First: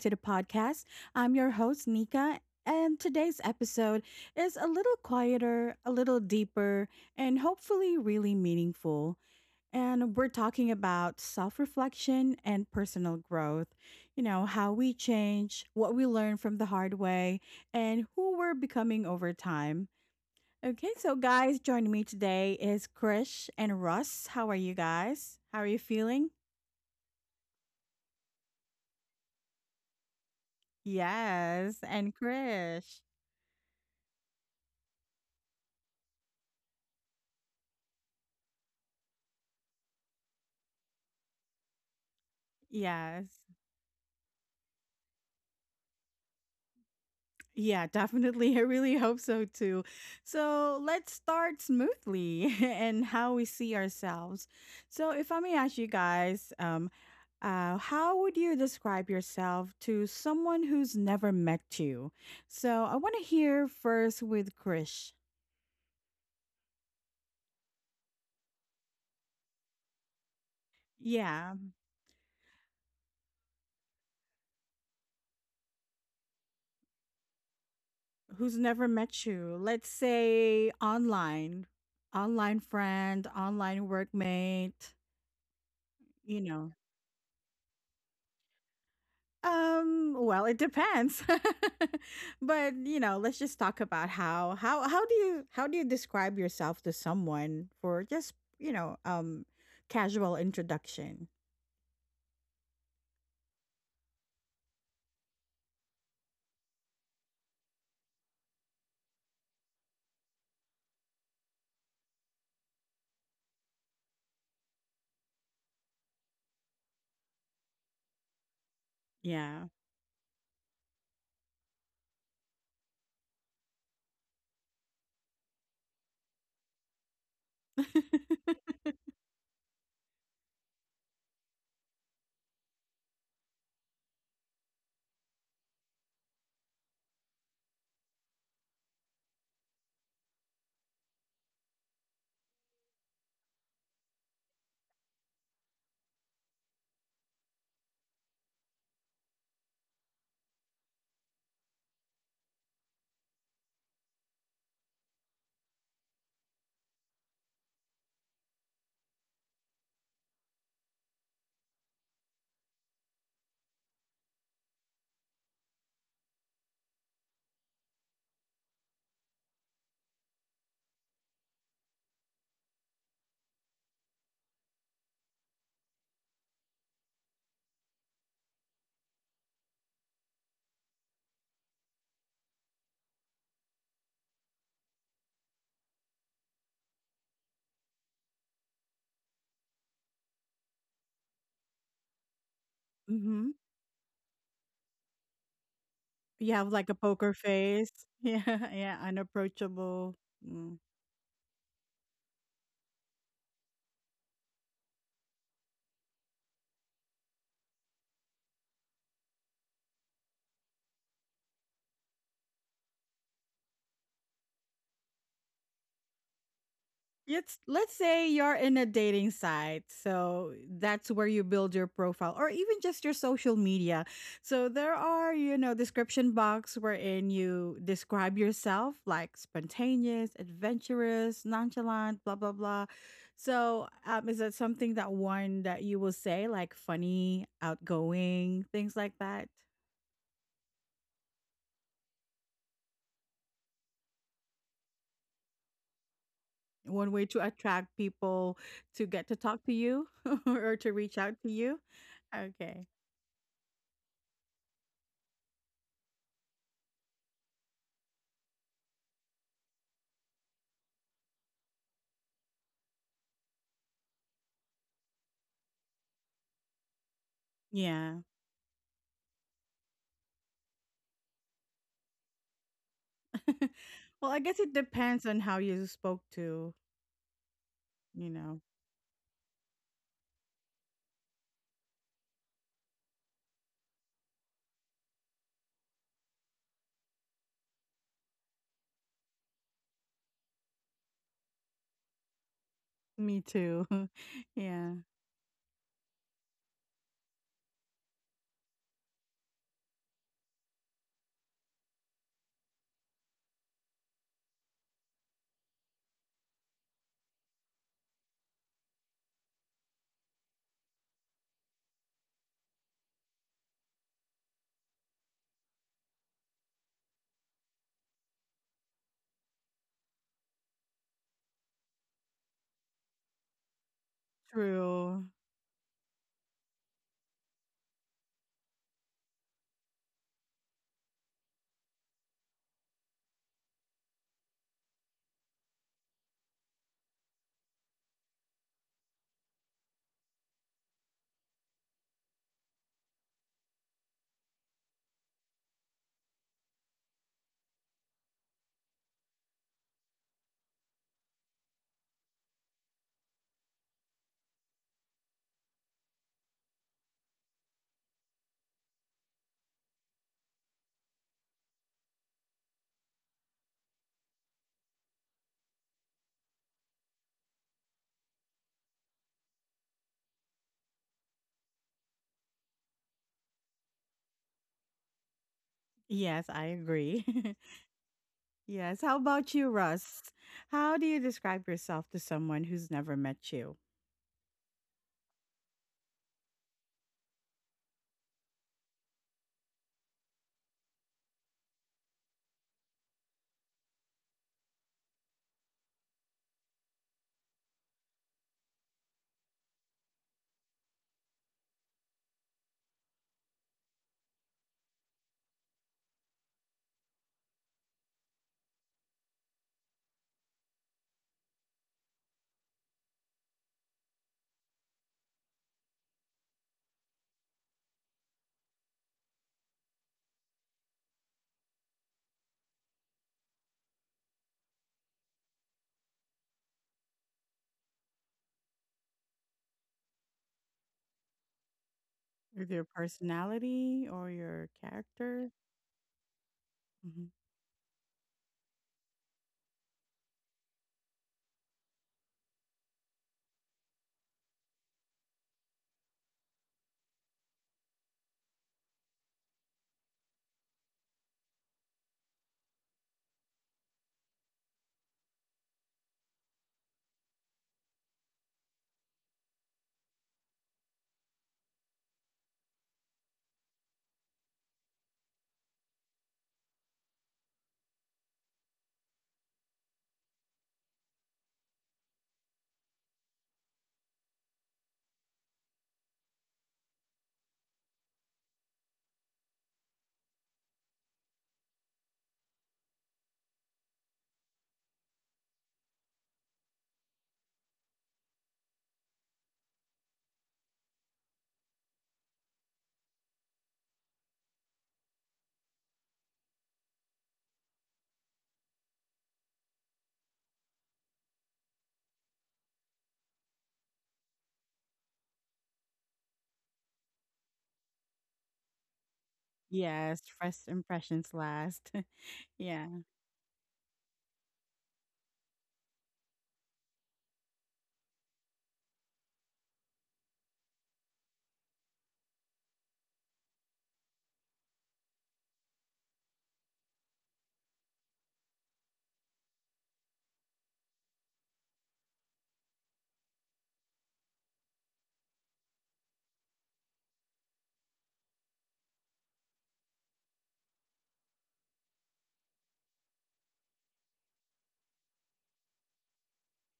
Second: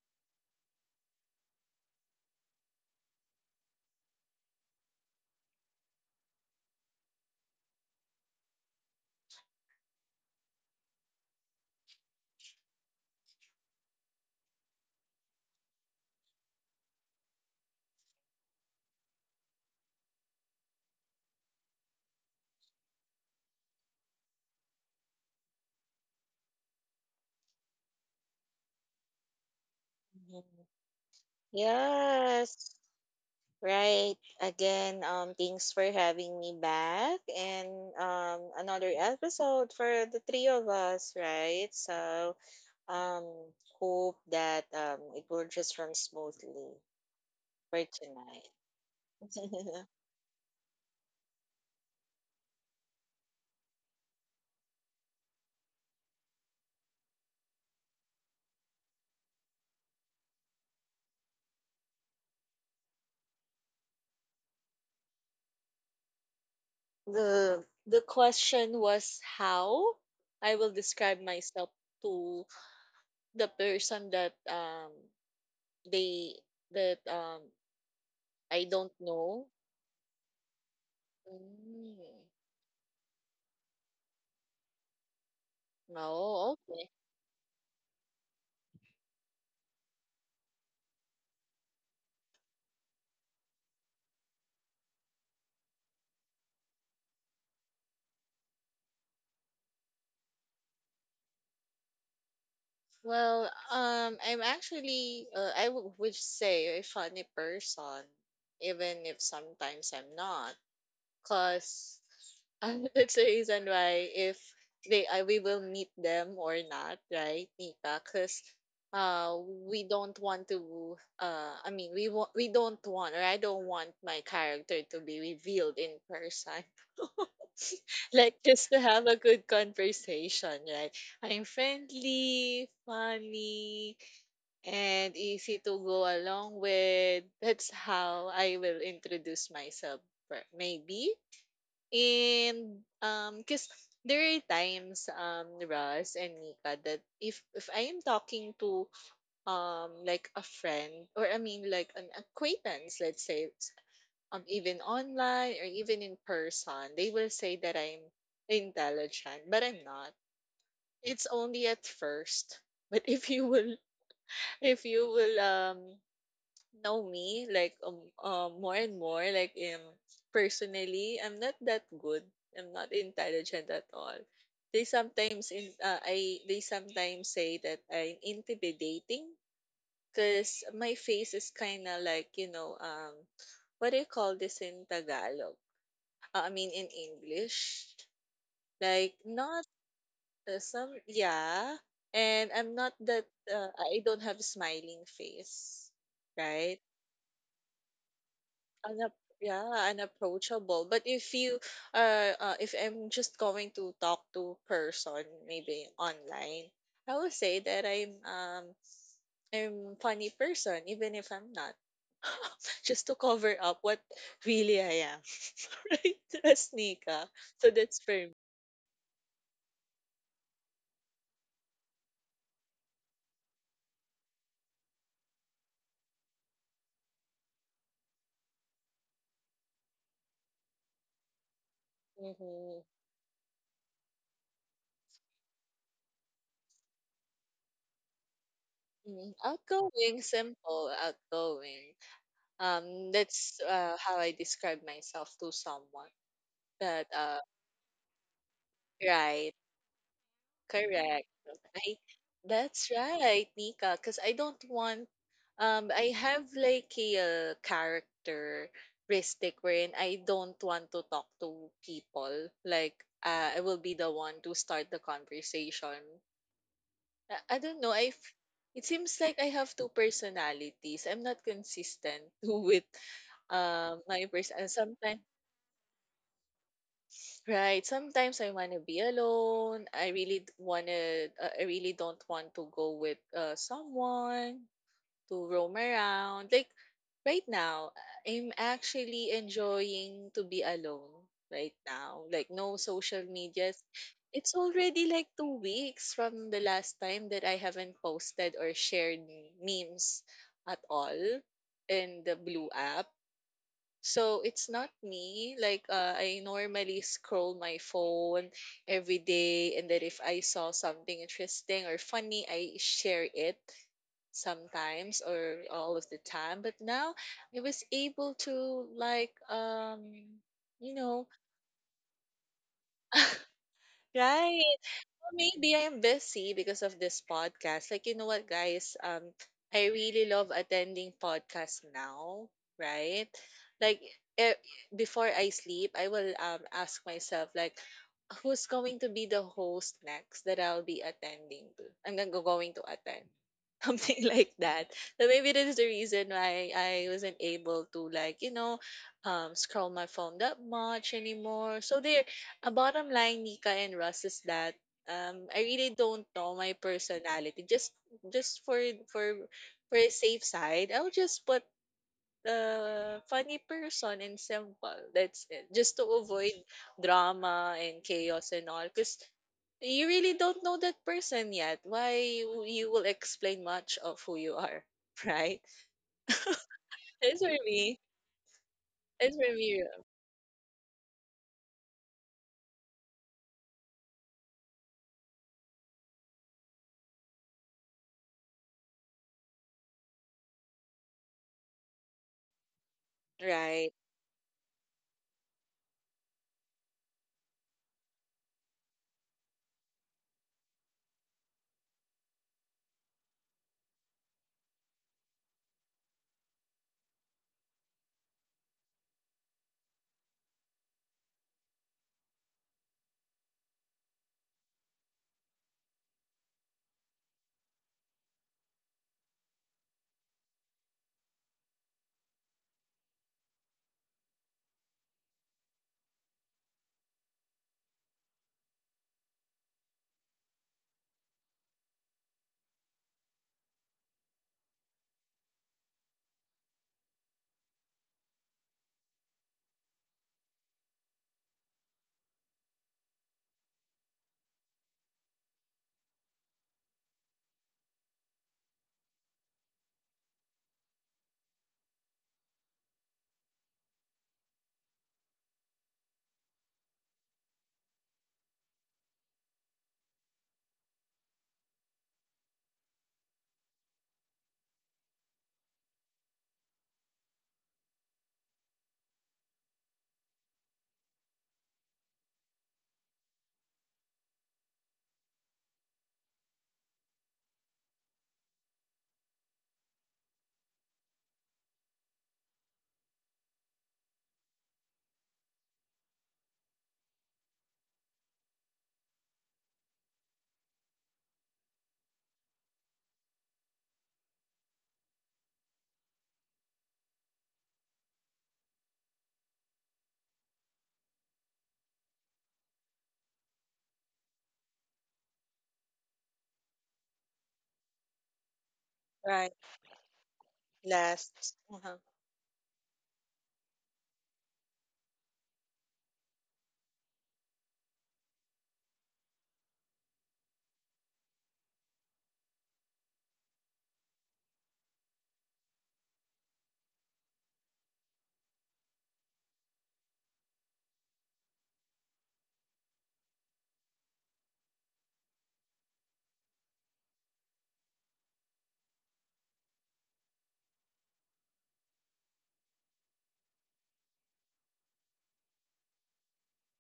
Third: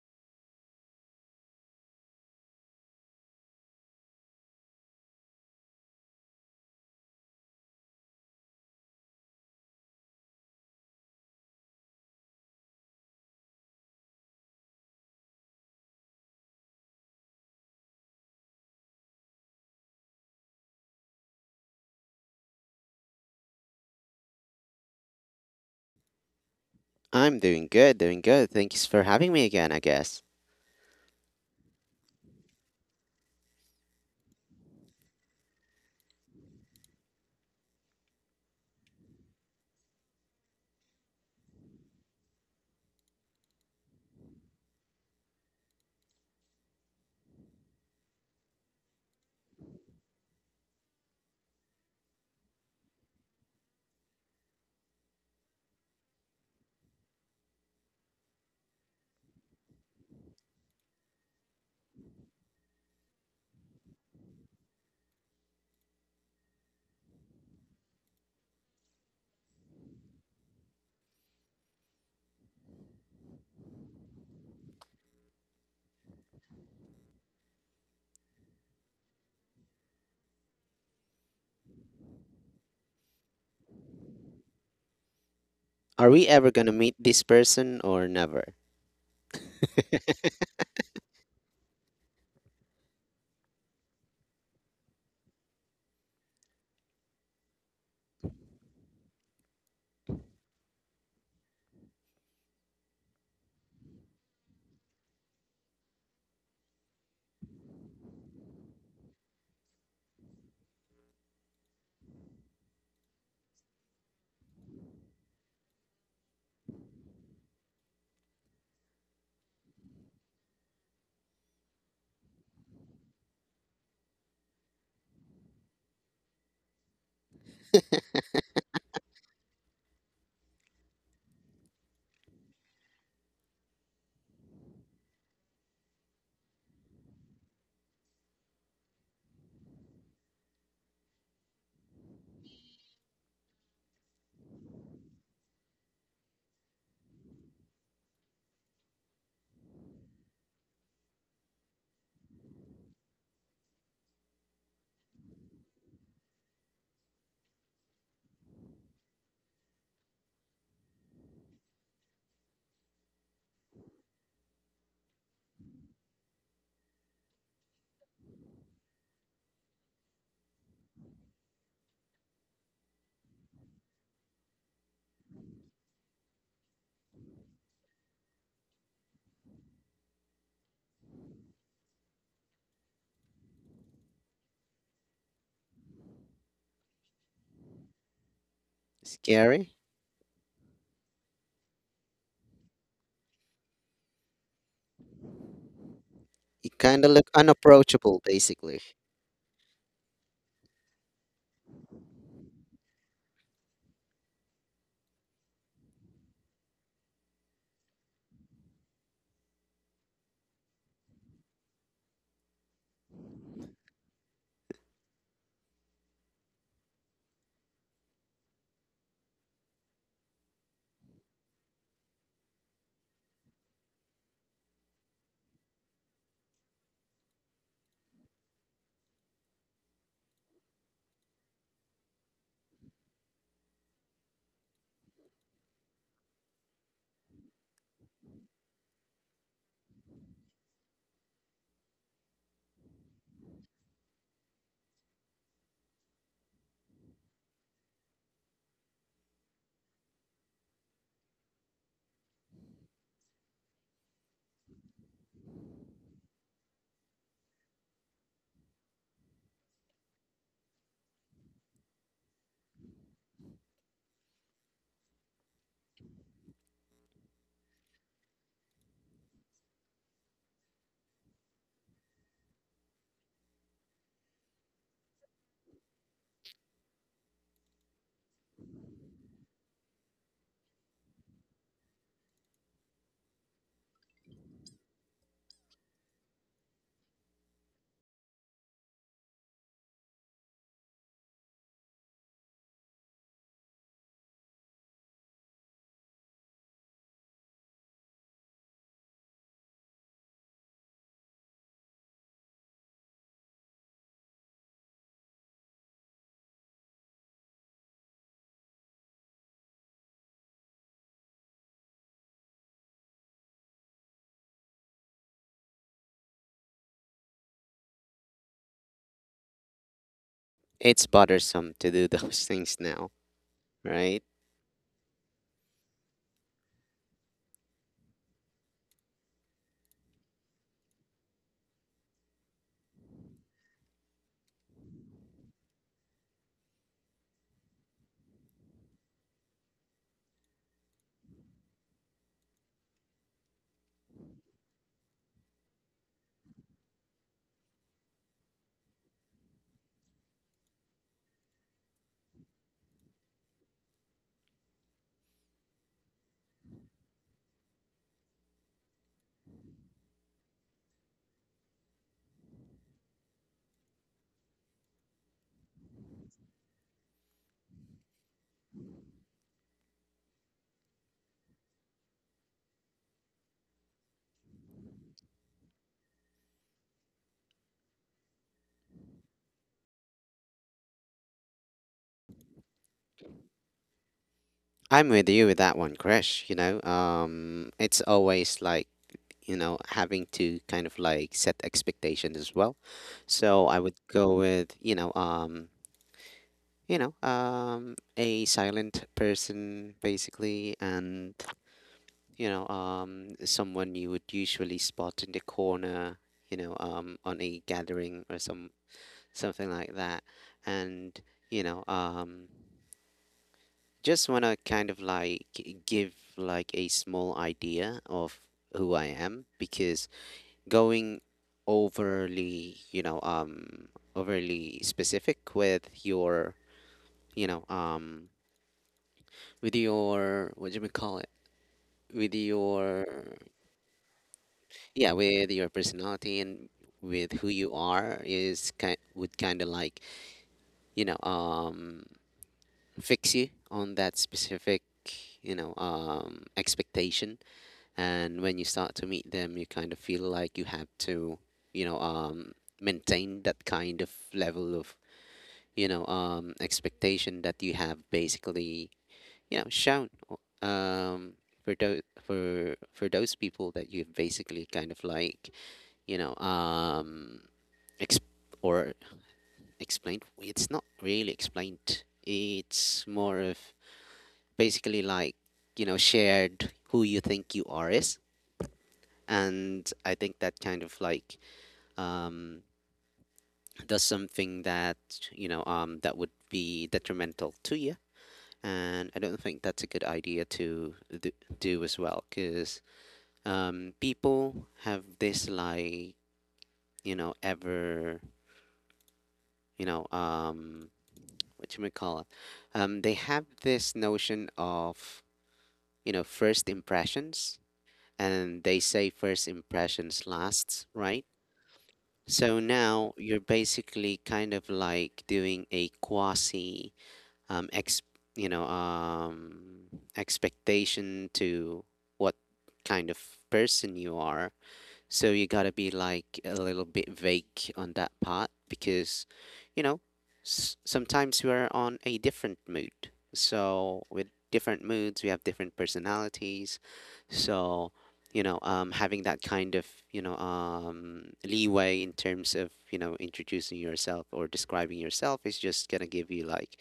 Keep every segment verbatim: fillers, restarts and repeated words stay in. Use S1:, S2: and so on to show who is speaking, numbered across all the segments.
S1: to the podcast. I'm your host, Nika, and today's episode is a little quieter, a little deeper, and hopefully really meaningful. And we're talking about self reflection and personal growth. You know, how we change, what we learn from the hard way, and who we're becoming over time. Okay, so guys, joining me today is Krish and Russ. How are you guys? How are you feeling?
S2: I'm doing good, doing good. Thank you for having me again, I guess.
S3: Mhm.
S1: Yes, and
S3: Yes,
S1: Krish.
S3: right. Again, um, thanks for having me back and um, another episode for the three of us, right? So, um,
S1: Yes.
S3: hope that um, it will just run smoothly for
S1: Yeah,
S3: tonight.
S1: definitely. I really hope so too. So let's start smoothly and how we see ourselves. So, if I may ask you guys, um, uh, how would you describe yourself to someone who's never met you? So, I want to hear first with Krish.
S3: the the question was how I will describe
S1: Yeah,
S3: myself to the person that um they that um
S1: who's
S3: I
S1: never
S3: don't
S1: met
S3: know.
S1: you? Let's say online,
S3: Mm.
S1: online friend, online workmate,
S2: Are we
S1: you
S2: ever
S3: Oh,
S2: gonna
S1: know.
S3: okay.
S2: meet this person or never?
S1: Um, well, it depends. But, you know, let's just talk about how how how do you how do you describe yourself to someone for just, you know, um casual introduction?
S3: Well, um, I'm actually, uh, I w- would say a funny person, even if sometimes I'm not, cause um, that's the reason why if they, I, we will meet them or not, right, Nika? Cause, uh,
S1: Yeah.
S3: we don't want to, uh, I mean, we want, we don't want, or I don't want my character to be revealed in person. Like just to have a good conversation, right? I'm friendly, funny, and easy to go along with. That's how I will introduce myself, per- maybe. And um, cause there are times, um, Russ and Nika, that if if I am talking to um like a friend or I mean like an acquaintance, let's say um, even online or even in person, they will say that I'm intelligent, but I'm not. It's only at first. But if you will, if you will um know me like um, um more and more like um personally, I'm not that good. I'm not intelligent at all. They sometimes in uh, I they sometimes say that I'm intimidating because my face is kind of like you know um what do you call this in Tagalog? Uh, I mean in English. Like not
S2: Scary?
S3: uh, some yeah. And I'm not that
S1: Mhm.
S3: uh, I don't have smiling face.
S1: You
S2: You
S1: have
S3: Right?
S1: like a
S2: kinda look
S1: poker face.
S2: unapproachable,
S1: Yeah,
S2: basically.
S1: yeah,
S3: Unap- yeah,
S1: unapproachable.
S3: unapproachable. But if you uh, uh if I'm just going to talk to person maybe online, I will say that I'm um I'm funny person even if I'm not. just to cover up what really I am. right? As Nika.
S1: Let's
S3: So
S1: let's
S3: that's for
S1: say
S3: me.
S1: you're in a dating site. So that's where you build your profile or even just your social media. So there are, you know, description box wherein you describe yourself like spontaneous, adventurous, nonchalant, blah blah
S3: Mhm.
S1: blah. So um is that something that one that you will say like funny, outgoing, things like
S3: Mm,
S1: that?
S3: outgoing, simple, outgoing. Um, that's uh, how I describe myself to someone. But
S1: One way
S3: uh,
S1: to attract people to get to
S3: right,
S1: talk to you or to reach
S3: correct.
S1: out to you?
S3: I
S1: Okay.
S3: That's right, Nika. Because I don't want. Um, I have like a uh, characteristic wherein I don't want to talk to people. Like, uh, I will be the one to start the conversation. I I don't know. I
S1: Yeah.
S3: f- it seems like I have two personalities. I'm not consistent with um my
S1: Well, I
S3: person.
S1: guess
S3: And
S1: it
S3: sometimes,
S1: depends on how you spoke to,
S3: right?
S1: you
S3: Sometimes I
S1: know.
S3: wanna be alone. I really d- wanna. Uh, I really don't want to go with uh someone to roam around. Like right now, I'm actually enjoying to be alone right now. Like no social
S1: Me
S3: medias.
S1: too.
S3: It's
S1: Yeah,
S3: already like two weeks from the last time that I haven't posted or shared memes at all in the blue app. So it's not me. Like uh, I normally scroll my phone every day, and then if I saw something interesting or funny, I share it sometimes or all of the time. But now I was able to like um you
S2: It's
S3: know
S2: bothersome to do those things now, right?
S3: right,
S1: true.
S3: maybe I'm busy because of this podcast. Like, you know what, guys? Um, I really love attending podcasts now, right? Like, eh, before I sleep, I will um ask myself like, who's going to be the host next that I'll be attending to? I'm gonna go- going to attend something like that. So maybe that is the reason why I wasn't able to like you know, um, scroll my phone that much anymore. So there, a bottom line, Nika and Russ, is that um, I really don't know my personality. Just just for for for a safe side, I'll just put uh, funny person and simple. That's it. Just to avoid drama and chaos and all, because you really don't know that person yet. Why you, you will explain much of who you are, right?
S1: Yes, I agree.
S3: That's for me.
S1: Yes, how
S3: That's
S1: about
S3: for
S1: you,
S3: me.
S1: Russ? How do you describe yourself to someone who's never met you?
S2: I'm with you with that one, Crash, you know? Um, it's always like, you know, having to kind of like set expectations as well. So I
S3: Right.
S2: would go with, you know, um, you know, um, a silent person basically, and you know, um, someone you would usually spot in the corner, you know, um, on a gathering or some something like that, and you know, um, just want to kind of like give like a small idea of who I am because going overly, you know, um, overly specific with your, you know, um, with your what do we call it? With
S1: With your
S2: your
S1: personality or your
S2: yeah
S1: character?
S2: with your personality and
S1: Mhm.
S2: with who you are is kind would kind of like you know um fix you on that specific you know um expectation. And when you start to meet them you kind of feel like you have to you know um maintain that kind of level of you know um expectation that you have basically you know shown o- um for those for for those people that you've basically kind of like you know um Ex- or explained? It's not really explained. It's more of basically like, you know, shared who you think you are is. And I think that kind of like um, does something that, you know, um, that would be detrimental to you. And I don't think that's a good idea to do, do as well because um, people have this like, you know, ever, you know, um, what you may call it, um, they have this notion of you know first impressions, and they say first
S3: Right.
S1: Yes,
S2: impressions
S1: first
S2: lasts, right?
S1: impressions
S3: Last.
S1: last.
S3: Uh-huh.
S2: So
S1: Yeah,
S2: now you're basically kind of like doing a quasi um, ex you know um, expectation to what kind of person you are. So you gotta be like a little bit vague on that part because, you know, s- sometimes we are on a different mood. So with different moods, we have different personalities. So, you know, um, having that kind of, you know, um, leeway in terms of, you know, introducing yourself or describing yourself is just gonna give you like,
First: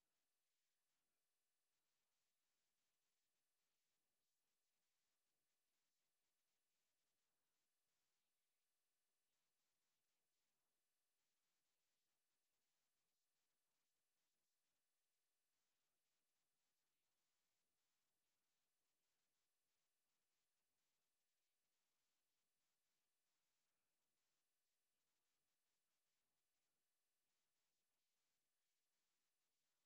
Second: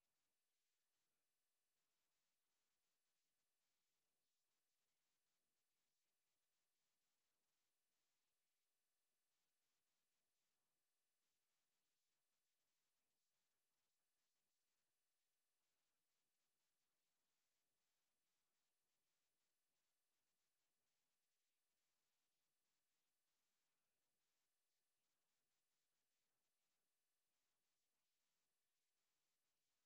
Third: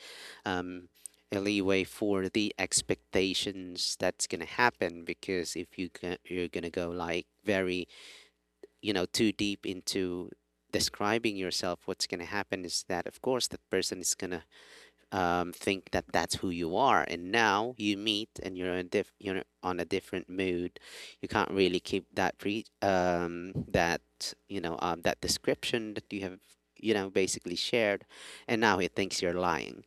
S2: um, a leeway for the expectations that's gonna happen. Because if you ca- you're gonna go like very you know too deep into describing yourself, what's going to happen is that of course that person is going to um, think that that's who you are, and now you meet and you're in diff- you're on a different mood. You can't really keep that pre- um, that you know um, that description that you have you know basically shared, and now he thinks you're lying.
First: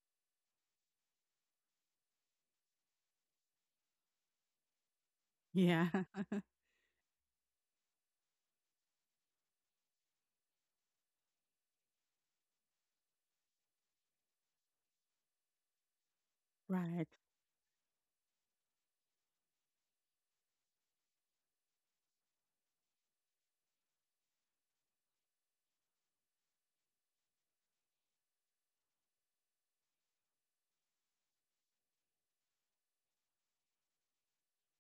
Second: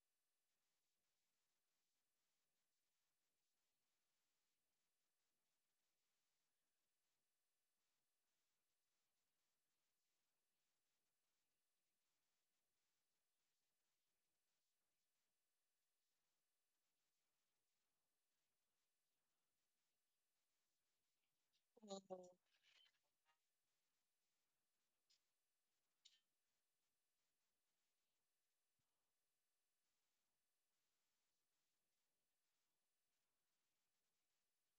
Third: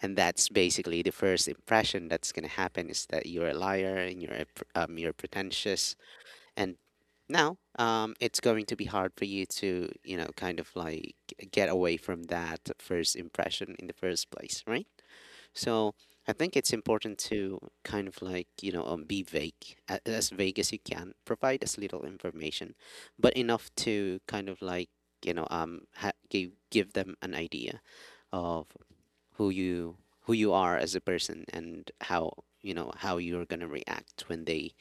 S2: And that's basically the first impression that's going to happen, is that you're a liar and you're a, um, you're
S1: yeah,
S2: pretentious. And now, um, it's going to be hard for you to, you know, kind of like get away from that first impression in the first place, right? So I think it's
S1: right.
S2: important to kind of like, you know, um, be vague, a- as vague as you can, provide as little
S3: Mhm.
S2: information, but enough to kind of like, you know, um, ha- give give them an idea of who you who you are as a person, and how you know how you're gonna react when they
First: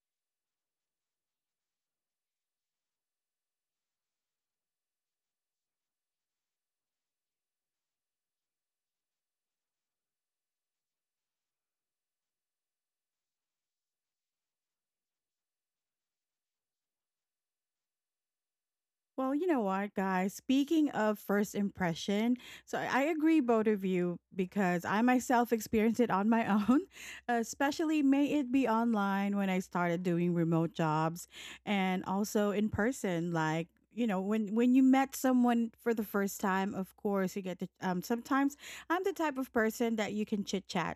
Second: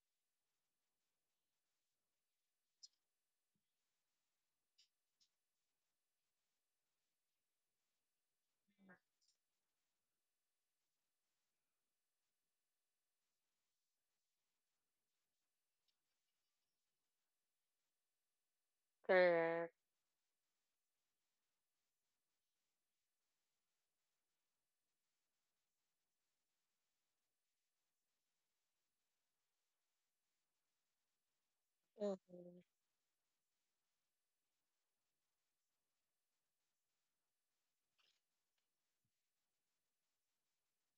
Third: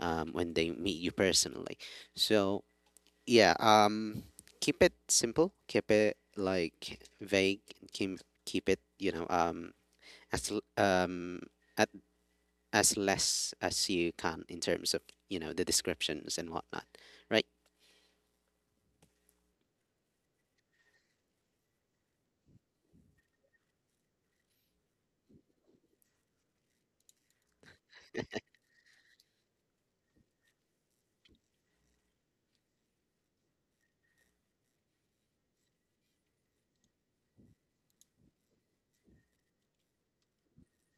S2: um, when they meet you personally. So yeah, um, keep it simple, keep it like vague, keep keep it you know um, as l- um, at, as less as you can in terms of you know the descriptions and whatnot, right?
S1: Well, you know
S3: Correct.
S1: what, guys? Speaking of first impression, so I I agree both of you because I myself experienced it on my own, especially may it be online when I started doing remote jobs and
S3: Mhm.
S1: also in person like you know when when you met someone for the first time, of course you get to, um sometimes. I'm the type of person that you can chit chat,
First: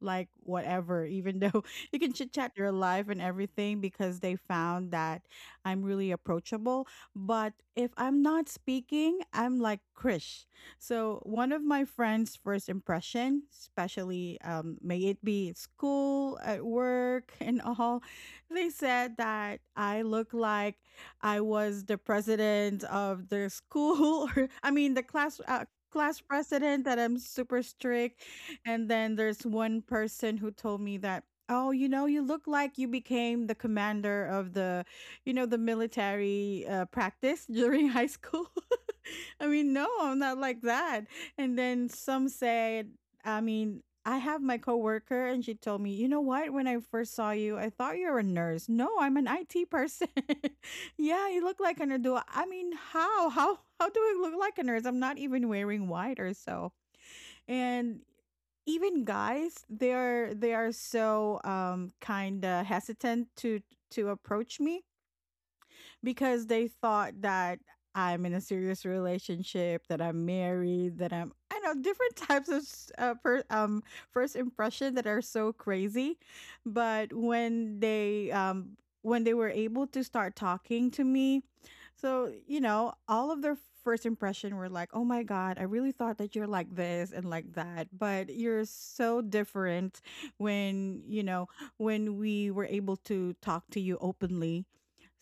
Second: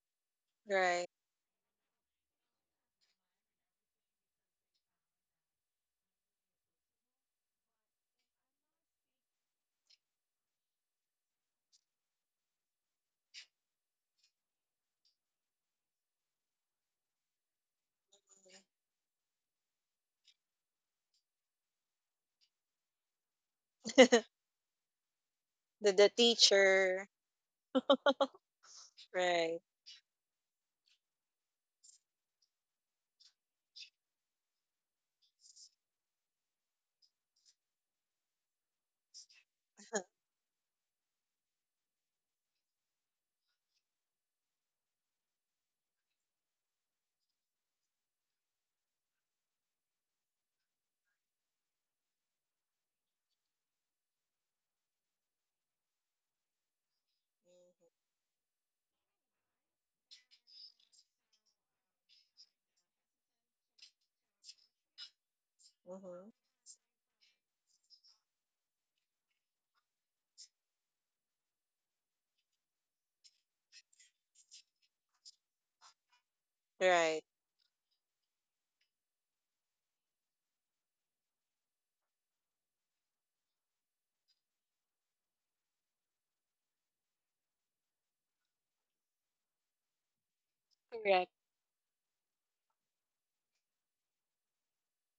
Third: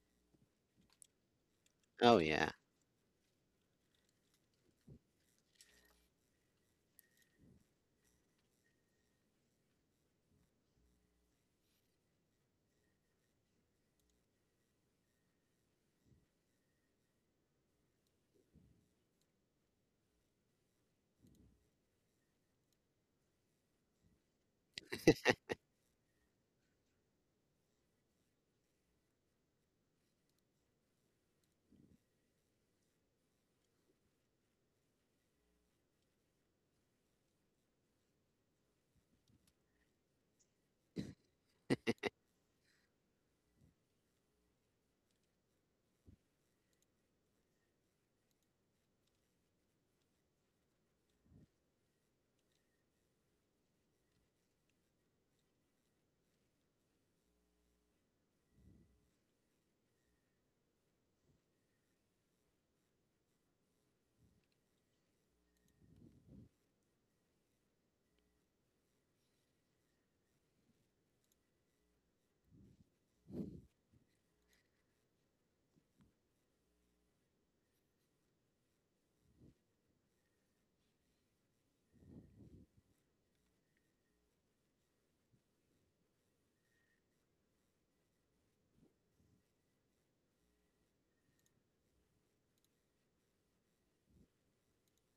S1: like, whatever,
S3: Right.
S1: even though you can
S2: Oh
S1: chit chat
S2: yeah,
S1: your life and everything, because they found that I'm really approachable. But if I'm not speaking, I'm like Krish. So one of my friends' first impression, especially, um, may it be at school, at work, and all, they said that I look like I was the president of the school, or I mean the class. Uh,
S3: the the
S1: class president, that
S3: teacher.
S1: I'm super strict. And then there's
S3: Right.
S1: one person who told me that, oh, you know, you look like you became the commander of the you know, the military, uh, practice during high school. I mean, no, I'm not like that. And then some said, I mean, I have my coworker and she told me, you know what? When I first saw you, I thought you were a nurse. No, I'm an I T person. Yeah, you look like a nerd. I mean, how? How how do I look like a nurse? I'm not even wearing white or so. And even guys, they are they are so, um kinda hesitant to to approach me,
S3: Mm-hmm.
S1: because they thought that I'm in a serious relationship, that I'm married, that I'm I know different types of s- uh, per, um first impression that are so crazy. But
S3: Right.
S1: when they, um when they were able to start talking to me, so, you know, all of their first impression were like, "Oh my god, I really thought that you're like this and like that, but you're so different when, you
S3: Correct.
S1: know, when we were able to talk to you openly."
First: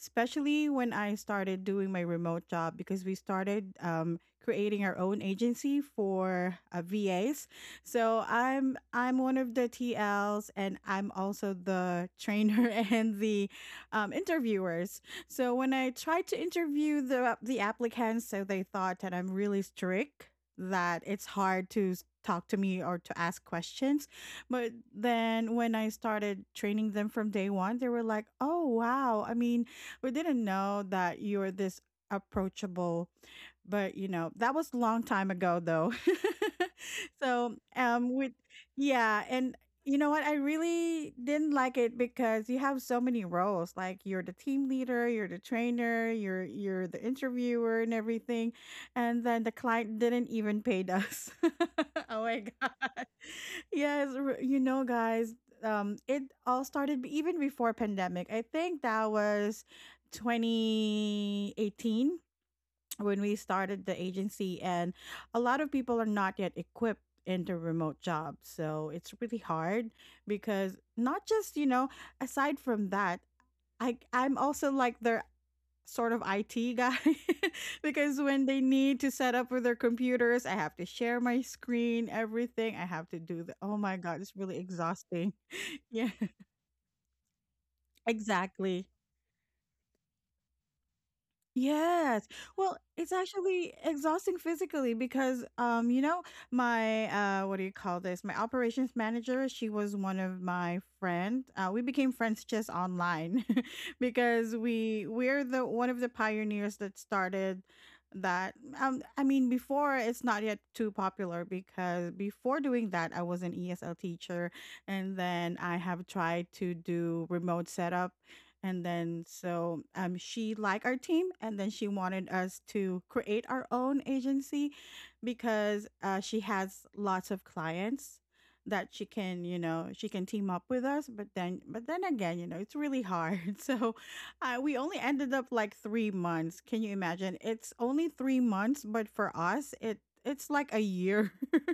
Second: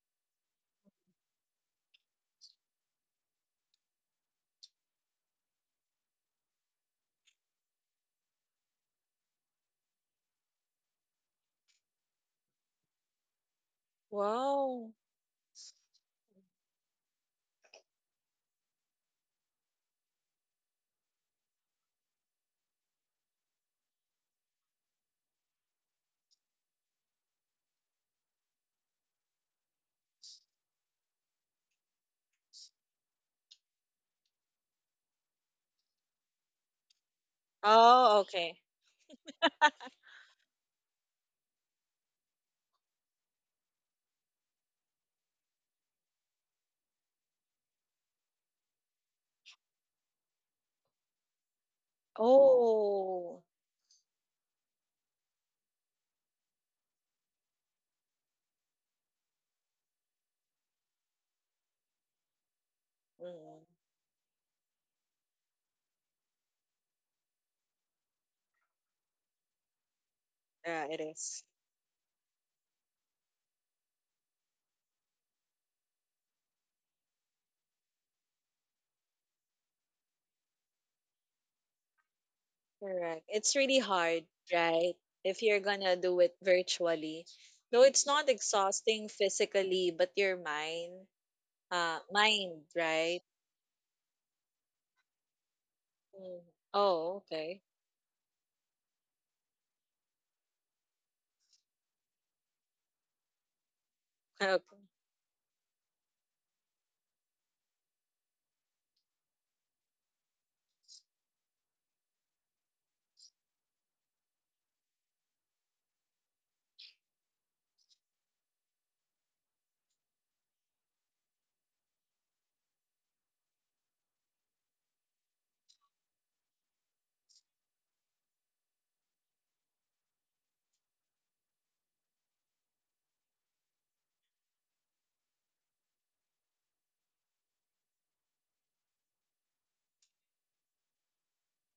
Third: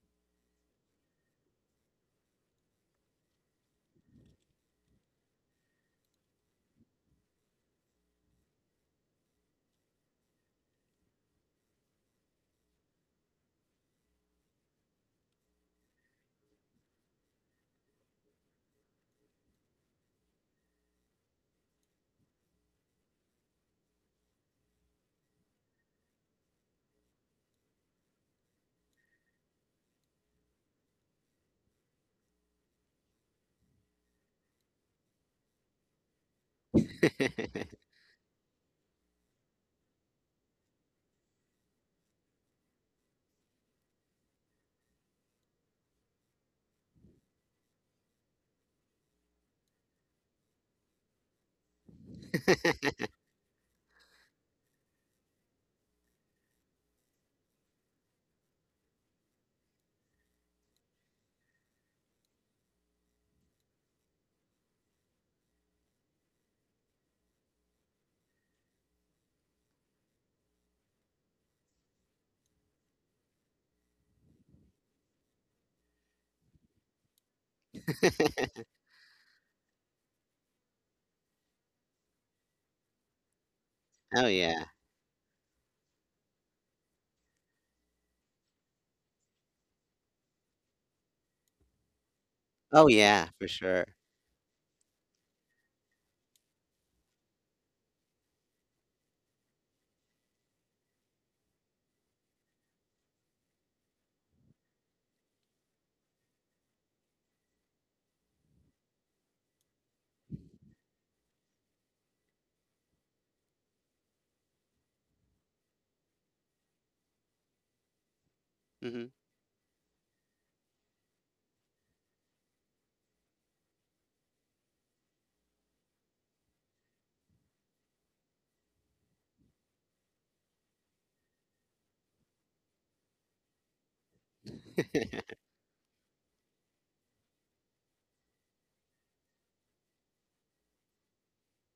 S1: Especially when I started doing my remote job, because we started, um, creating our own agency for, uh, V As. So I'm I'm one of the T Ls, and I'm also the trainer and the, um,
S3: Wow.
S1: interviewers. So when I tried to interview the the applicants, so they thought that I'm really strict, that it's hard to s- talk to me or to ask questions. But then when I started training them from day one, they were like, "Oh wow! I mean, we didn't know that you're this approachable," but, you know, that was a long time ago though. So, um
S3: Oh,
S1: with
S3: okay.
S1: yeah, and you know what? I really didn't like it, because you have so many roles. Like, you're the team leader, you're the trainer, you're you're the interviewer and everything. And then the client didn't even paid us. Oh my god.
S3: Oh,
S1: Yes, r- you know guys, um it all started, b- even before pandemic. I think that was twenty eighteen when we
S3: mm,
S1: started the agency, and a lot of people are not yet equipped into remote jobs, so it's really hard, because
S3: yeah, it
S1: not
S3: is.
S1: just, you know aside from that, i i'm also like their sort of I T guy because when they need to set up with their computers, I have to share my screen, everything I have to
S3: Correct.
S1: do
S3: It's
S1: the oh
S3: really
S1: my god,
S3: hard,
S2: oh
S1: it's really
S2: yeah,
S3: right?
S1: exhausting.
S3: If you're gonna
S1: Yeah,
S3: do it virtually. Though it's not
S1: exactly.
S3: exhausting physically, but your mind, uh,
S1: Yes.
S3: mind,
S1: Well,
S2: oh
S1: it's
S3: right?
S2: yeah, for
S1: actually
S2: sure.
S1: exhausting physically because, um you know
S3: Mm.
S1: my,
S3: Oh,
S1: uh what
S3: okay.
S1: do you call this? My operations manager, she was one of my friend. Uh we became friends just online, because we we're the one of the pioneers that started that, um I mean, before it's not yet too popular, because before doing that I was an E S L teacher, and then I have tried to do remote setup, and
S2: hmm
S1: then so, um, she liked our team, and then she wanted us to create our own agency because, uh, she has lots of clients that she can you know she can team up with us, but then but then again, you know it's really hard. So, uh, we only ended up like three months. Can you imagine, it's only three months, but for us it it's like a year,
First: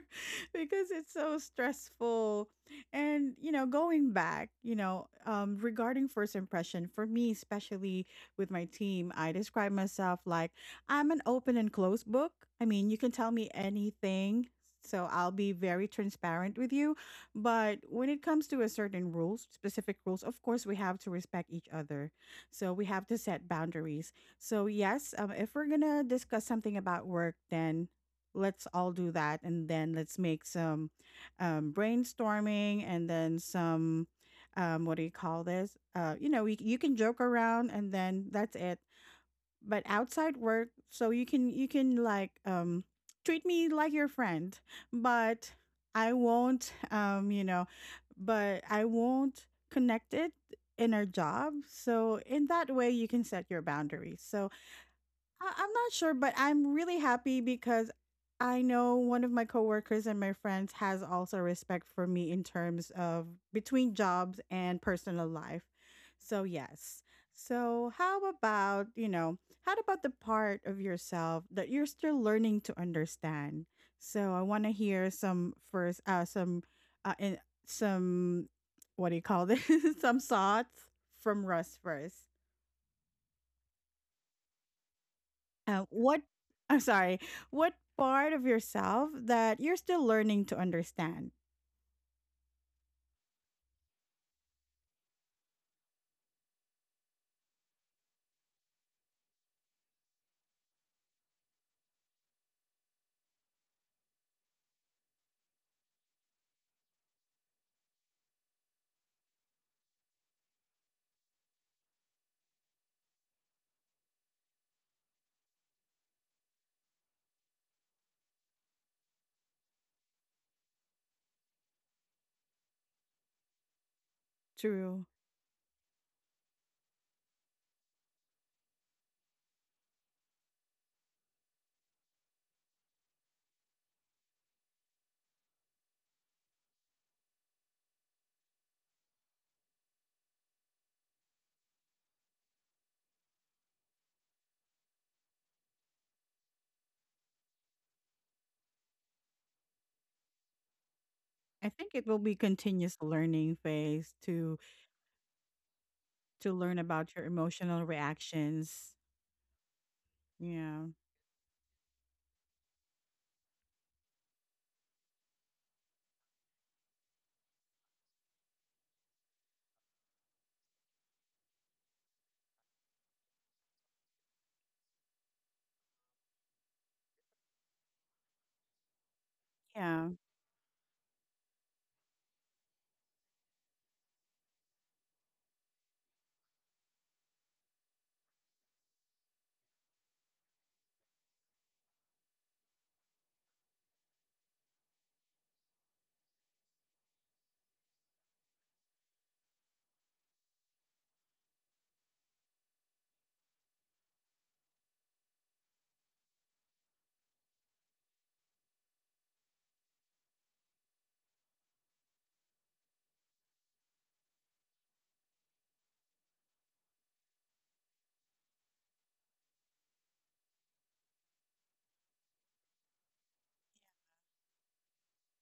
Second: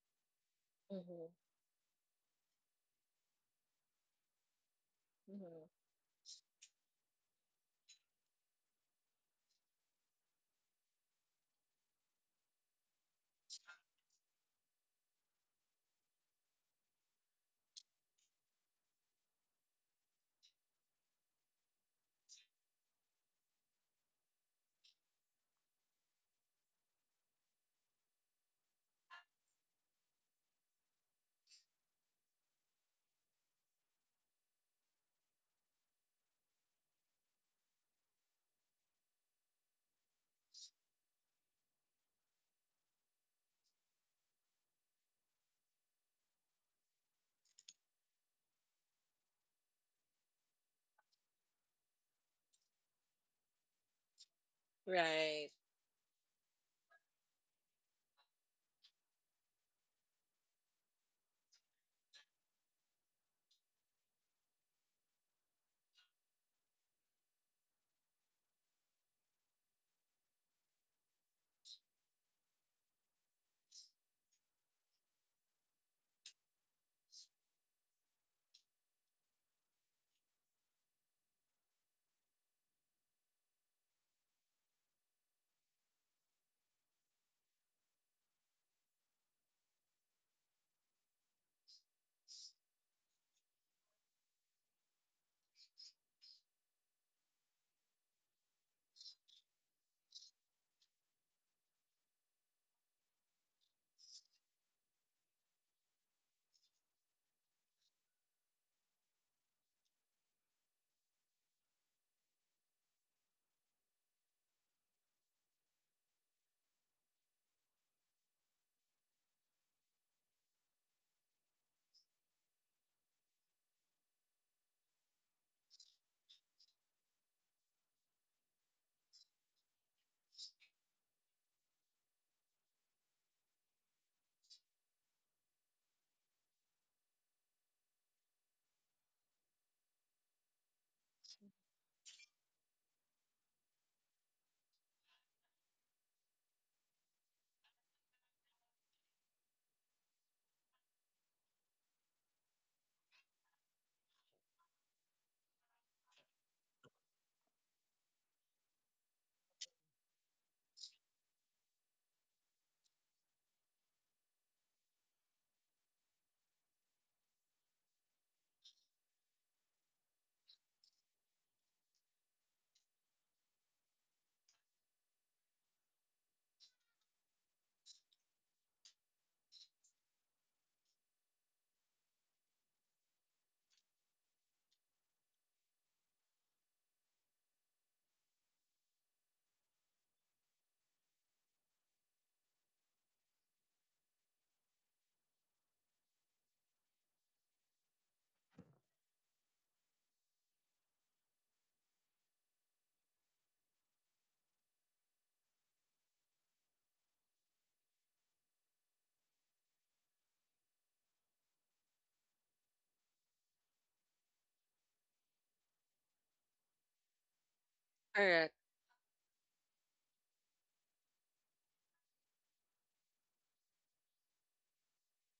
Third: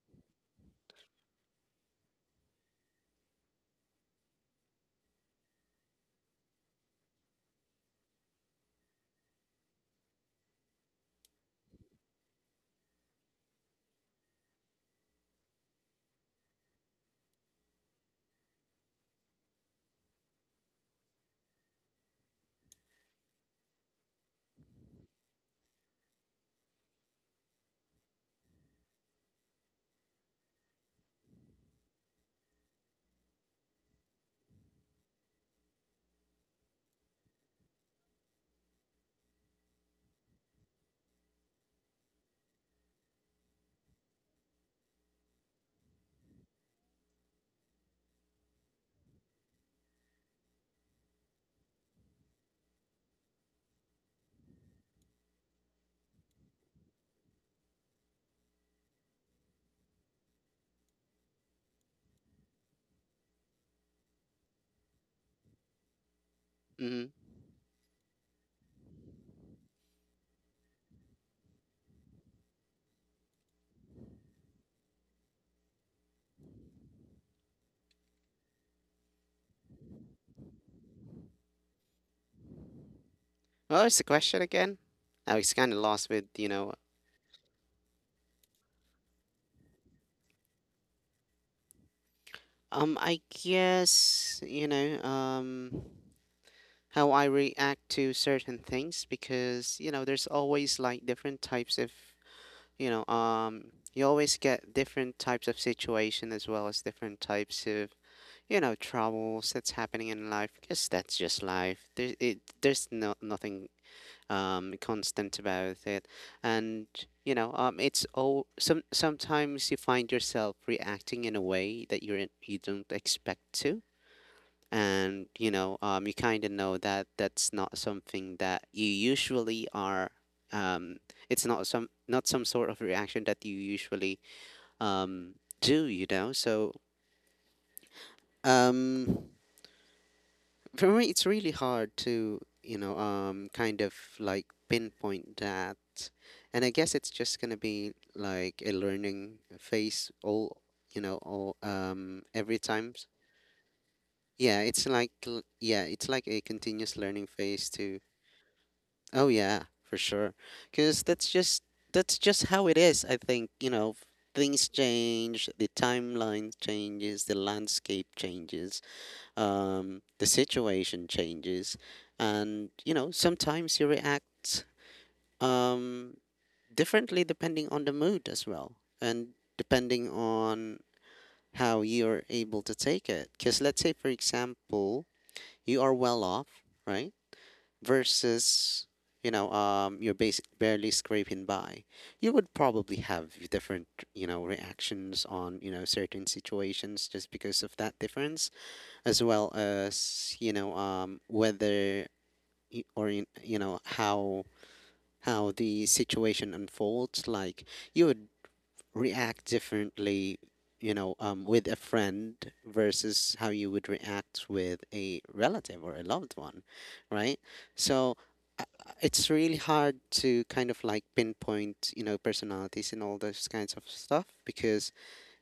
S1: because
S3: Okay.
S1: it's
S3: Mm-hmm.
S1: so stressful. And you know, going back, you know, um,
S3: Mm-hmm.
S1: regarding first impression, for me, especially with my team, I describe myself like I'm an open and closed book. I mean, you can tell me anything, so I'll be very transparent with you. But when it comes to a certain rules, specific rules, of course, we have to respect each other. So we have to set boundaries. So yes, um, if we're gonna discuss something about work, then let's all do that, and then let's make some, um, brainstorming, and then some, um, what do you call this? Uh, you know, we, You can joke around, and then that's it. But outside work, so you can you can like, um, treat me like your friend, but I won't um, you know, but I won't connect it in our job. So in that way, you can set your boundaries. So,
S3: Right.
S1: I- I'm not sure, but I'm really happy because I know one of my coworkers and my friends has also respect for me in terms of between jobs and personal life. So, yes.
S2: hmm
S1: So, how about, you know, how about the part of yourself that you're still learning to understand? So, I want to hear some first, uh, some, uh, in, some, what do you call this? Some thoughts from Russ first.
S2: What was the question again? I was kind of
S1: Uh,
S2: lost
S1: what
S2: with you know.
S1: I'm sorry, what part of yourself that you're still learning to understand?
S2: Um, I guess you know. Um, how I react to certain things. Because you know there's always like different types of you know um you always get different types of situation, as well as different types of you know troubles that's happening in life. Because that's just life, there it there's no nothing um constant about it. And you know um it's all some sometimes you find yourself reacting in a way that you're you don't expect to.
S1: True.
S2: And you know um, you kind of know that that's not something that you usually are, um, it's not some not some sort of reaction that you usually um, do, you know. So um, for me it's really hard to you know um, kind of like pinpoint that. And I guess it's just going to be like a learning phase all you know all
S1: I think it will
S2: um,
S1: be
S2: every time.
S1: continuous learning phase to
S2: Yeah it's like l- yeah, it's like a
S1: to learn
S2: continuous
S1: about your
S2: learning phase.
S1: emotional
S2: To
S1: reactions.
S2: Oh yeah, for sure.
S1: Yeah.
S2: Cuz that's just that's just how it is. I think, you know, things change, the timeline changes, the landscape changes, um the situation changes, and you know, sometimes you react um differently depending on the mood as well, and depending
S1: Yeah.
S2: on how you're able to take it. Cuz let's say for example, you are well off, right? Versus you know um you're basic barely scraping by, you would probably have different you know reactions on you know certain situations just because of that difference. As well as you know um whether y- or you you know how how the situation unfolds. Like you would react differently, you know, um, with a friend versus how you would react with a relative or a loved one, right? So
S3: Correct.
S2: uh, uh, it's really hard to kind of like pinpoint, you know, personalities and all those kinds of stuff, because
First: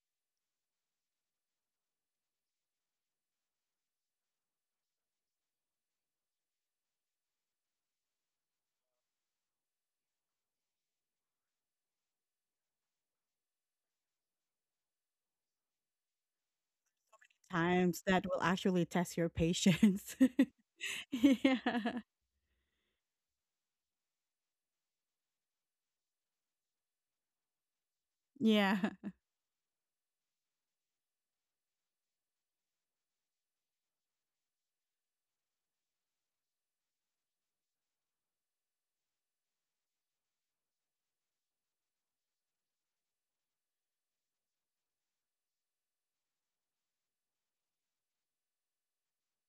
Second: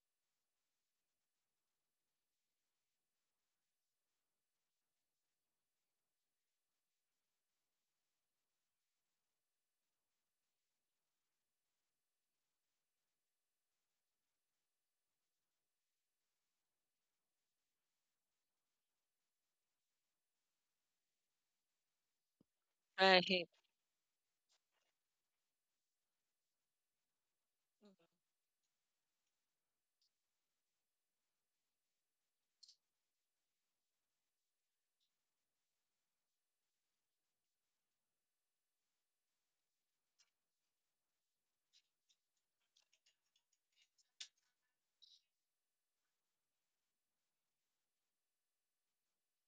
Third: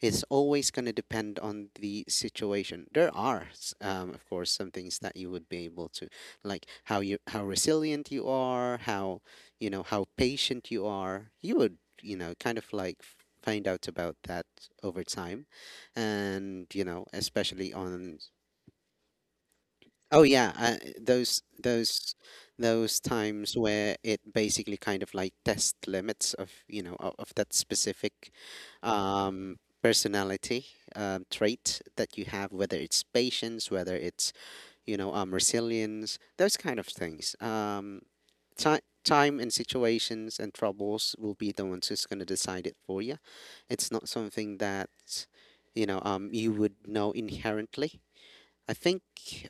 S2: it's always going to depend on the situation. There are, s- um, of course, some things that you would be able to, like how you how resilient you are, how you know how patient you are. You would you know kind of like find out about that over time, and you know, especially
S1: Times
S2: on
S1: that will actually test your patience.
S2: oh yeah uh, those
S1: Yeah.
S2: those those
S3: Right. Mhm.
S2: times where it basically kind of like test limits of you know of, of that specific
S1: Yeah.
S2: um personality um, trait that you have, whether it's patience, whether it's you know um resilience, those kind of things. Um ti- time and situations and troubles will be the ones who's going to decide it for you. It's not something that, you know, um, you would know inherently. I think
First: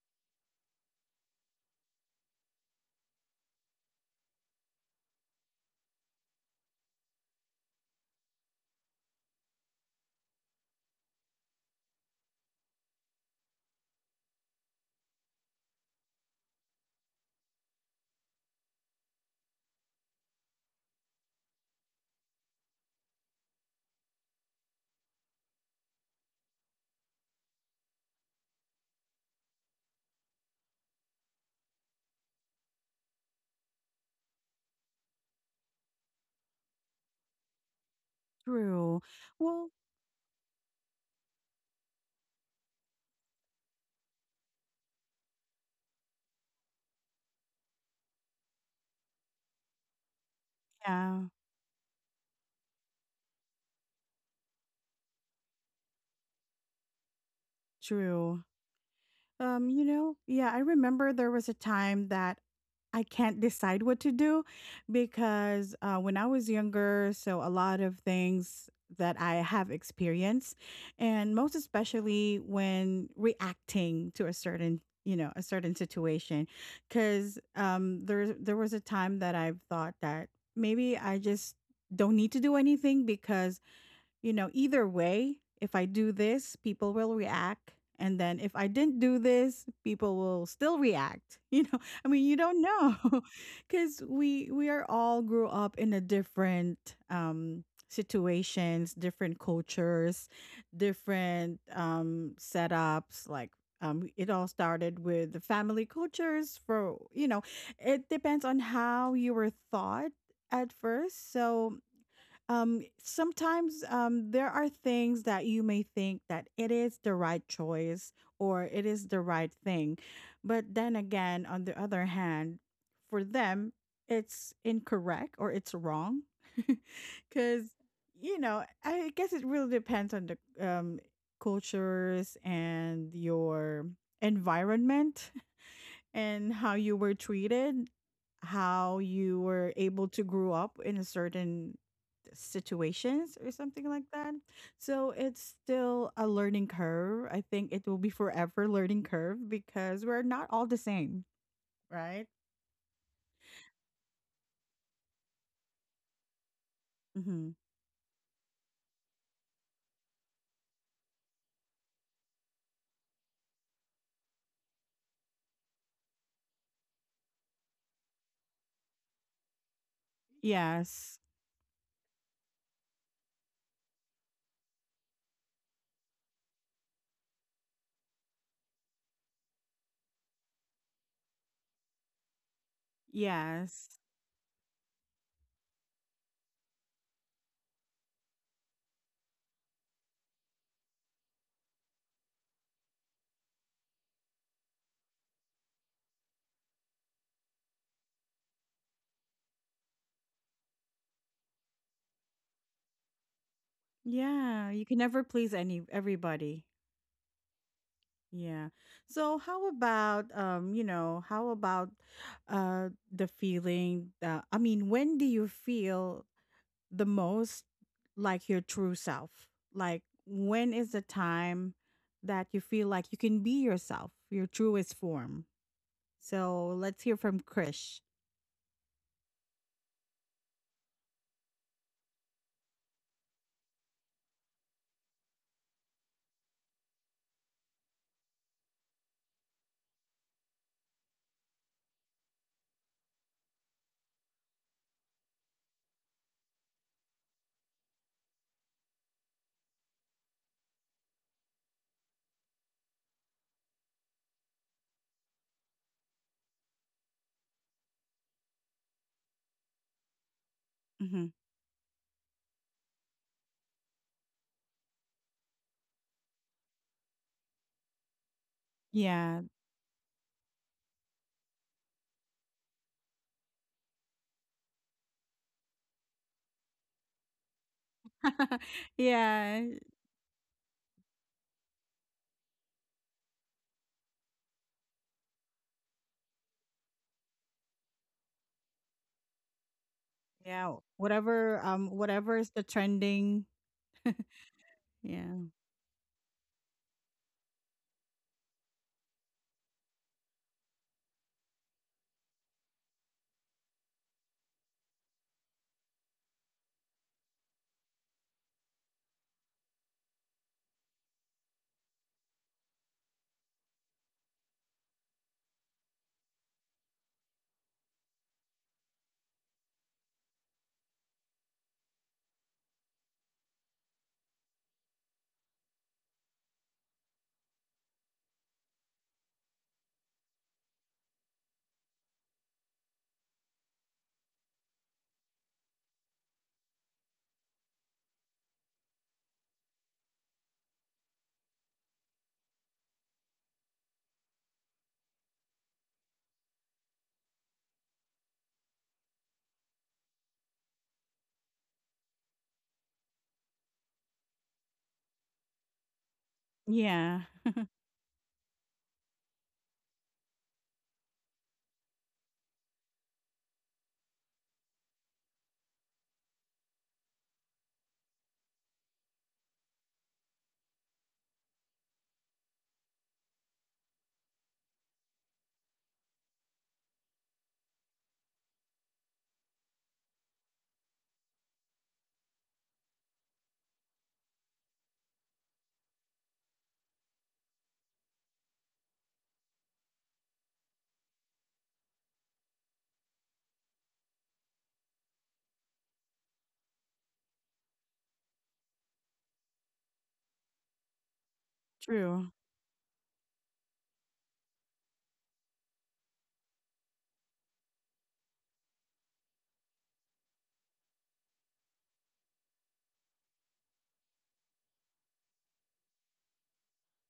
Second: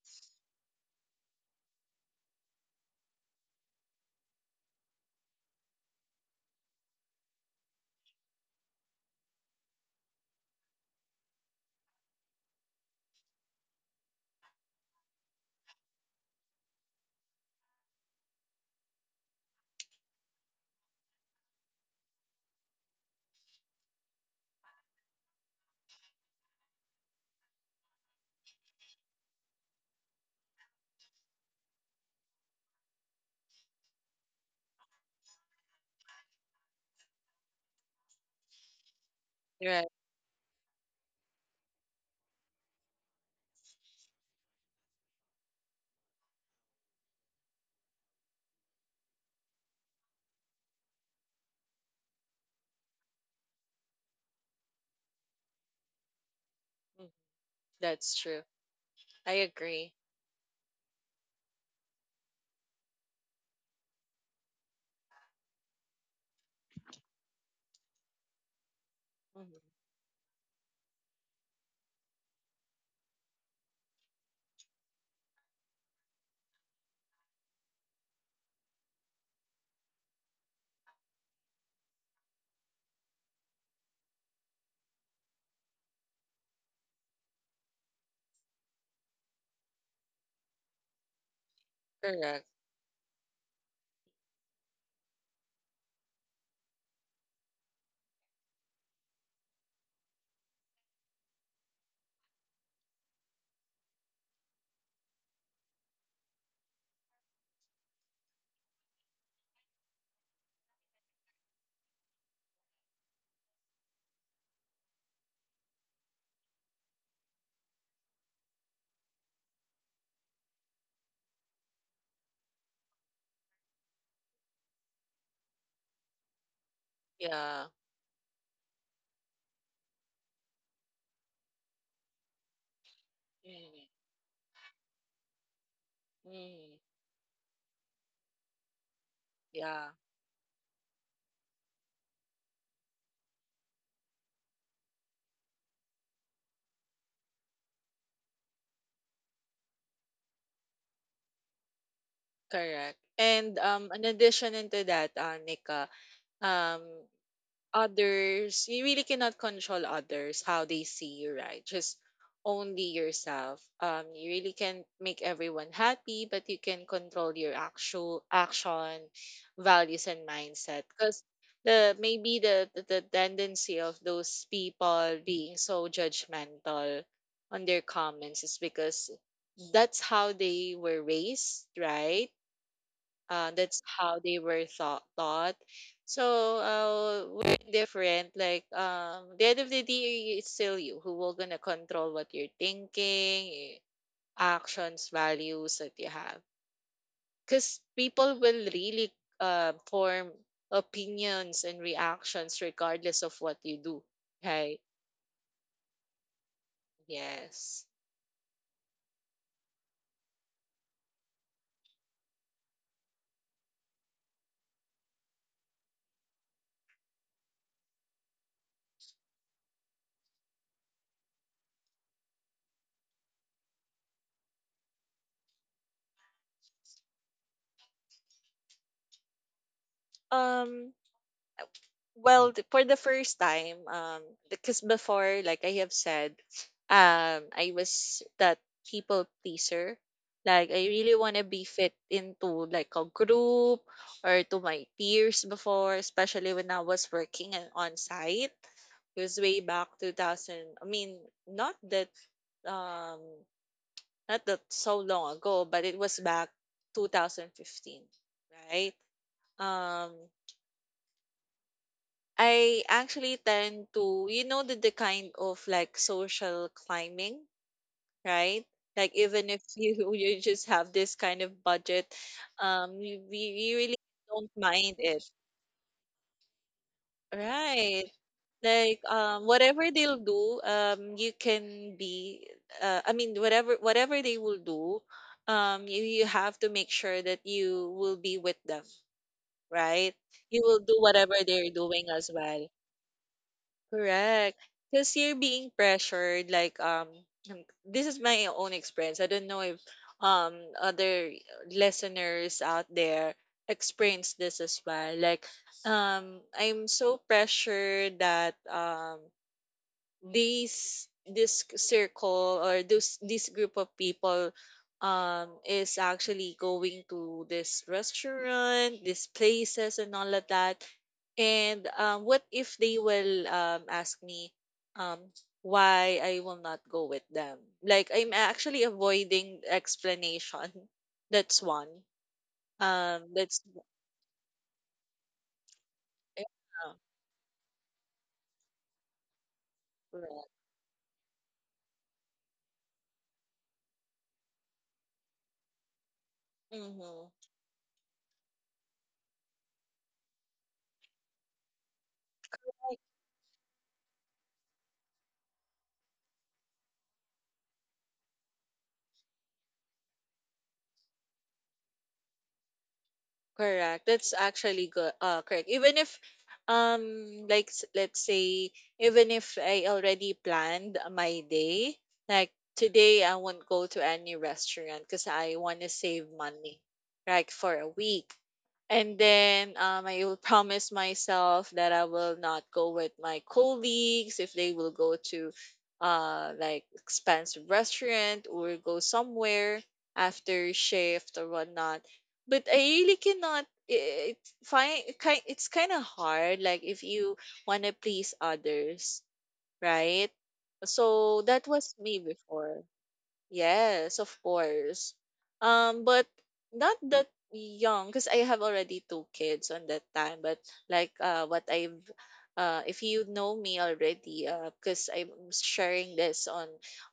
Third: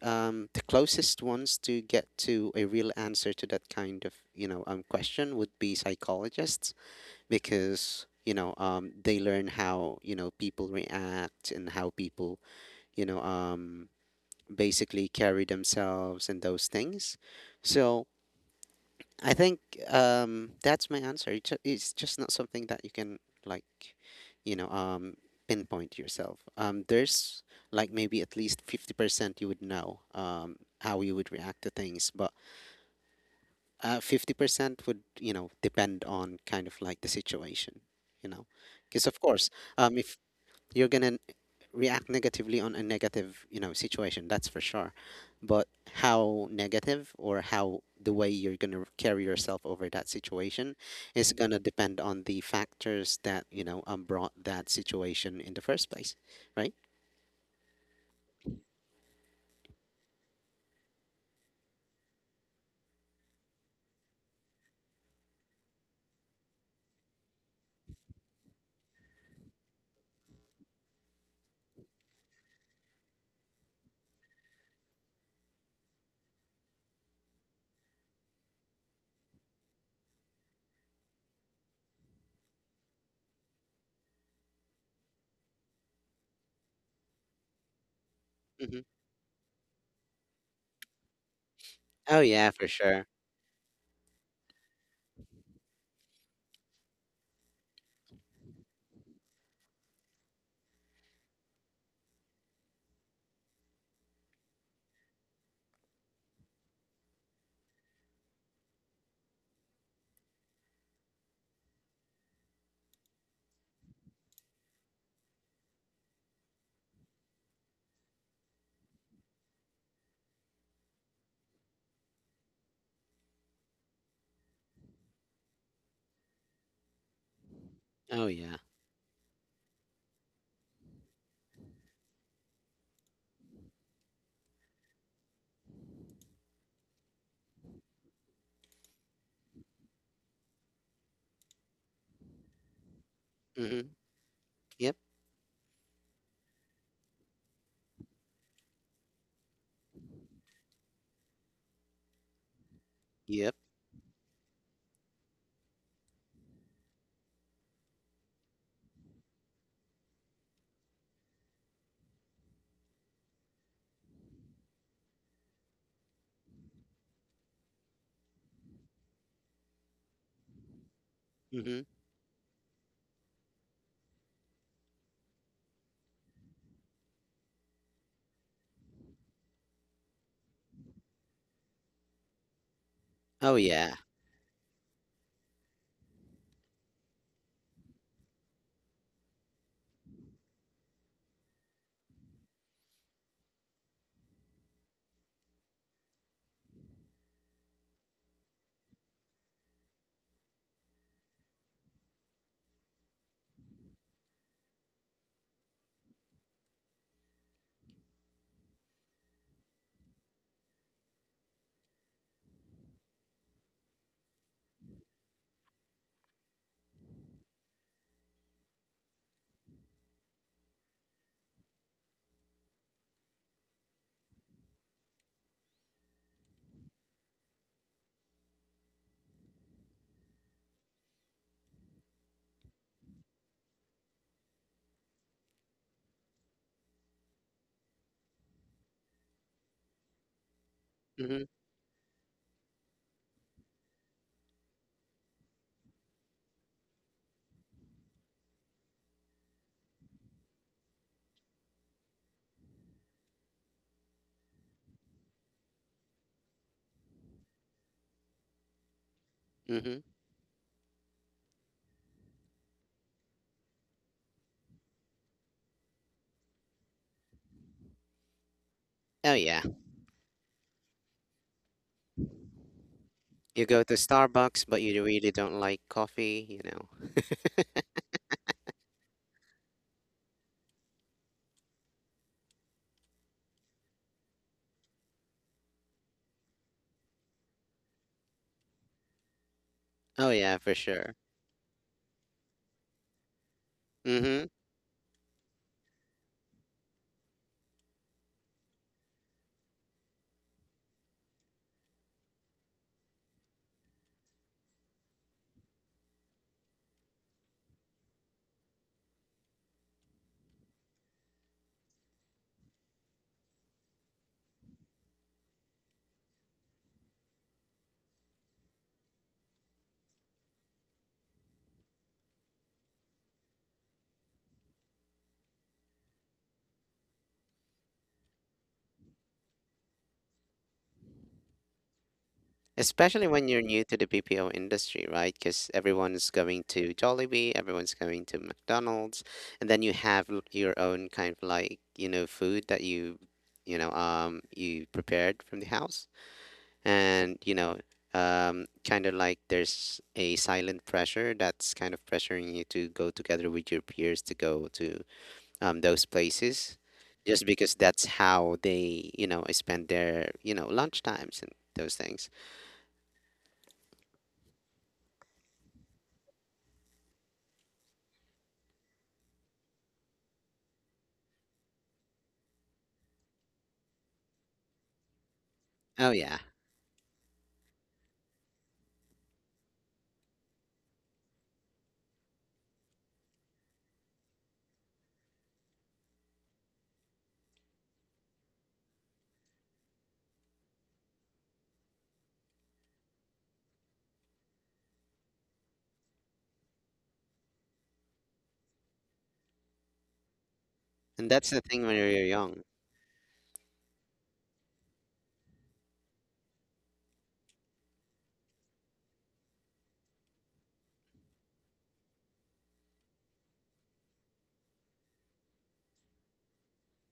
S2: um, the closest ones to get to a real answer to that kind of, you know, um, question would be psychologists. Because, you know, um, they learn how, you know, people react and how people, you know, um, basically carry themselves and those things. So I think um, that's my answer. It's ju- it's just not something that you can like, you know, um, pinpoint yourself. Um, there's like maybe at least fifty percent you would know um, how you would react to things. But uh, fifty percent would you know depend on kind of like the situation, you know.
S1: True.
S2: Because of course,
S1: Well,
S3: Right.
S2: um, if you're gonna react negatively on a negative, you know, situation, that's for sure. But how negative or how the way you're going to carry yourself over that situation
S1: yeah,
S2: is going to depend on the factors that you know um, brought that situation in the first place, right?
S3: Mhm. That's true.
S1: true.
S3: I
S1: Um, you
S3: agree.
S1: know, yeah, I remember there was a time that I can't decide what to do, because, uh, when I was younger, so a lot of things that I have
S3: Mm-hmm.
S1: experienced, and most especially when reacting to a certain, you know a certain situation, because, um, there there was a time that I've thought that maybe I just don't need to do anything because, you know, either way, if I do this, people will react. And then if I
S2: hmm
S1: didn't do this, people will still react. You know, I
S2: oh
S1: mean, you
S3: Correct.
S2: yeah
S1: don't
S2: for sure
S1: know, because we we are all grew up in a different, um, situations, different cultures, different, um, setups. Like, um, it all started with the family cultures. For, you know, it depends on how you were thought at first. So, um, sometimes, um, there are things that you may think that it is the right choice or it is the right thing. But then again, on the other hand, for them, it's incorrect or it's wrong. Because,
S3: Yeah.
S2: oh
S1: you
S2: yeah
S1: know, I guess it really depends on the, um, cultures and your
S3: Mm,
S1: environment, and how
S3: mm.
S1: you were treated, how you were
S3: Yeah,
S1: able to grow up in a certain situations or something
S2: hmm
S1: like that.
S2: yep
S1: So it's still a learning curve. I think it will be forever learning curve because we're not all the same, right?
S3: correct.
S2: yep
S3: And um, in addition into that, uh, Nika, um,
S1: Mm-hmm.
S3: others, you really cannot control others how they see you, right? Just only yourself. Um you really can make everyone happy, but you can control your actual action, values and mindset,
S1: Yes.
S3: because
S2: hmm
S3: the maybe the, the the tendency of those people being so judgmental on their comments is because that's how they were raised, right? Uh,
S2: oh
S3: that's
S2: yeah
S1: Yes.
S3: how they were thought taught. So uh, we're different. Like um the end of the day, it's still you who will gonna control what you're thinking, eh, actions, values that you have, because people will really uh, form opinions and reactions regardless of what you do,
S1: Yeah,
S3: right?
S1: you can never please any everybody.
S3: Yes.
S1: Yeah. So how about um, you know, how about uh the feeling that I mean, when do you feel the most like your true self? Like, when is the time that you feel like you can be yourself, your truest form? So let's hear from Krish.
S3: um Well, th- for the first time, um, because before, like I have said, um, I was that people pleaser. Like I really want to
S2: hmm
S3: be fit into like a group or to my peers before, especially when I was working and on site. It was way back two thousand. I mean, not that um not that so long ago, but it was back two thousand fifteen, right?
S2: hmm
S3: Um
S1: Hmm.
S3: I actually tend to, you know, the, the kind of like social climbing, right? Like
S2: Oh
S1: Yeah.
S3: even
S2: yeah.
S3: if you you just have this kind of budget, um, you, we
S2: You
S3: you
S2: go to
S3: really don't
S2: Starbucks but
S3: mind
S2: you
S3: it,
S2: really don't like coffee, you know.
S3: right? Like um,
S1: yeah.
S3: whatever they'll do, um, you can be, uh, I mean, whatever whatever they will do, um, you you have to make sure that you will be with them, right?
S2: Oh yeah,
S3: You
S2: for
S1: Yeah.
S3: will do
S2: sure.
S3: whatever
S1: Whatever,
S3: they're
S1: um,
S3: doing as
S1: whatever is the
S3: well.
S1: trending.
S2: hmm
S3: Correct. Because you're
S1: Yeah.
S3: being pressured, like um, um, this is my own experience. I don't know if um other listeners out there experience this as well. Like um, I'm so pressured that um these this circle or this this group of people um is actually going to this restaurant, these places and all of that, and um what if they will um ask me um why I will not go with them? Like I'm actually avoiding explanation. That's one. Um
S2: Especially when you're
S3: that's
S2: new to the B P O industry, right? Because everyone's
S3: Yeah,
S2: going to Jollibee, everyone's going to McDonald's, and then you have l-
S3: correct.
S2: your own kind of like, you know, food that you, you know, um, you prepared from the house.
S3: Mhm.
S2: And, you know, um, kind of like there's a silent pressure that's kind of pressuring you to go together with your peers to go to um, those places,
S1: Yeah.
S2: just because that's how they, you know, spend their, you know, lunch times and those things.
S3: Correct. That's actually good. Uh, correct. Even if, um, like s- let's say, even if I already planned my day, like today I won't go to any restaurant because I want to
S2: Oh,
S3: save
S2: yeah.
S3: money, like for a week. And then um, I will promise myself that I will not go with my colleagues if they will go to, uh, like expensive restaurant or go somewhere after shift or whatnot, but I really cannot. It find Kind. It's kind of hard. Like if you want to please others, right?
S2: And
S3: So
S2: that's the
S3: that
S2: thing
S3: was
S2: when you're
S3: me
S1: True.
S2: young.
S3: before. Yes, of course. Um, but not that young because I have already two kids on that time. But like uh, what I've uh, if you know me already, uh, because I'm sharing this on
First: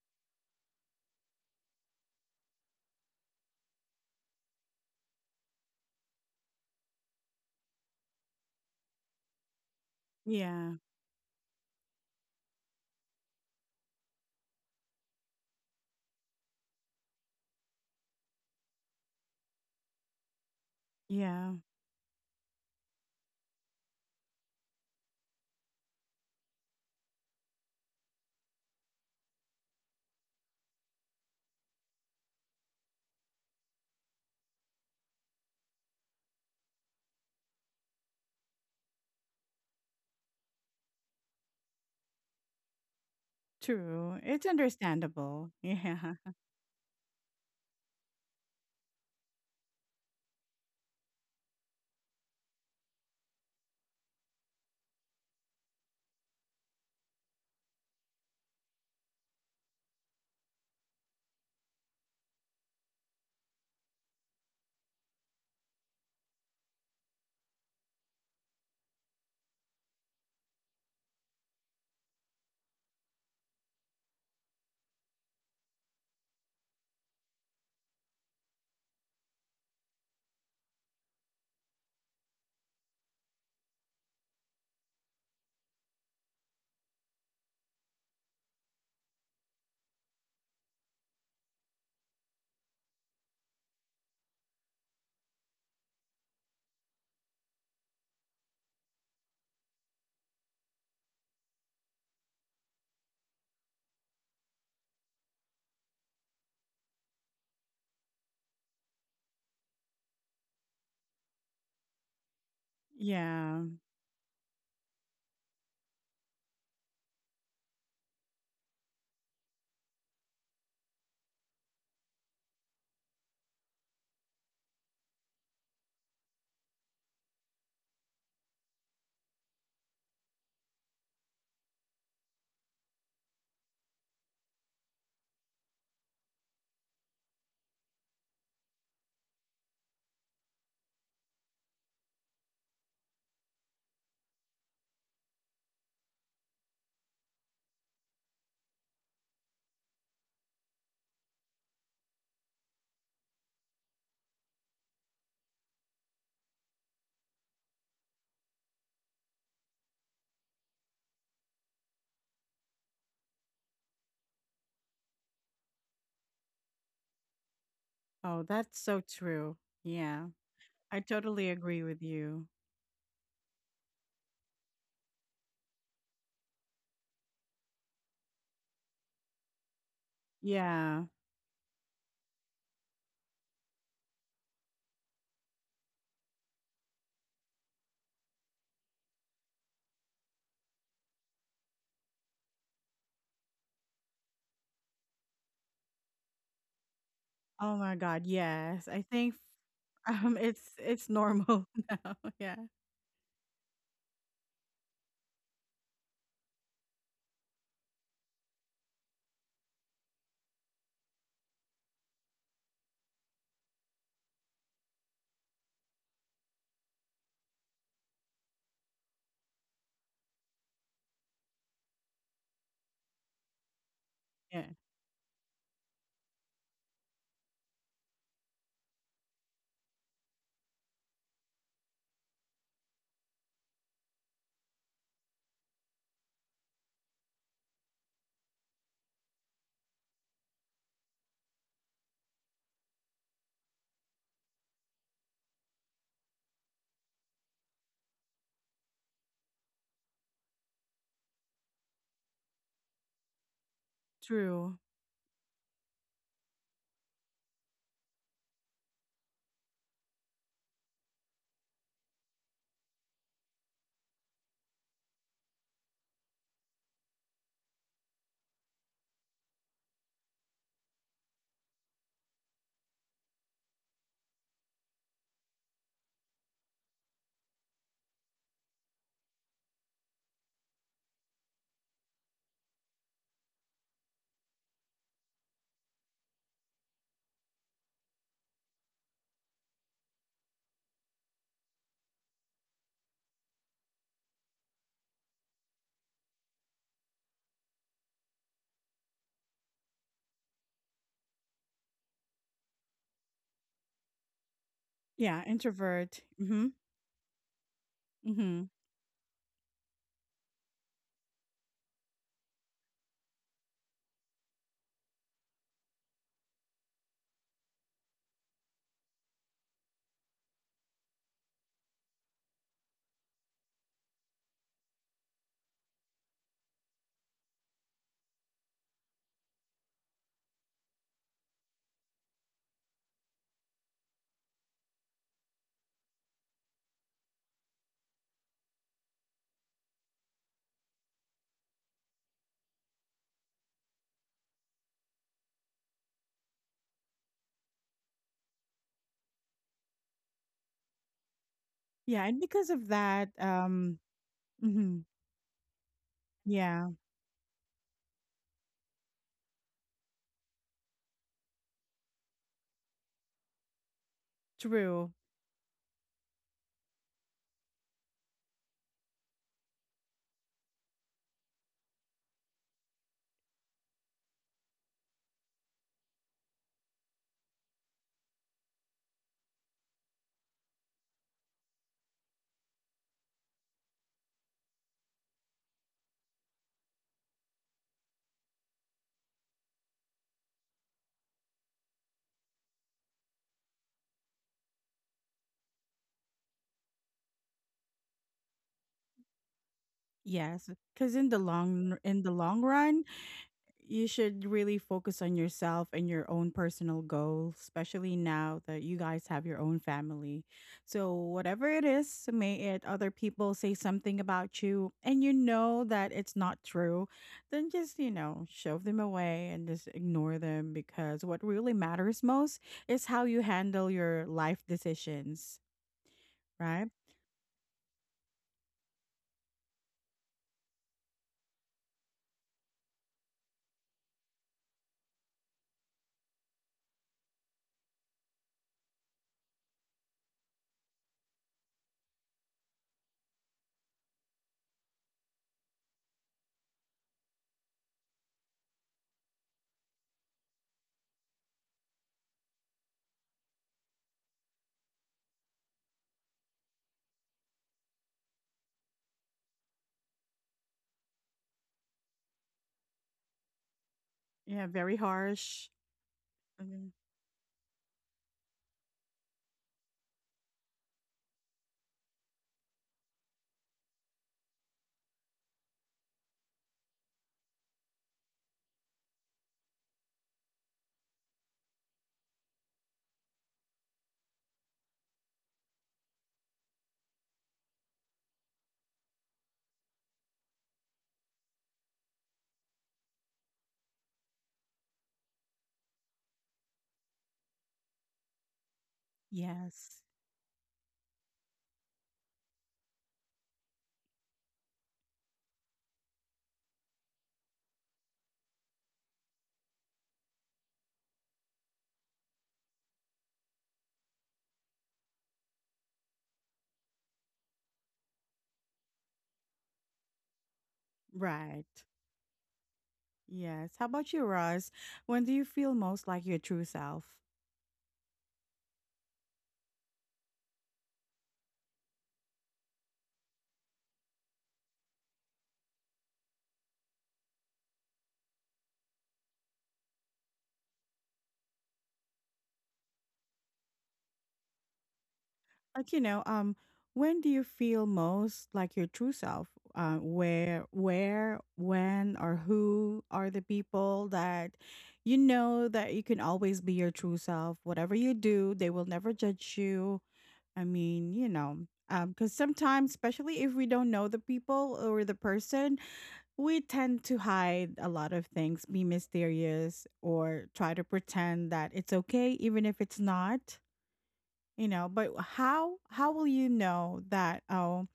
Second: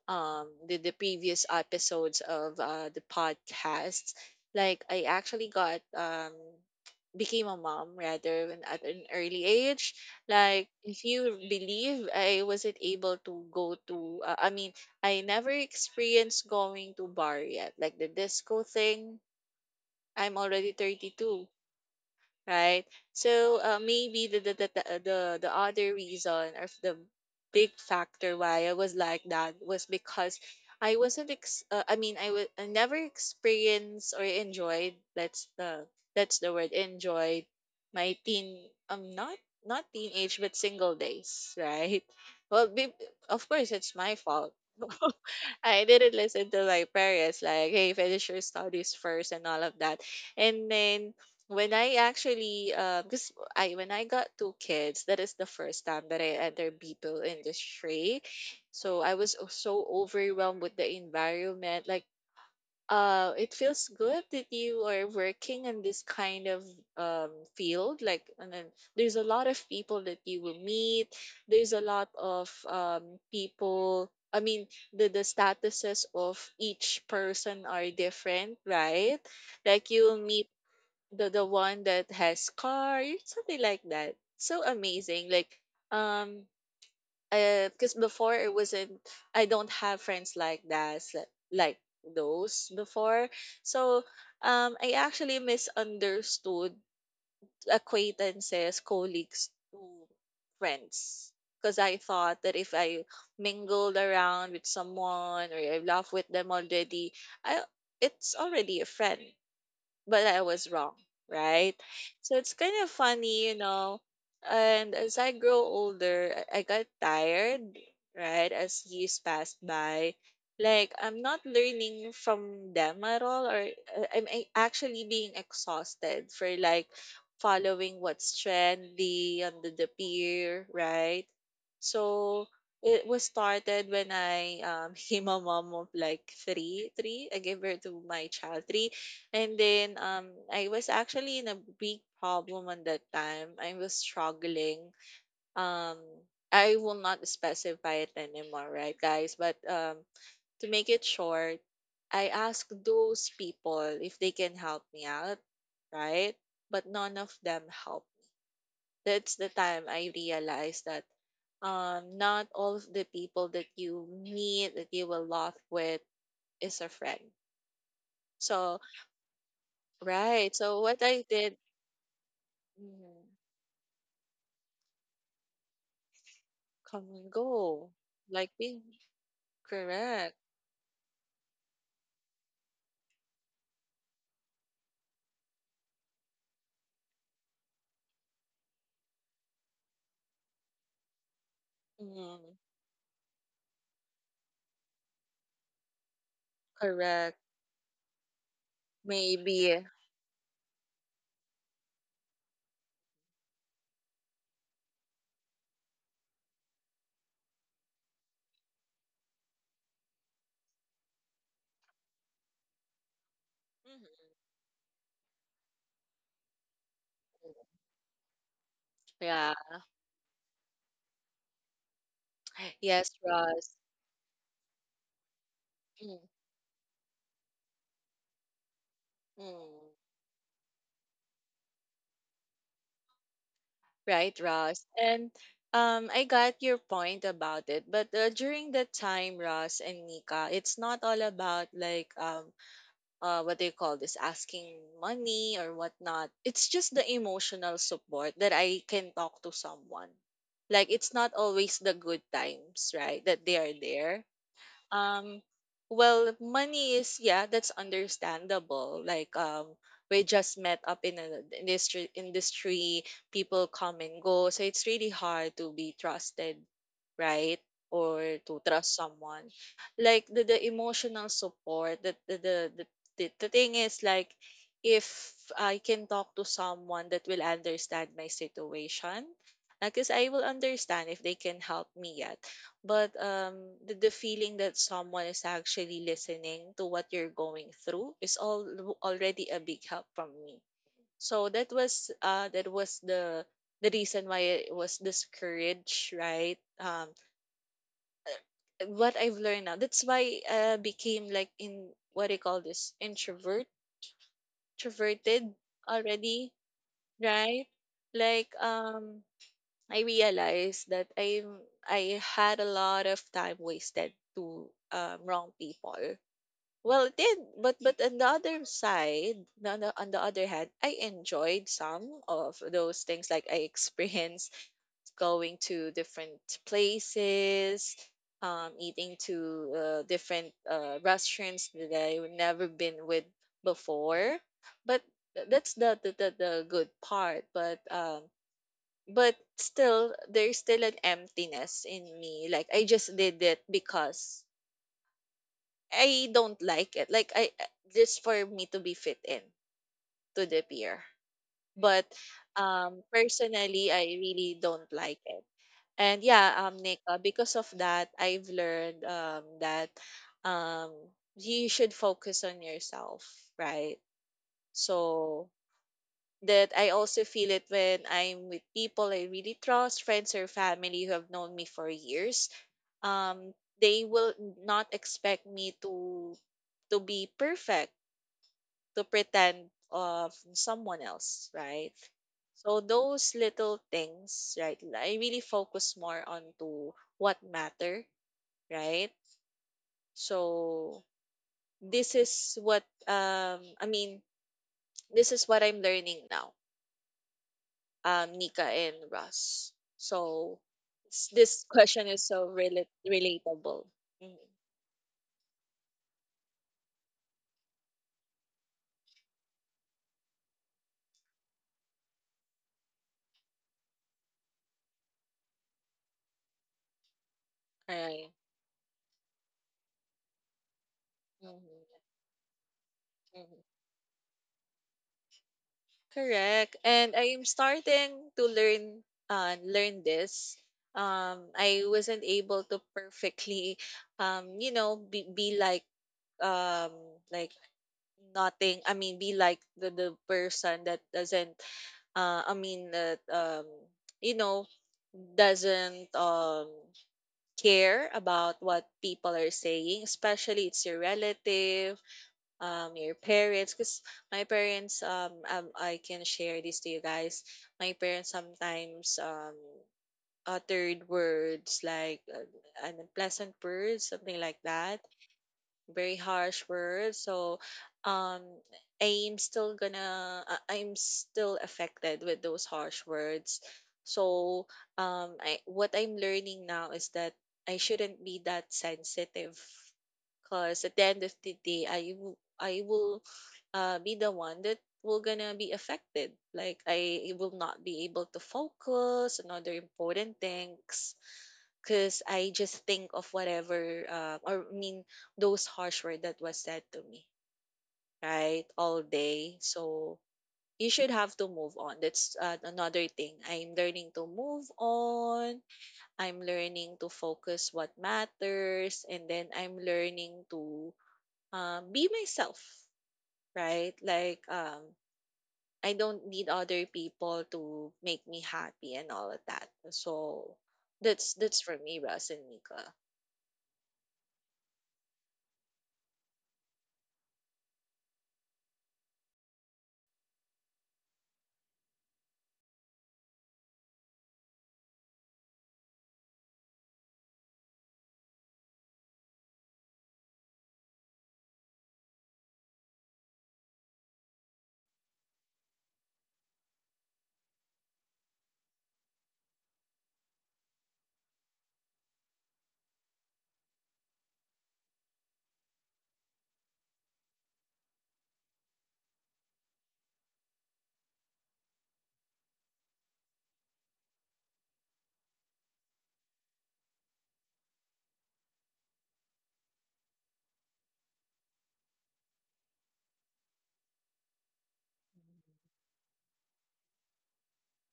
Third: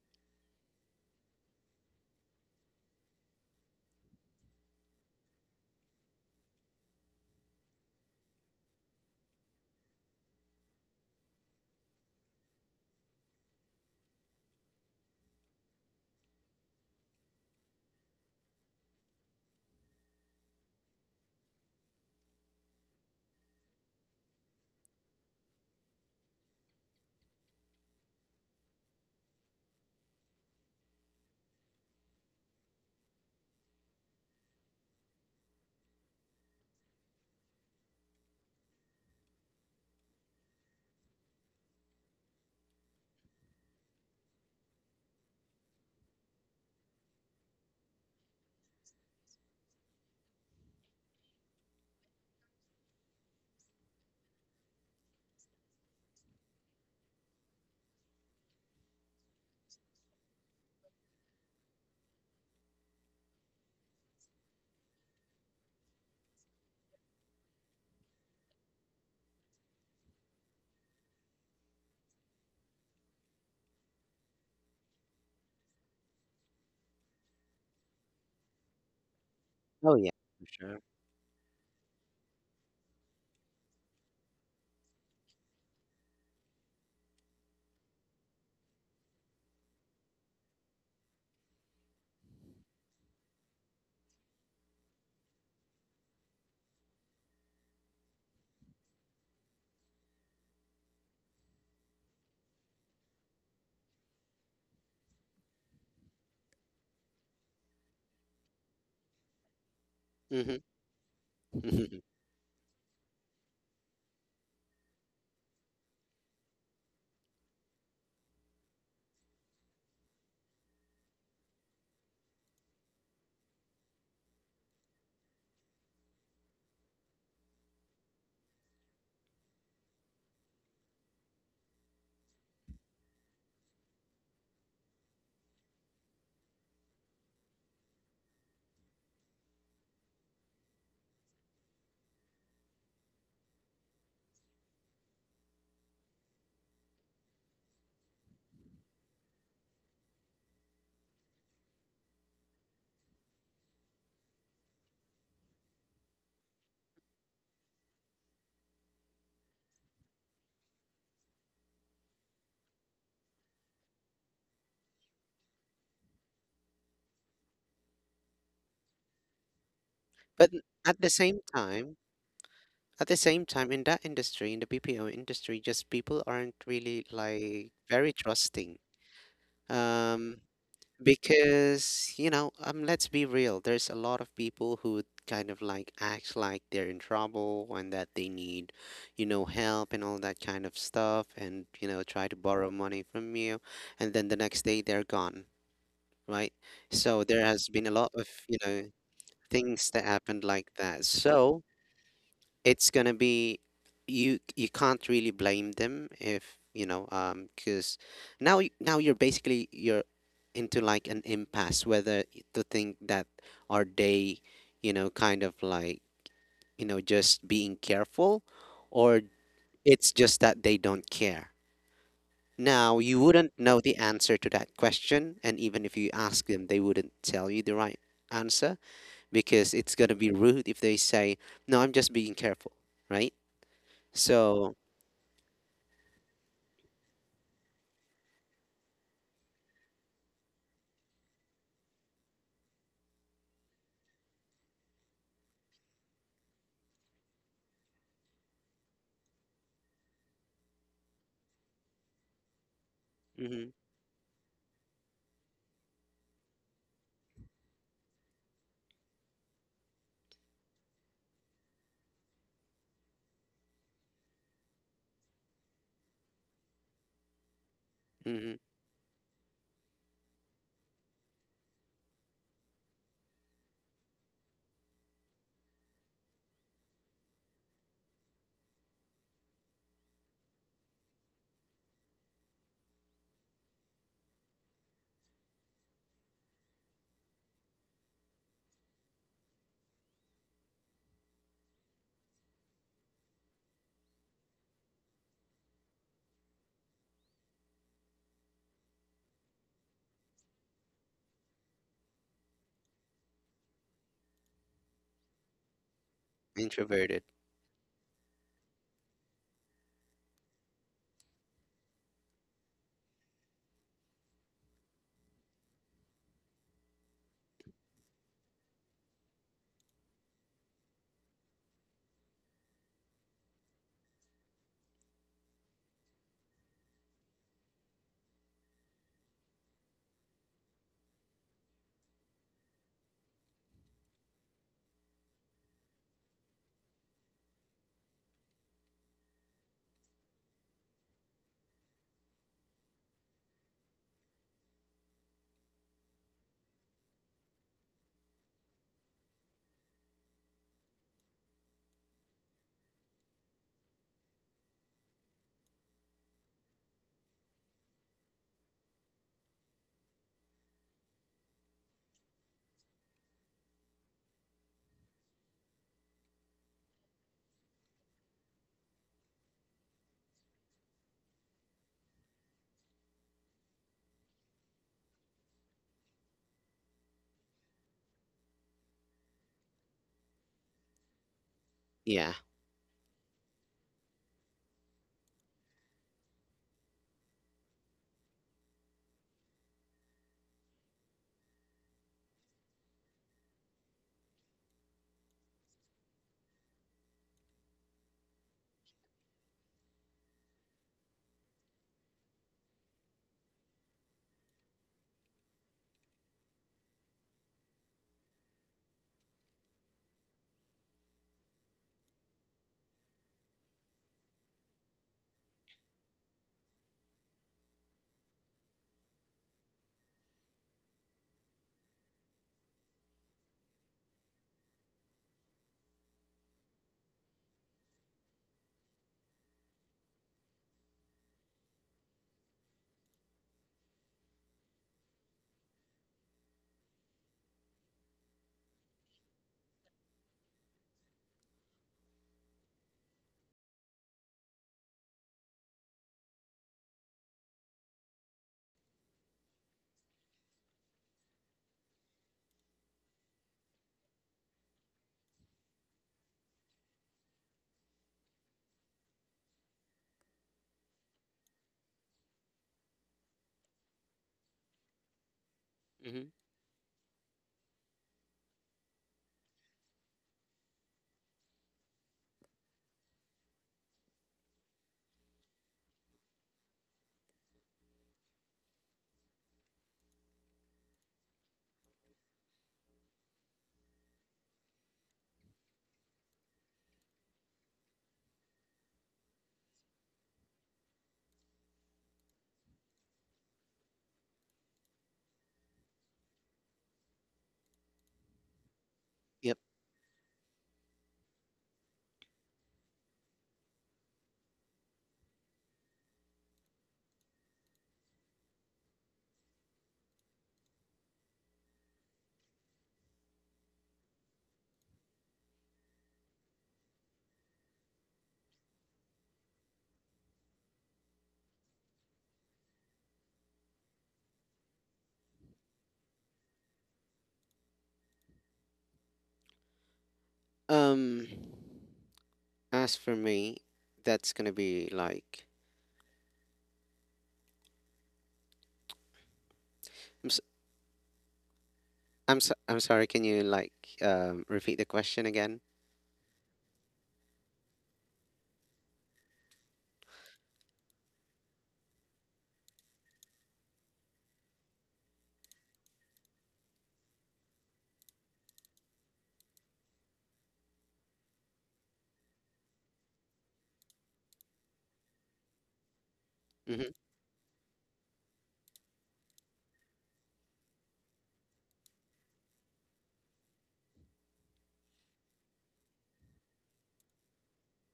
S3: um the, the previous episodes of uh the podcast. Like I actually got um became a mom rather when at an early age. Like
S1: Yeah.
S3: if you believe, I wasn't able to go to. Uh, I mean I never experienced going to bar yet, like the disco thing. I'm already thirty-two,
S1: Yeah.
S3: right? So uh, maybe the the, the the uh, the the other reason or the big factor why I was like that was because I wasn't ex- uh, I mean I was I never experienced or enjoyed, that's the that's the word, enjoyed my teen, um not not teenage but single days, right? well be- of course it's my
S1: True. It's
S3: fault.
S1: understandable.
S3: I
S1: Yeah.
S3: didn't listen to my parents, like hey, finish your studies first and all of that. And then when I actually, uh, because I when I got two kids, that is the first time that I entered people industry. So I was o- so overwhelmed with the environment. Like, uh, it feels good that you are working in this kind of um field. Like, and then there's a lot of people that you will meet. There's a lot of um people. I mean, the the statuses of each person are different, right? Like
S2: Oh yeah,
S3: you'll
S2: for
S3: meet
S2: sure.
S3: the the one that has car, something like that, so amazing. Like um because before it wasn't, I don't have friends like that, s- like those before. So um I actually misunderstood acquaintances, colleagues, to friends, because I thought that if I mingled around with someone or I laugh with them already, I it's already a friend. But I
S2: hmm
S3: was wrong, right? So it's kind of funny, you
S1: Yeah.
S3: know. And as I grow older, I I got tired, right? As years passed by, like I'm not learning from them at all, or uh, I'm a- actually being exhausted for like following what's trendy under the peer, right? So it was started when I um, became a mom of like three, three. I gave birth to my child three, and then um I was actually in a big problem on that time. I was struggling. Um I will not specify it anymore, right, guys? But um to make it short, I asked those people if they can help me out, right? But none of them helped. That's the time I realized that um not all of the people that you meet that you will laugh with is a friend.
S1: Oh, that's
S3: So,
S1: so true. Yeah.
S2: But
S3: right. So
S1: I
S3: what
S2: at the
S3: I
S2: same
S1: totally
S3: did.
S1: agree
S2: time,
S1: with you.
S2: at the
S3: Mhm.
S2: same time, in that industry, in the B P O industry, just people aren't really
S3: Come and
S2: like
S3: go,
S2: very
S3: like
S2: trusting.
S3: me. Correct.
S2: Um,
S1: Yeah.
S2: because you know, um, let's be real. There's a lot of people who kind of like act like they're in trouble and that they need, you know, help and all that kind of stuff, and you know, try to
S3: Mm,
S2: borrow money from you, and then the next day they're gone. Right? So
S3: correct.
S2: there has
S1: Oh
S2: been a
S1: my
S2: lot
S1: god,
S2: of, you know,
S1: yes. I think
S3: Maybe.
S2: things that
S1: um
S2: happened
S1: it's
S2: like that.
S1: it's
S2: So
S1: normal now. Yeah.
S2: it's gonna be you you can't really blame them if, you know, um because now y- now you're basically you're into like an impasse whether to think that are
S3: Hmm.
S2: they, you know, kind of like, you know, just being careful or
S3: Yeah.
S2: it's just that they don't care. Now,
S3: Yes,
S2: you wouldn't
S3: Ross.
S2: know the answer to
S1: Yeah.
S2: that question, and even if you
S3: Mm,
S2: ask them, they wouldn't tell you the right answer because it's
S3: mm.
S2: gonna be rude if they say, "No, I'm just being careful," right?
S3: Right,
S2: So,
S3: Ross. And um, I got your point about it. But uh, during that time, Ross and Nika, it's not all about like um uh what do you call this, asking money or whatnot. It's just the emotional support that I can talk to someone, like, it's not always the good times, right, that they
S2: mm-hmm,
S3: are there.
S1: True.
S3: um, well, money is, yeah, that's understandable. Like um, we just met up in an industry industry, people come and go, so it's really hard to be trusted, right? Or
S2: mm-hmm,
S3: to trust someone. Like the, the emotional support, that the the, the the the thing is, like, if I can talk to someone that will understand my situation, because I will understand if they can help me. Yeah, but um the, the feeling that someone is actually listening to what you're going through is all already a big help from me. So that was uh that was the the reason why it was this courage, right. Um what I've learned now, that's why I became, like, in what do you call this, introvert
S1: Yeah,
S3: introverted
S1: introvert.
S3: already,
S1: Mhm.
S2: introverted.
S3: right, like
S1: Mhm.
S3: um I realized that I I had a lot of time wasted to um, wrong people. Well, it did, but but on the other side, on the, on the other hand, I enjoyed some of those things. Like I experienced going to different places, um, eating to uh, different uh, restaurants that I've never been with before. But th- that's the the, the, the good part. But um, but still there's still an emptiness in me, like I just did it because I don't like it, like I, just for me to be fit in to the peer, but
S1: Yeah, and because of
S3: um
S1: that
S3: personally
S1: um
S3: I really don't
S1: mhm.
S3: like it. And yeah, um
S1: Yeah,
S3: nick, uh, because of that I've learned um that um you should focus on yourself, right,
S1: true.
S3: so that I also feel it when I'm with people I really trust, friends or family who have known me for years. um they will not expect me to to be perfect, to pretend of someone else, right?
S2: Yeah.
S3: So those little things, right, I really focus more on to what matter, right? So this is what um i mean this is what I'm learning now, um Nika and Russ, so
S1: Yes, cuz in
S3: s-
S1: the
S3: this
S1: long
S3: question
S1: in
S3: is
S1: the
S3: so
S1: long
S3: rela-
S1: run,
S3: relatable.
S1: you
S3: Mhm.
S1: should really focus on yourself and your own personal goals, especially now that you guys have your own family. So, whatever it is, may it other people say something about you and you know that it's not true, then
S3: All
S1: just, you
S3: right.
S1: know, shove them away and just ignore them because what really matters most is how you
S3: Mhm.
S1: handle your life decisions,
S3: Correct.
S1: right?
S3: And I am starting to learn uh learn this. Um I wasn't able to perfectly, um you know be, be like um like nothing, I mean, be like the, the person that doesn't, uh I mean that, um you know doesn't, um care about what people are saying, especially it's your relative, um your parents. Because my parents, um, um I can share this to you guys. My parents sometimes um uttered words, like, uh, unpleasant words, something like
S1: Yeah, very
S3: that,
S1: harsh.
S3: very
S2: Mm-hmm.
S3: harsh
S1: Mhm.
S3: words. So um I'm still gonna I- I'm still affected with those harsh words. So um I what I'm learning now is that I shouldn't be that sensitive, because at the end of the day I will I will, uh, be the one that will gonna be affected. Like I will not be able to focus on other important things, because I just think of whatever, uh, or I mean, those harsh word that was said to me, right, all
S2: Yep.
S3: day.
S1: Yes,
S3: So you should have to move on. That's, uh, another thing. I'm learning to move on. I'm learning to focus what matters, and then I'm learning to, uh, be myself, right? Like um I don't need other people to make me happy and all of that. So that's that's
S1: right.
S3: for me, Russ and Mika.
S1: Yes. How about you, Roz? When do you feel most like your true self?
S2: Um, as for me, that's gonna be like, I'm s I'm so, I'm sorry. Can you like um repeat the question again?
S1: Like, you know, um, when do you feel most like your true self? Uh, where, where, when, or who are the people that you know that you can always be your true self? Whatever you do, they will never judge you. I mean, you know, um, because sometimes, especially if we don't know the people or the person, we
S2: Mm-hmm.
S1: tend to hide a lot of things, be mysterious, or try to pretend that it's okay, even if it's not. You know, but how how will you know that? Oh,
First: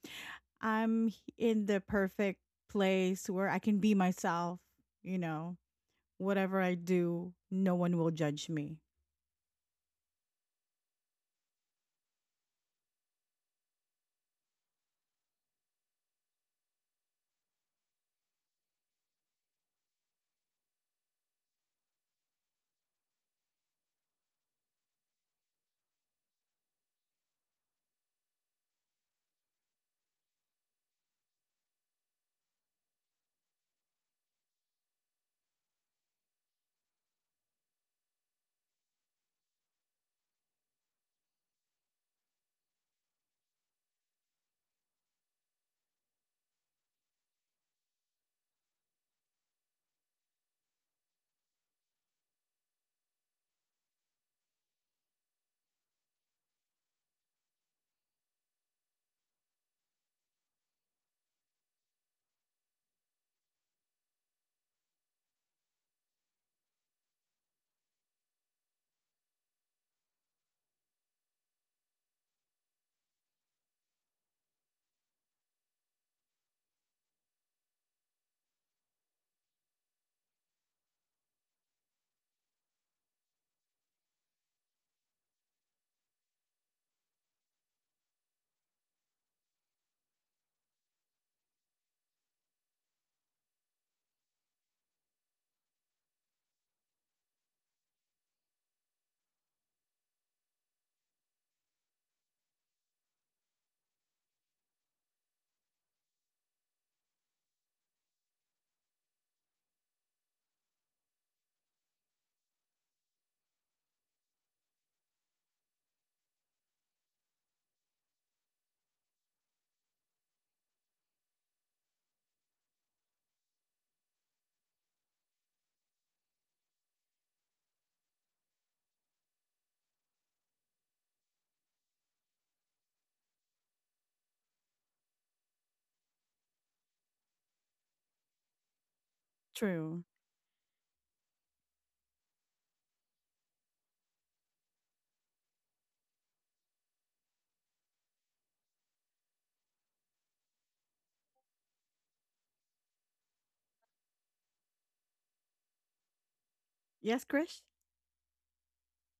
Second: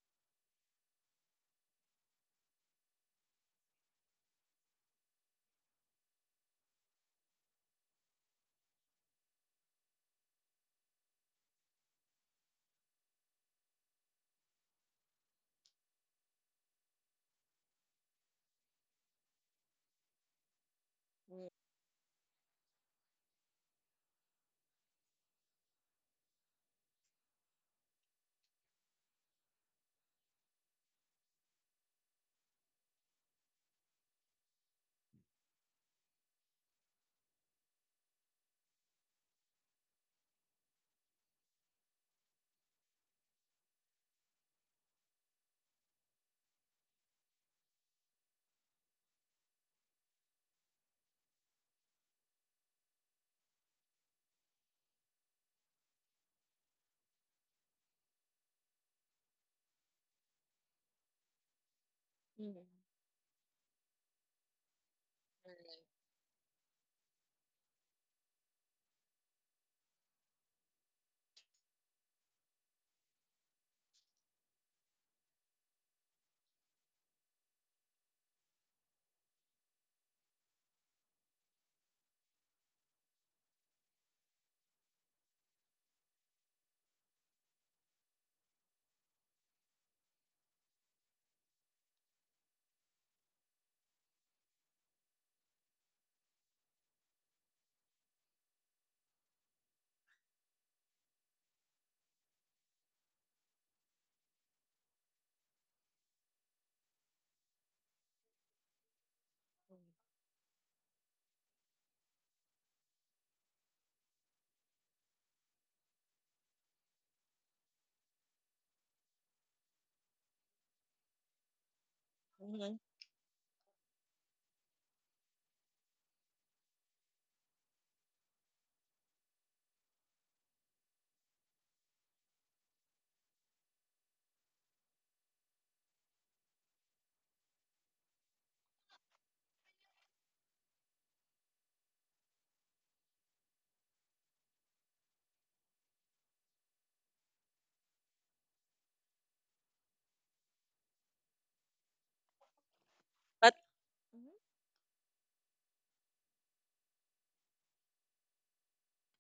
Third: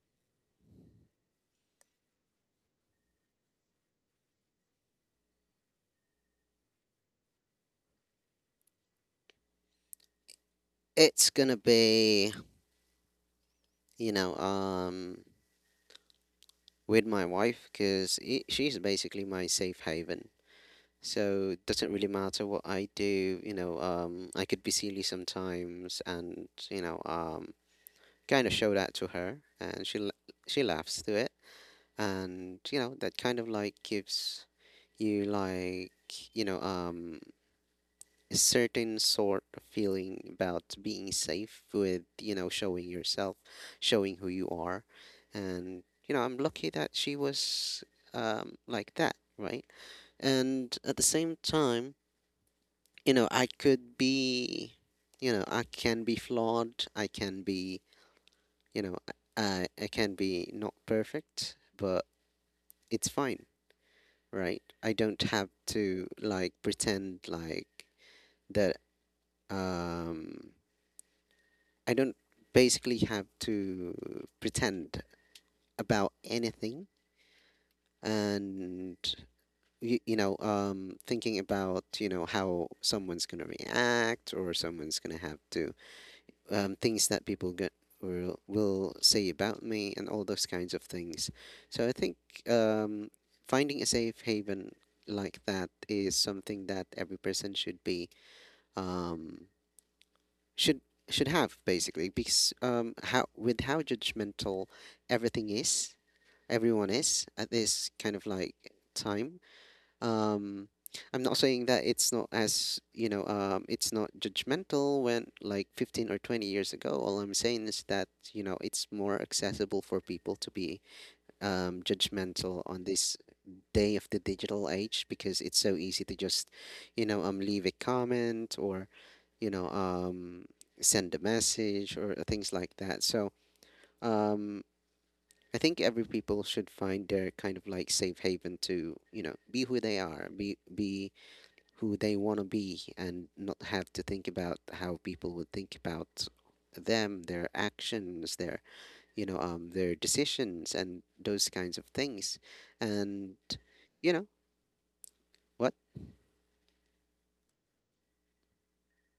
S1: I'm in the perfect place where I can be myself. You know, whatever I do, no one will judge me.
S2: It's gonna be, you know, um, with my wife because she's basically my safe haven.
S3: Mm.
S2: So it doesn't really matter what I do, you know, um, I could be silly sometimes and, you know, um, kind of show that to her and she la- she laughs through it and, you know, that kind of like gives you like, you know, um, a certain sort of feeling about being safe with, you know, showing yourself, showing who you are. And, you know, I'm lucky that she was um, like that, right? And at the same time, you know, I could be, you know, I can be flawed. I can be, you know, I, I can be not perfect, but it's fine, right? I don't have
S3: Mm-hmm.
S2: to like pretend like that. Um, I don't basically have to pretend about anything. And you, you know, um, thinking about you know how someone's gonna react or someone's gonna have to um, things that people get will, will say about me and all those kinds of things. So I think um, finding a safe haven like that is something that every person should be um, should should have basically because um, how with how judgmental everything is, everyone is at this kind of like time um, I'm not saying that it's not, as you know um it's not judgmental when like fifteen or twenty years ago. All I'm saying is that you know it's more accessible for people to be um judgmental
S3: Mm-hmm.
S2: on this day of the digital age because it's so easy to just you know um leave a comment or you know um send a message or things like that. So um, I think every people should find their kind of like safe haven to, you know, be who they
S1: True.
S2: are, be be who they want to be, and not have to think about how people would think about them, their actions, their you know um their decisions and those kinds of things, and
S3: But.
S2: you
S3: Mhm.
S2: know what?
S1: Yes, Krish.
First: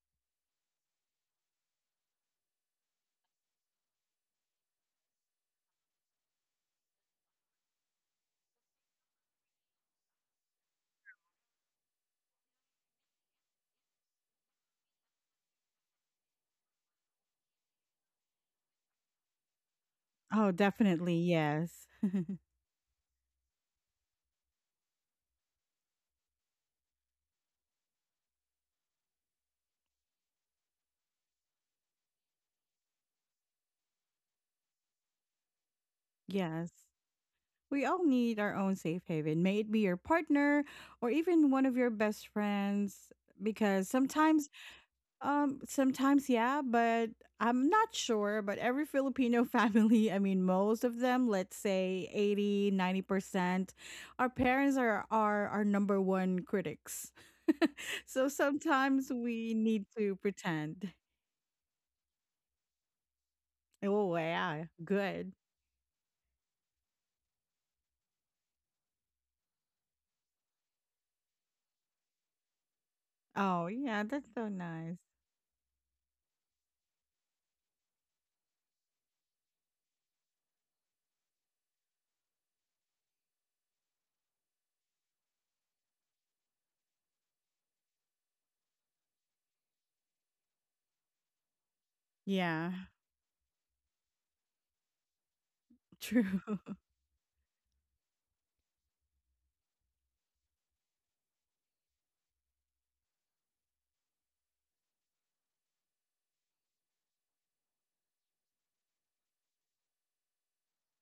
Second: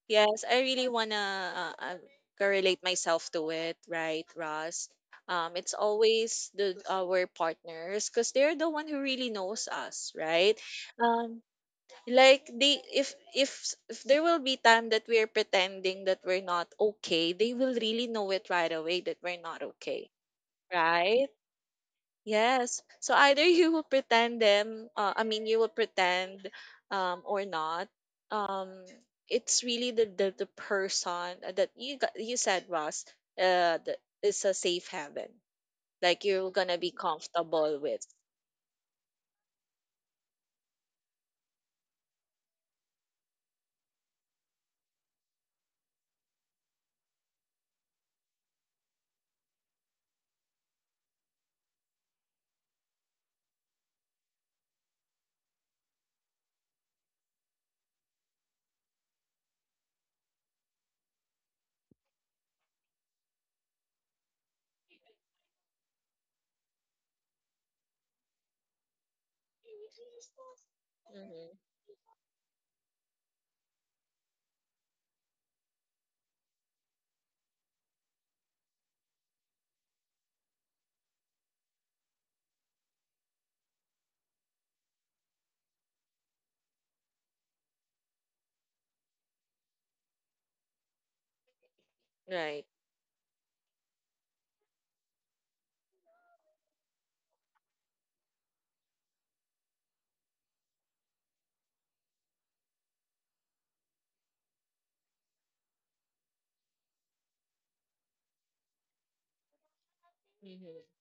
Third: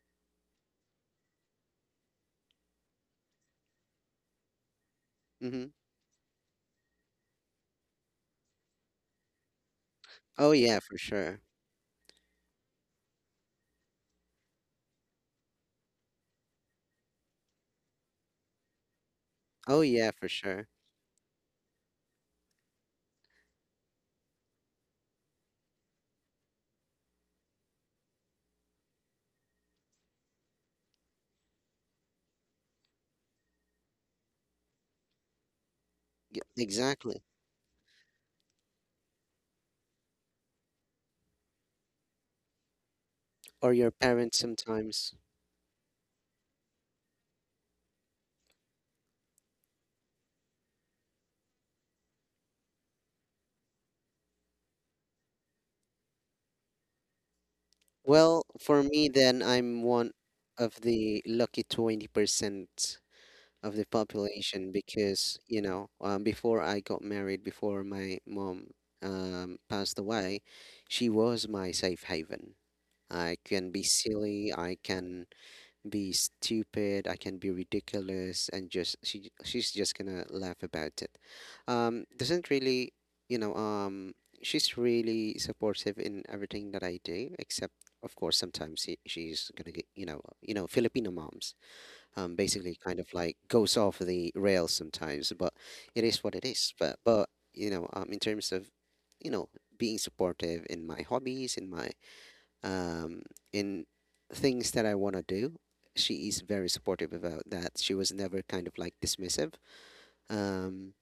S3: Yes, I really wanna, uh, uh, correlate myself to it, right, Russ? Um,
S2: Mm-hmm.
S3: it's always the our partners because they're the one who really knows us,
S2: Oh
S3: right?
S2: yeah, for sure.
S3: Um. Like they, if if if there will be time that we're pretending that we're not okay, they will really know it right away that we're not
S2: Oh
S3: okay,
S2: yeah, for
S1: Oh,
S2: sure.
S1: definitely.
S3: right?
S1: Yes.
S3: Yes, so either you will pretend them, uh, I mean, you will pretend, um or not, um it's really the the, the person that you got you said, Ross, uh that is a safe haven, like
S2: Yeah,
S3: you're
S1: yes.
S3: gonna be
S2: exactly.
S3: comfortable
S1: We all
S3: with.
S1: need our own safe haven, may it be your partner or even one of your best friends.
S2: Or
S1: Because
S2: your parents
S1: sometimes,
S2: sometimes.
S1: um, sometimes, yeah, but I'm not sure. But every Filipino family, I mean, most of them, let's say eighty, ninety percent our parents are, are our number one critics. So
S2: Well, for me,
S1: sometimes
S2: then
S1: we
S2: I'm
S1: need
S2: one
S1: to
S2: of
S1: pretend.
S2: the lucky twenty percent of the
S1: Oh, yeah,
S2: population
S1: good.
S2: because you know um, before I got married, before my mom um, passed away, she was
S3: Hmm.
S2: my safe haven. I
S1: Oh,
S2: can be
S1: yeah, that's so
S2: silly, I
S1: nice.
S2: can be stupid, I can be ridiculous, and just she she's just gonna laugh about it. Um, doesn't really, you know, um, she's really supportive in everything that I do, except of course sometimes she, she's gonna get you know you know Filipino moms um,
S3: Right.
S1: Yeah,
S2: basically kind of like goes off the rails sometimes, but it is
S1: true.
S2: what it is. But but you know, um, in terms of you know being supportive in my hobbies, in my um, in things that I want to do, she is very supportive about that. She was never kind of like dismissive,
S3: Hmm.
S2: um,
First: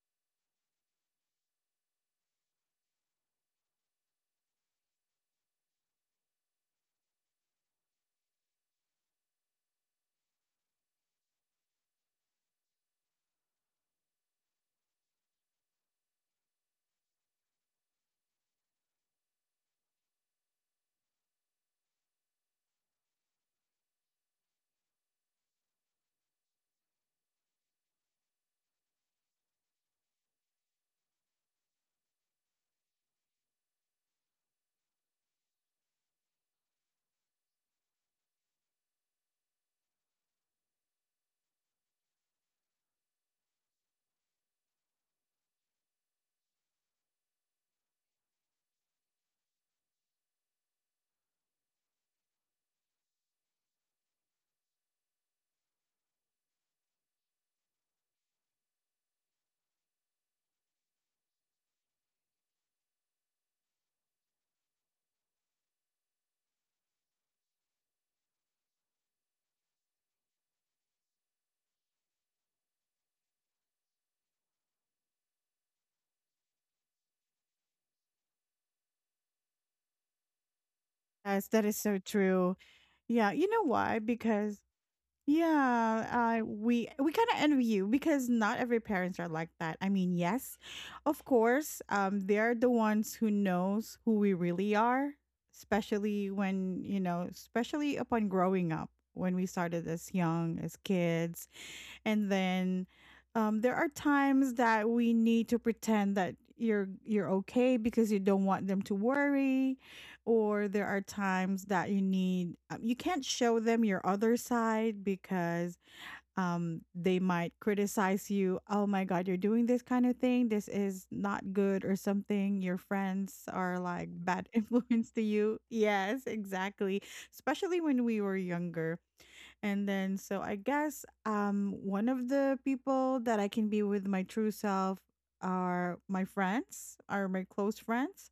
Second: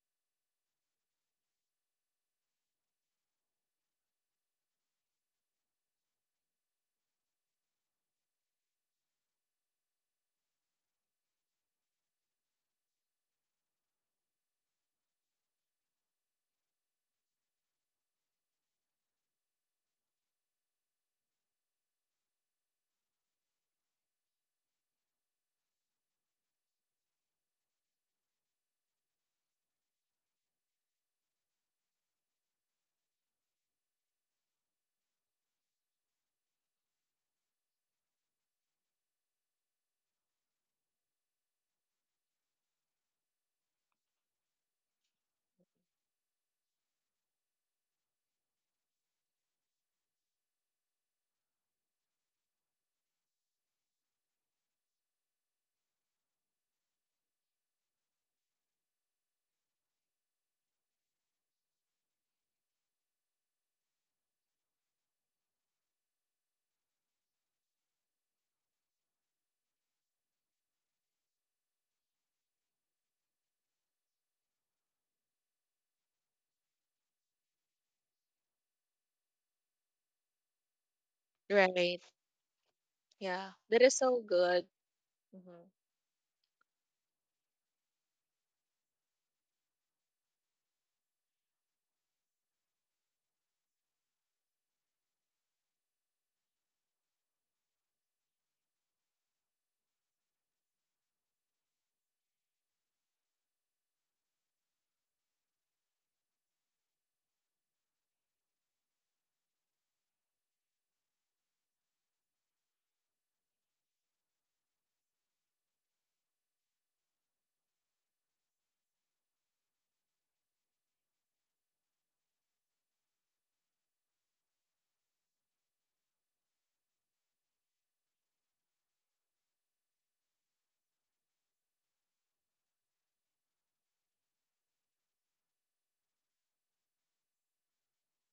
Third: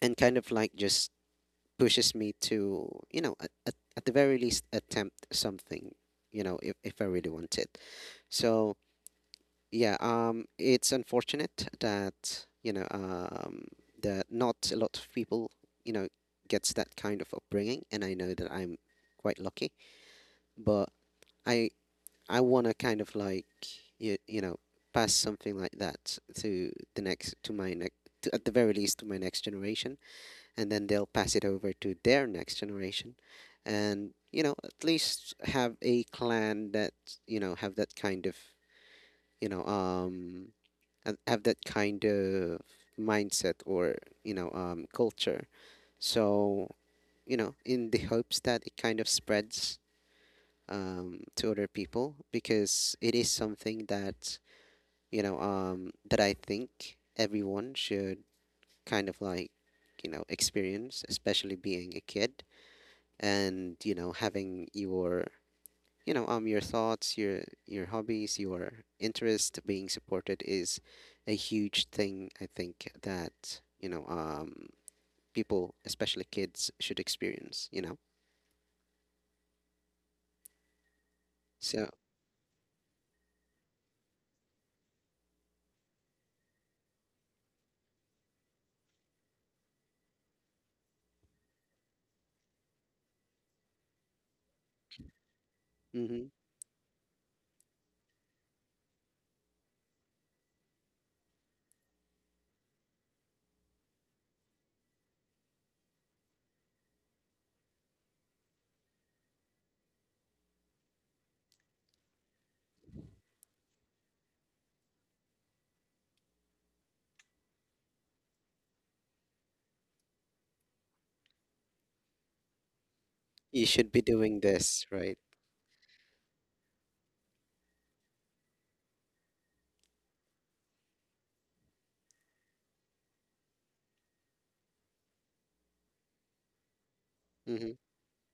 S2: and kind of like just pushes me to you know at, at, at the very least attempt something, you know if, if I really want it. So yeah, um, it's unfortunate that, you know, um, that not a lot of people, you know, gets that kind of upbringing, and I know that I'm quite lucky, but I I want to kind of like you, you know, pass something like that to the next to my next to, at the very least to my next generation, and then they'll pass it over to their next generation, and you know, at least have a clan that, you know, have that kind of, you know, um, ha- have that kind of mindset or, you know um, culture, so you know, in the hopes that it kind of spreads um, to other people because it is something that you know um, that I think everyone should kind of like you know experience, especially being a kid. And you know, having your you know um your thoughts, your your hobbies, your interest being supported is a huge thing I think that you know um people especially kids should experience, you know.
S1: Yes, that is
S2: So
S1: so
S3: Right.
S1: true. Yeah, you
S3: Yeah,
S1: know
S3: that is
S1: why?
S3: so
S1: Because
S3: good. Hmm.
S1: yeah, uh, we we kind of envy you because not every parents are like that. I mean, yes, of course, um, they're the ones who knows who we really are, especially
S2: mhm,
S1: when you know, especially upon growing up when we started as young as kids, and then um, there are times that we need to pretend that you're you're okay because you don't want them to worry or there are times that you need um, you can't show them your other side because um they might criticize you. Oh my god, you're doing this kind of thing. This is not good or something. Your friends
S2: you
S1: are
S2: should be
S1: like
S2: doing
S1: bad
S2: this
S1: influence
S2: right.
S1: to you. Yes, exactly, especially when we were younger. And then, so I guess um, one of the people that I can be with my true self are my friends, are my
S2: Hmm.
S1: close friends,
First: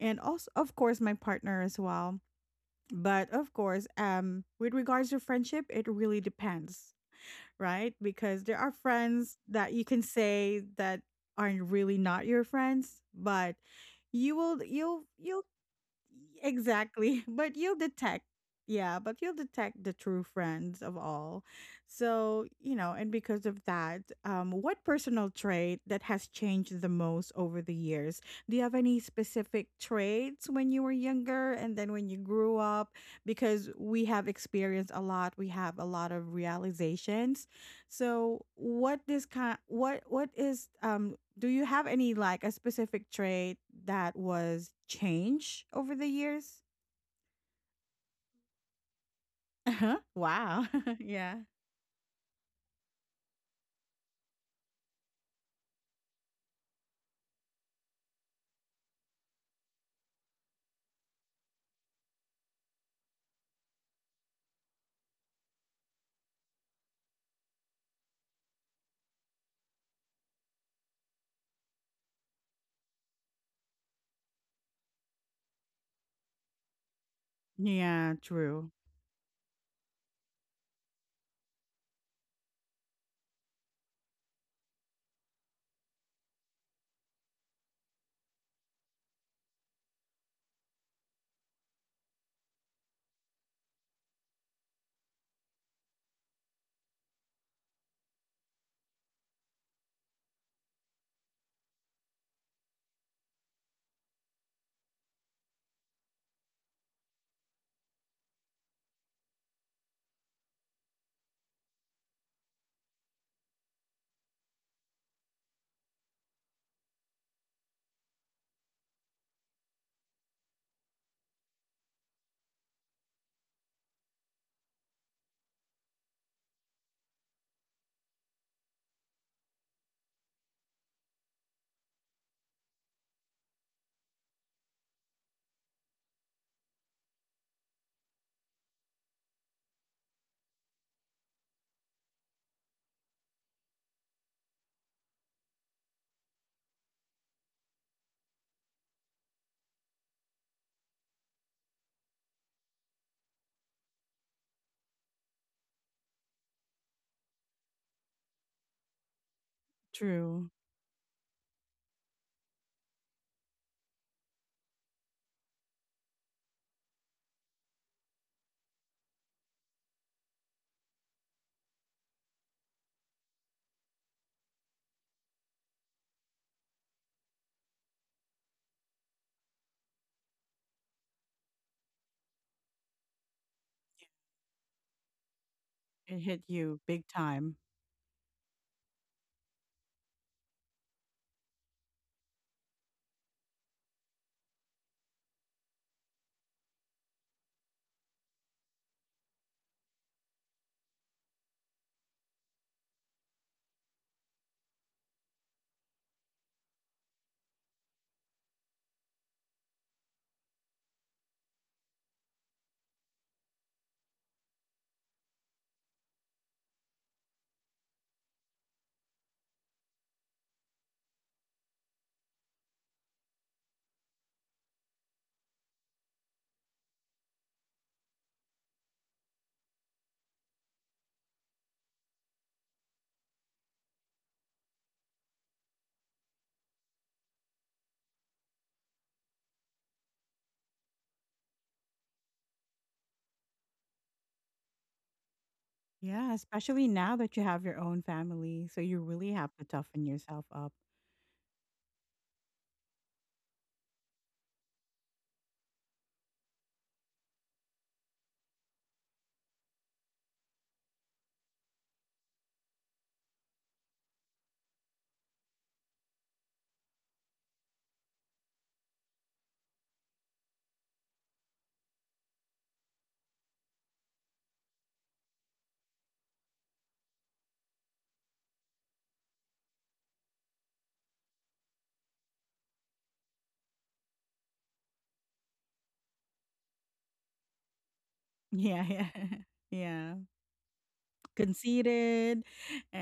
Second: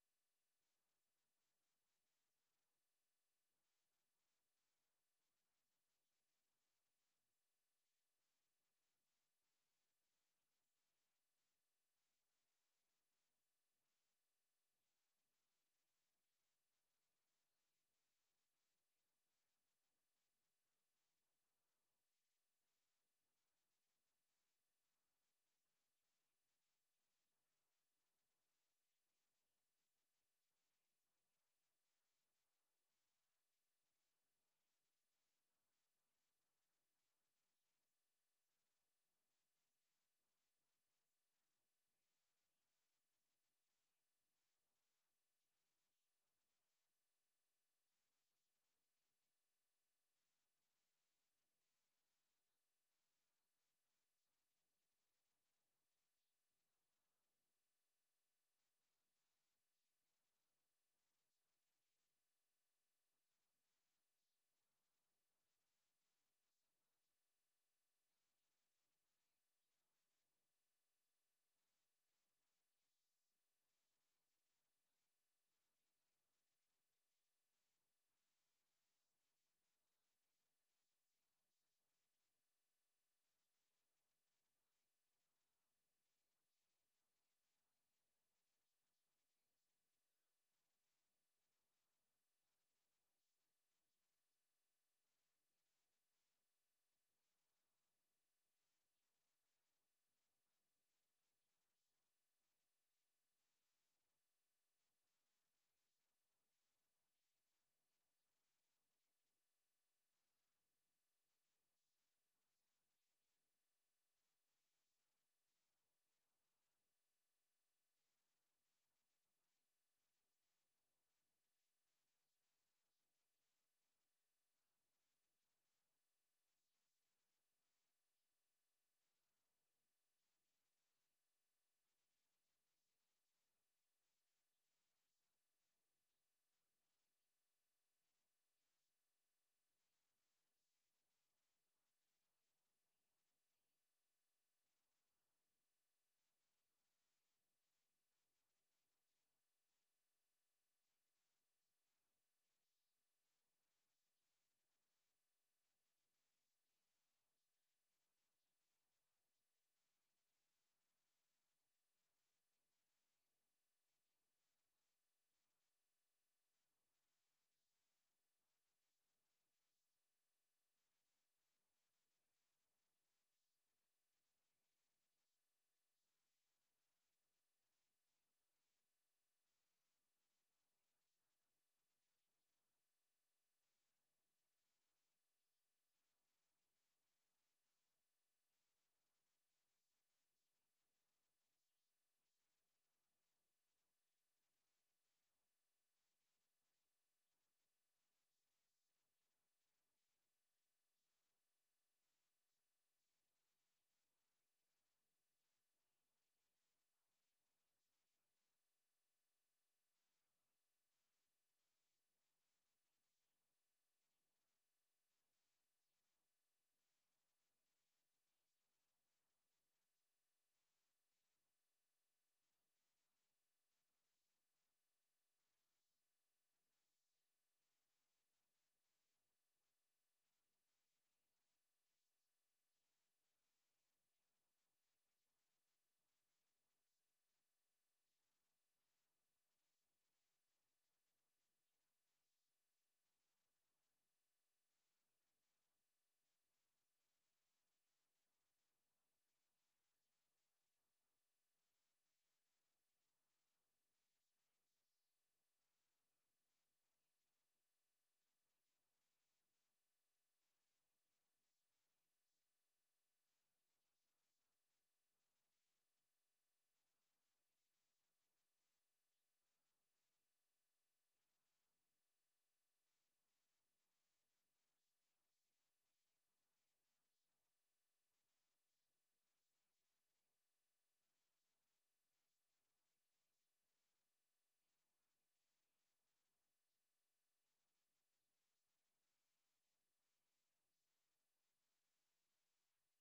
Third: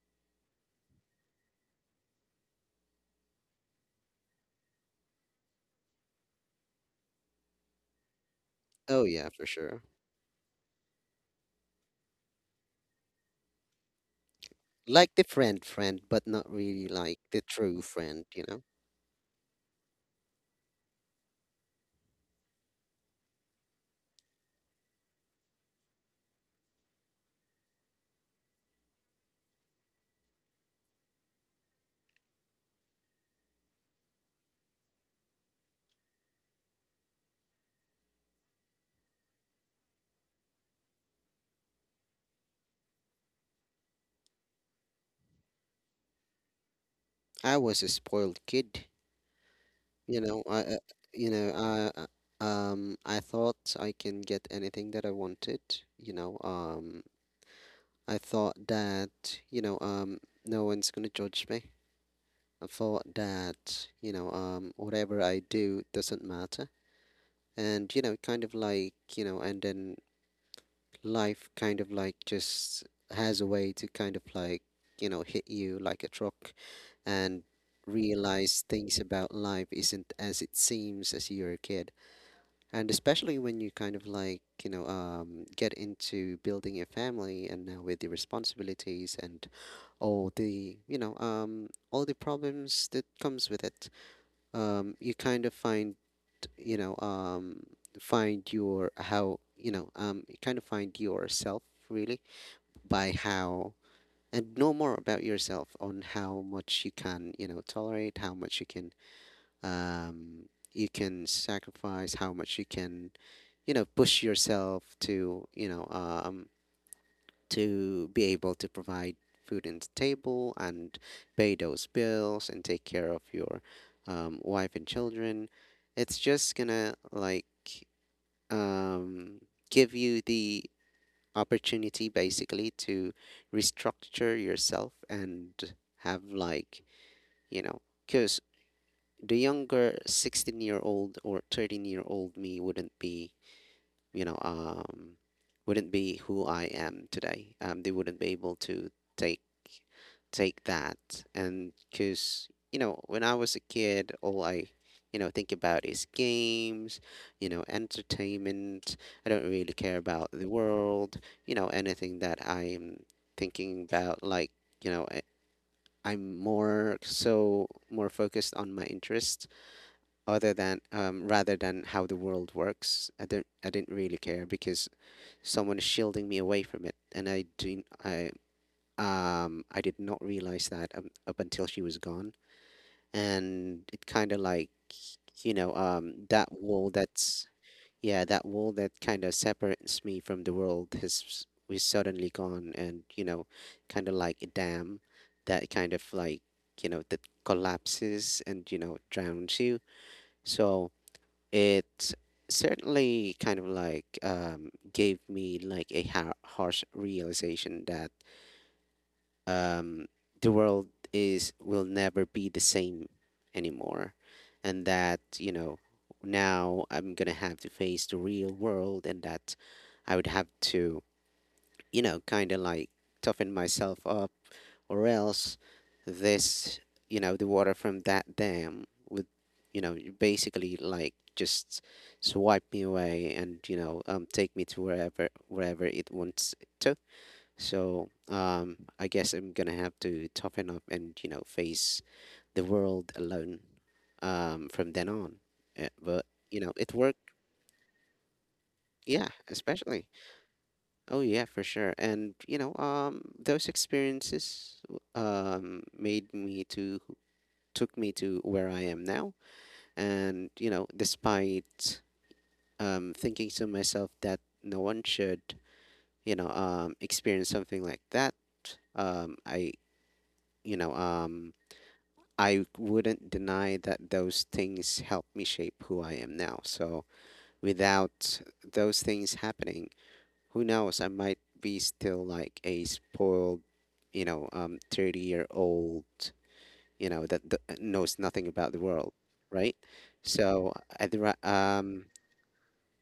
S1: and also, of course, my partner as well. But of course, um, with regards to friendship, it really depends, right? Because there are
S2: Oh yeah,
S1: friends
S2: for
S1: that
S2: sure.
S1: you can say that aren't really not your friends, but you will you'll
S2: Like the
S1: you'll
S2: friend friend but not really like
S1: exactly.
S2: the
S1: But you'll
S2: true
S1: detect,
S2: friend, you know.
S1: yeah, but you'll detect the true friends of all. So, you know, and because of that, um, what personal trait that has changed the most over the years? Do you have any specific traits when you were younger and then when you grew up? Because we have experienced a lot, we have a lot of realizations. So what this kind what what is um do you have any like a specific trait that was changed over the years?
S2: I was a spoiled kid.
S1: Uh-huh.
S2: You know I
S1: Wow.
S2: uh, you
S1: yeah.
S2: know I uh, um I thought I can get anything that I wanted. you know um I thought that, you know, um, no one's gonna judge me. I thought that, you know, um, whatever I do doesn't matter. And, you know, kind of like, you know, and then life kind of like just has a way to kind of like, you know, hit you like a truck and
S1: Yeah,
S2: realize
S1: true.
S2: things about life isn't as it seems as you're a kid. And especially when you kind of like, you know, um, get into building a family and now with the responsibilities and all the you know um all the problems that comes with it, um, you kind of find you know um find your how you know um you kind of find yourself really, by how, and know more about yourself on how much you can you know tolerate, how much you can um, you can sacrifice, how much you can you know push yourself to, you know um to be able to provide food on the table and pay those bills and take care of your um, wife and children. It's just gonna like um, give you the opportunity basically to restructure yourself and have like, you know, because the younger sixteen year old or thirteen year old me wouldn't be, you know, um, wouldn't be who I am today. Um, they wouldn't be able to take take that, and because you know, when I was a kid, all I you know think about is games, you know, entertainment. I don't really care about
S1: True.
S2: the world, you know, anything that I'm thinking about, like you know. I, I'm more so more focused on my interests other than um, rather than how the world works. I don't I didn't really care because someone is shielding me away from it, and I do I um, I did not realize that um, up until she was gone, and it kind of like you know um
S1: It hit
S2: that
S1: you
S2: wall
S1: big
S2: that's
S1: time.
S2: yeah, that wall that kind of separates me from the world has was suddenly gone, and you know, kind of like a dam that kind of like you know that collapses and you know drowns you. So it certainly kind of like um, gave me like a ha- harsh realization that um, the world is will never be the same anymore, and that you know, now I'm gonna have to face the real world, and that I would have to you know kind of like toughen myself up, or else this, you know the water from that dam would you know basically like just swipe me away, and you know um take me to wherever wherever it wants to. So um, I guess I'm gonna have to toughen up and you know face the world alone um from then on. Uh, but
S1: Yeah,
S2: you know,
S1: especially
S2: it
S1: now
S2: worked.
S1: that you have your own family. So you
S2: Yeah,
S1: really have to toughen
S2: especially.
S1: yourself up.
S2: Oh yeah, for sure. And you know um those experiences um made me to took me to where I am now. And, you know, despite um, thinking to myself that no one should, you know, um, experience something like that, um, I, you know, um, I wouldn't deny that those things helped me shape who I am now. So without those things happening, who knows? I might be still like a spoiled, you know, um, thirty year old you know that, that uh, knows nothing about the
S1: Yeah, yeah.
S2: world, right?
S1: Yeah.
S2: So at the ri- um
S1: Conceited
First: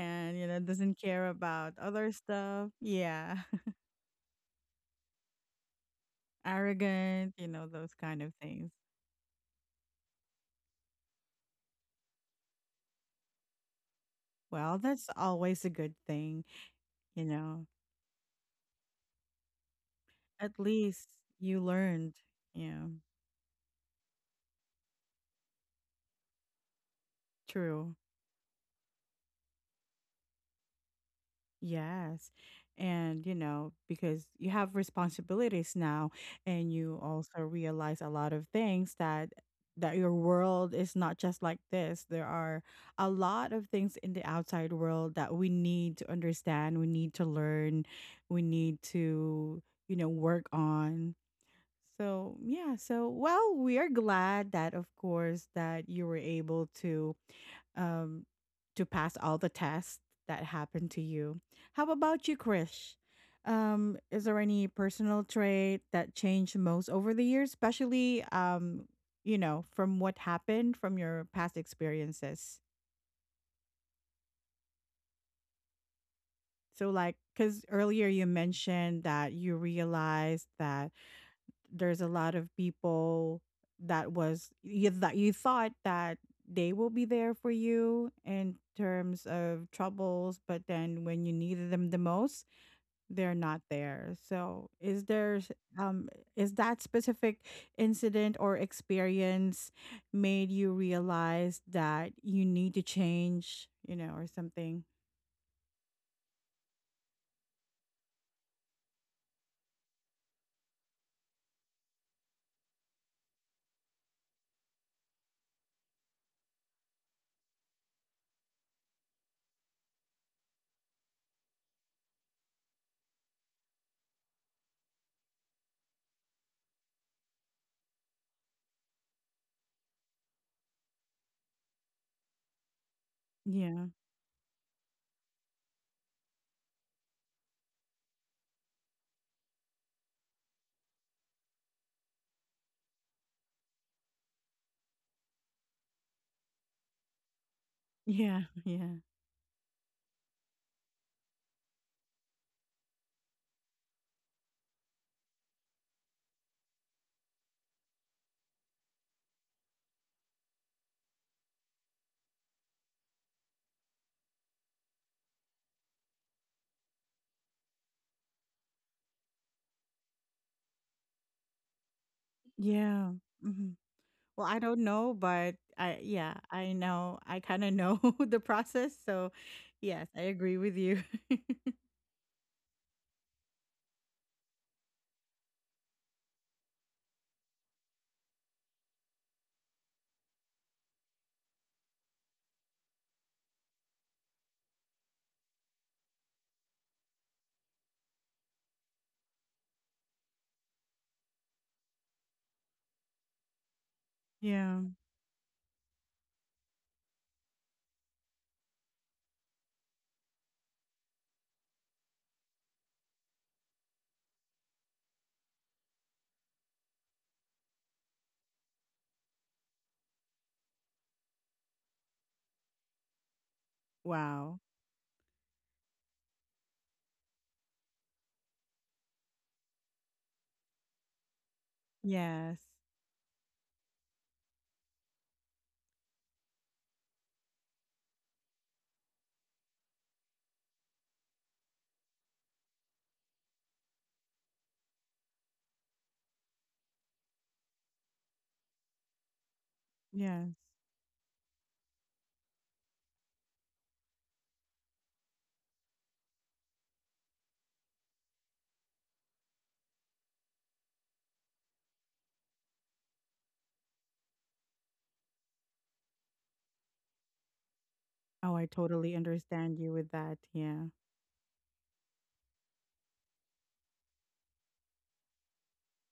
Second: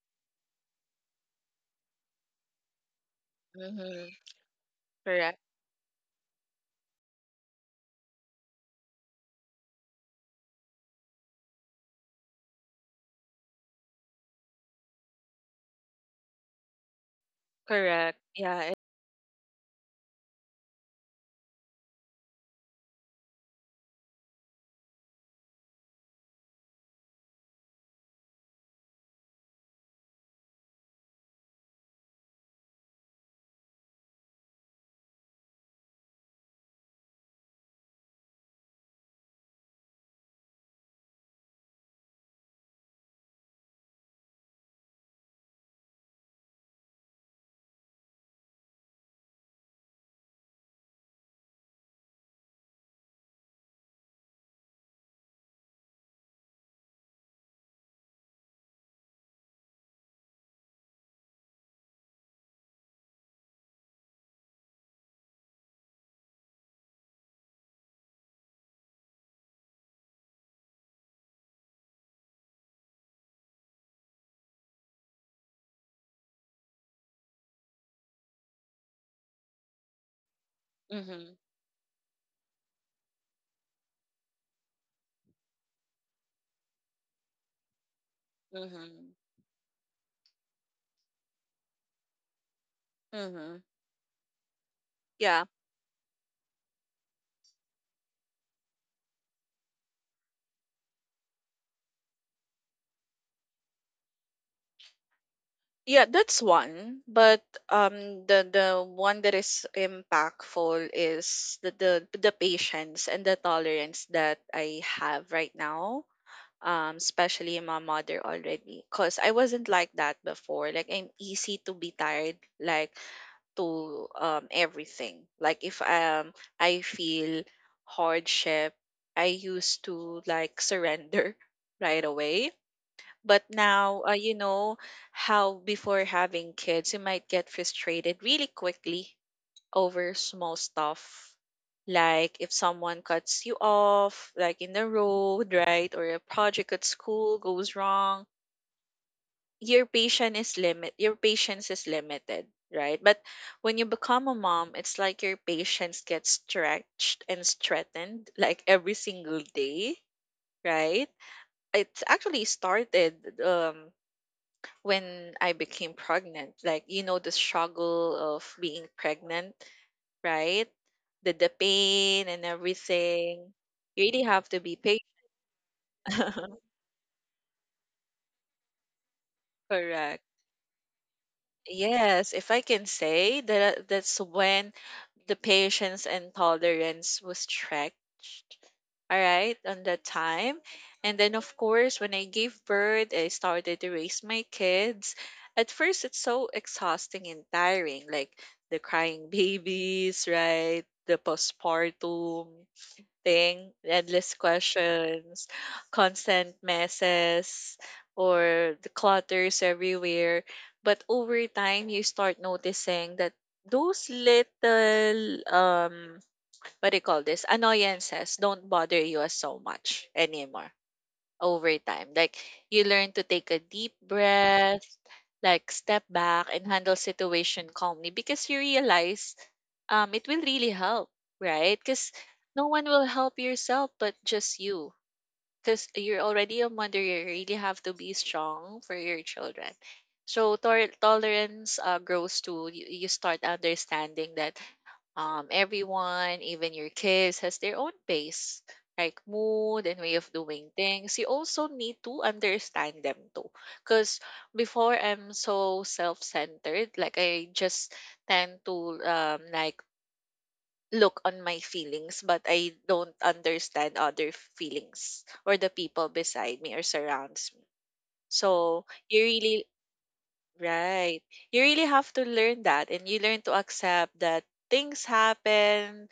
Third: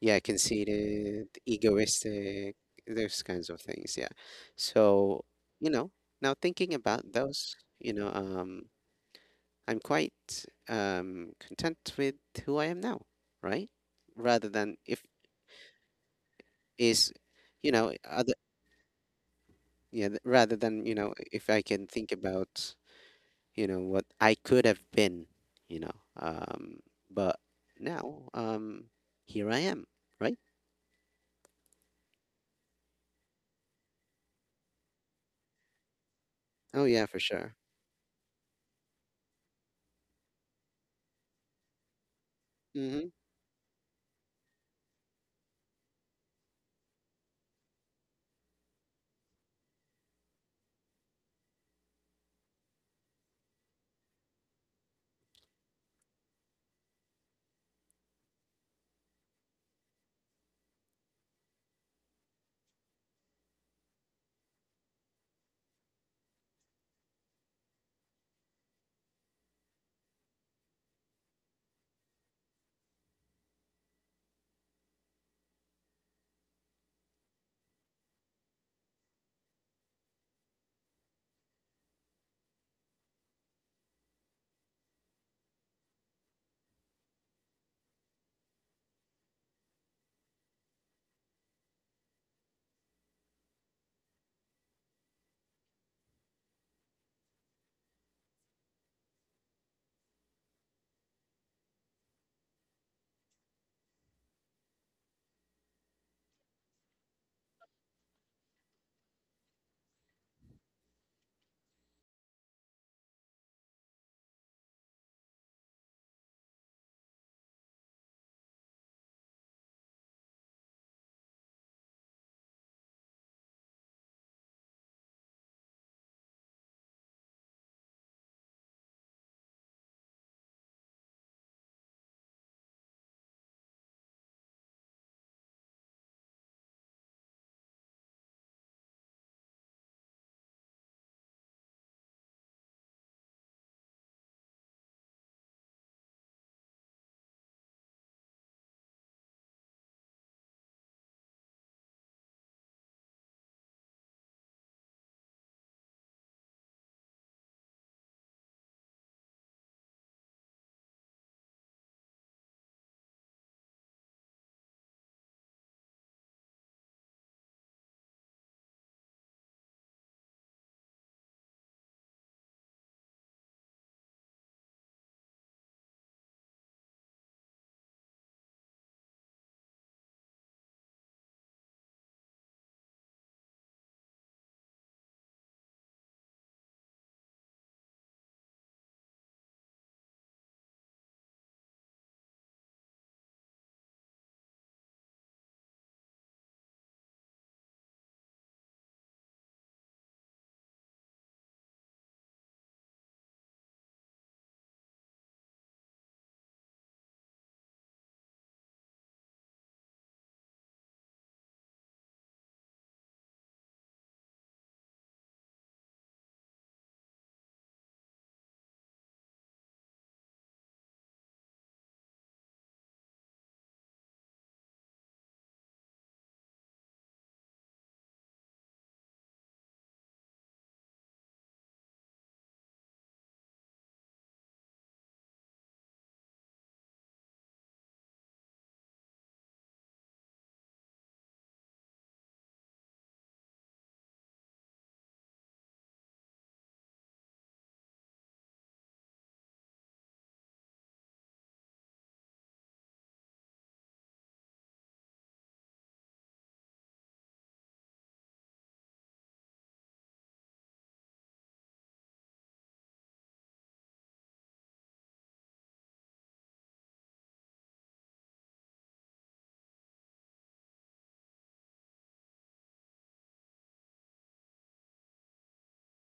S2: yeah,
S1: you know, doesn't care
S2: conceited,
S1: about other
S2: egoistic,
S1: stuff.
S2: those
S1: Yeah.
S2: kinds of things, yeah.
S3: Mhm.
S2: So
S3: Correct.
S2: you know now thinking about
S1: Arrogant, you
S2: those
S1: know,
S2: you
S1: those
S2: know
S1: kind of
S2: um
S1: things.
S2: I'm quite um content with who I am now, right, rather than
S1: Well,
S2: if
S1: that's always a good thing,
S2: is
S1: you know.
S2: you know
S3: Correct.
S2: other
S3: Yeah. It,
S2: yeah, th- rather
S1: At
S2: than you
S1: least
S2: know, if I
S1: you
S2: can think
S1: learned, you
S2: about
S1: know.
S2: you know what I could have been, you know. Um, but
S1: True.
S2: now, um, here I am, right?
S1: Yes. And, you know, because you have responsibilities now and
S2: Oh
S1: you
S2: yeah, for
S1: also
S2: sure.
S1: realize a lot of things that that your world is not just like this. There are
S2: Hmm.
S1: a lot of things in the outside world that we need to understand, we need to learn, we need to, you know, work on. So, yeah. So, well, we are glad that, of course, that you were able to um to pass all the tests that happened to you. How about you, Krish? Um, is there any personal trait that changed most over the years, especially um, you know, from what happened from your past experiences? So, like, because earlier you mentioned that you realized that
S3: mhm.
S1: there's a lot of people that was you that you thought that they will be there for you in
S3: Mhm.
S1: terms of troubles, but then when you needed them the most, they're not
S3: Mhm.
S1: there. So, is there
S3: Yeah.
S1: s- um is that specific incident or experience made you realize that you need to change, you know, or something?
S3: Yeah, that's one. But um the the one that is impactful is the the, the patience and the tolerance that I have right now, um especially my mother already, because I wasn't like that before, like I'm easy to be tired, like to um everything, like if um I feel hardship, I used to like surrender right away. But
S1: Yeah.
S3: now, uh, you know how before having kids you might get frustrated really quickly over small stuff. Like if someone cuts you off, like in the road, right? Or a project at school goes wrong,
S1: Yeah. Yeah.
S3: your patience is limit your patience is limited, right? But when you become a mom, it's like your patience gets stretched and strengthened, like, every single day, right? It's actually started um when I became pregnant, like, you know the struggle of being pregnant, right? The the pain and
S1: Yeah.
S3: everything.
S1: Mm-hmm.
S3: You really
S1: Well,
S3: have
S1: I
S3: to be
S1: don't know, but I yeah,
S3: patient.
S1: I know. I kind of know the process, so yes, I
S3: Correct.
S1: agree with you.
S3: Yes, if I can say that, that's when the patience and tolerance was stretched. All right, on that time. And then of course, when I gave birth, I started to raise my kids. At first, it's so exhausting and tiring, like the crying babies, right? The postpartum thing, endless
S1: Yeah.
S3: questions, constant messes, or the clutters everywhere. But over time, you start noticing that those little, um what do you call this, annoyances, don't bother you as so much anymore. Over time, like, you learn to take a deep
S1: Wow.
S3: breath, like step back, and handle situation calmly, because you realize um, it will really help, right? Because
S1: Yes.
S3: no one will help yourself but just you. Because you're already a mother, you really have to be strong for your children. So tor- tolerance, uh, grows to you. You start understanding that um, everyone, even your kids, has their own pace, like mood and way of
S1: Yes.
S3: doing things. You also need to understand them too. Because before I'm so self centered, like I just tend to, um, like, look on my feelings, but I don't understand other feelings or the people beside me or surrounds me.
S1: Oh, I
S3: So
S1: totally
S3: you really
S1: understand you with that. Yeah.
S3: right. You really have to learn that, and you learn to accept that things happen,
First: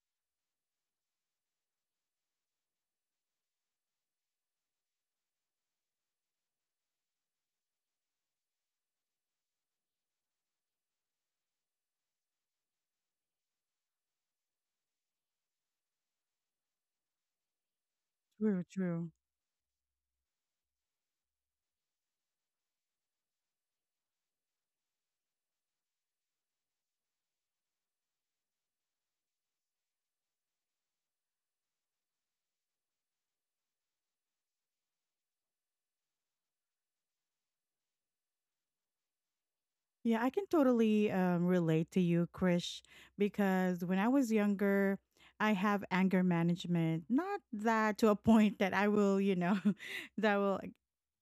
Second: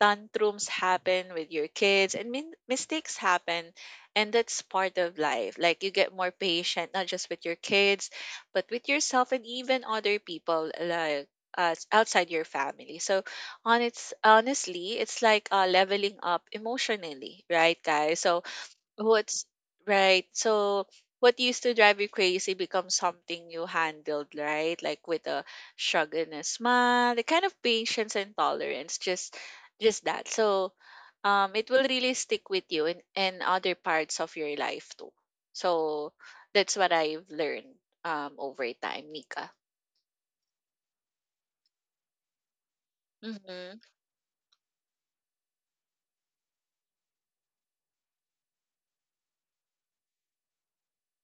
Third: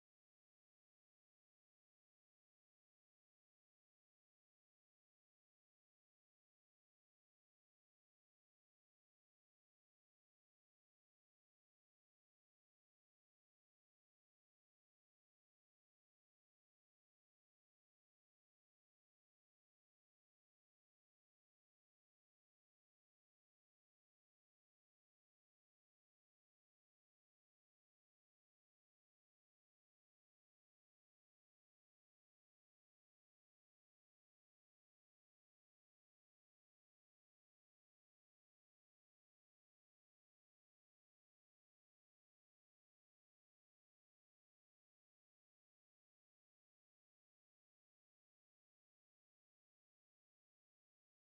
S3: tantrums happen with your kids, and min- mistakes happen, and that's part of life, like you get more patient, not just with your kids but with yourself and even other people, like, uh, outside your family, so on, it's honestly, it's like, uh, leveling up emotionally, right, guys? So
S1: True, true.
S3: What's right. So what used to drive you crazy becomes something you handled, right? Like with a shrug and a smile, the kind of patience and tolerance, just just that. So um it will really stick with you in, in other parts of your life too. So that's what I've learned um over time, Nika.
S1: Yeah, I can totally um, relate to you, Krish,
S3: Mm-hmm.
S1: because when I was younger, I have anger management. Not that to a point that I will, you know, that will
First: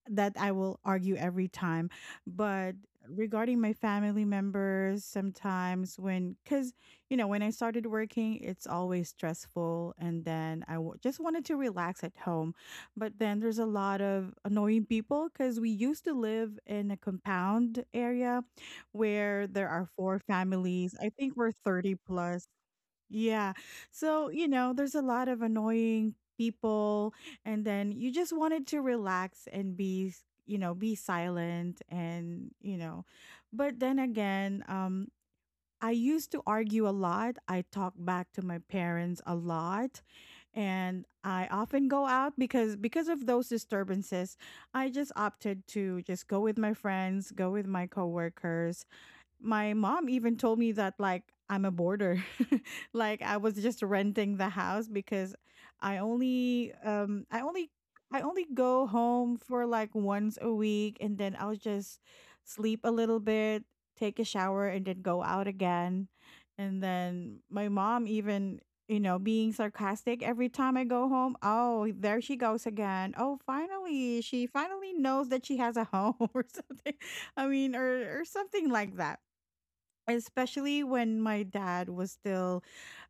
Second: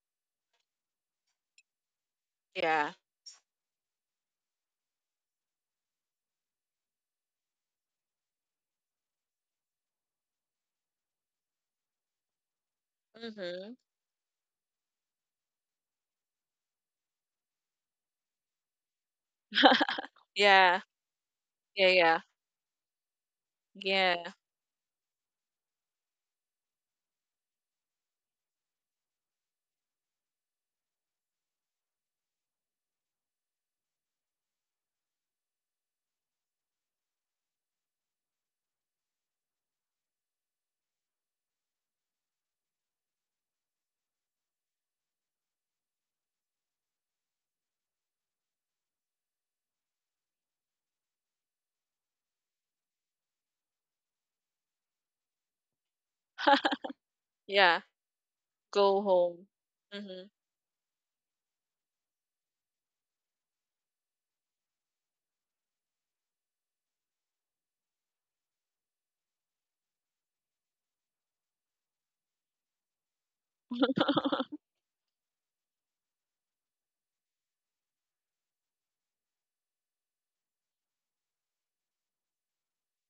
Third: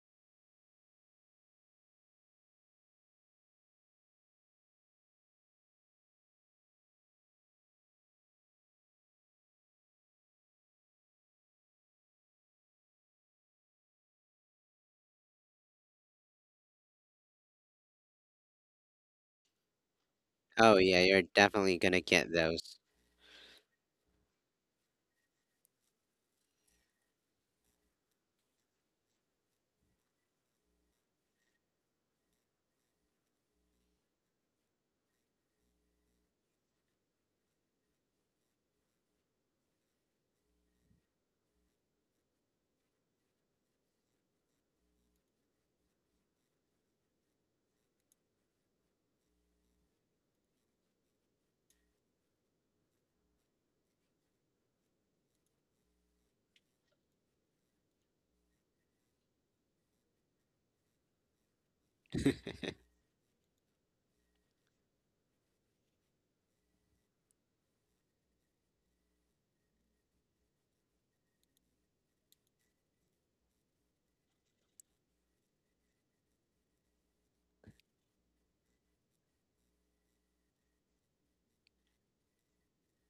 S1: that I will argue every time, but
S3: Yeah.
S1: regarding my family members, sometimes when, because you know, when I started working, it's always stressful, and then I w- just wanted to relax at home, but then there's a
S3: Mm-hmm.
S1: lot of annoying people because we used to live in a compound area where there are four
S2: Oh
S3: Yeah.
S1: families.
S2: yeah,
S1: I
S2: you're
S1: think we're
S2: definitely
S3: Yeah,
S1: thirty
S2: gonna
S3: yeah.
S2: get
S1: plus.
S2: those.
S1: Yeah. So,
S3: Yeah.
S1: you know, there's a lot of annoying people and then you just wanted to relax and be, you know, be silent and, you know. But then again, um I used to argue a lot. I talk back to my parents a lot and I often go out because because of those disturbances, I just opted to just go with my friends, go with my coworkers. My mom even told me that like I'm a boarder. like I was just renting the house because I only um I only
S3: Yeah.
S1: I only go
S3: Go
S1: home
S3: home.
S1: for like once a week and then I'll just sleep a little bit, take a shower and then go out again. And then my mom even, you know, being sarcastic every time I go home. Oh, there she goes again. Oh, finally, she
S3: Mm-hmm.
S1: finally knows that she has a home or something. I mean, or or something like that, especially when my dad was still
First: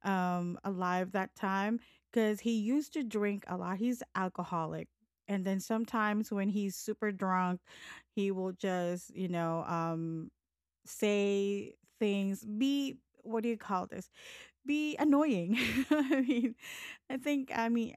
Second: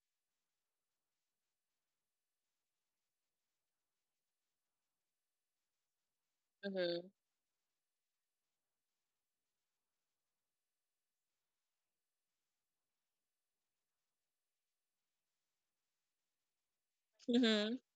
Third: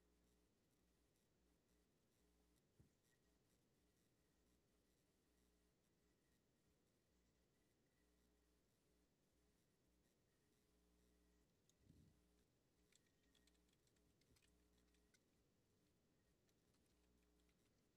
S1: um, alive that time because he used to drink a lot. He's alcoholic, and then sometimes when he's super drunk, he will just you know um, say things, be what do you call this, be annoying. i mean i think i
S3: Mm-hmm.
S1: mean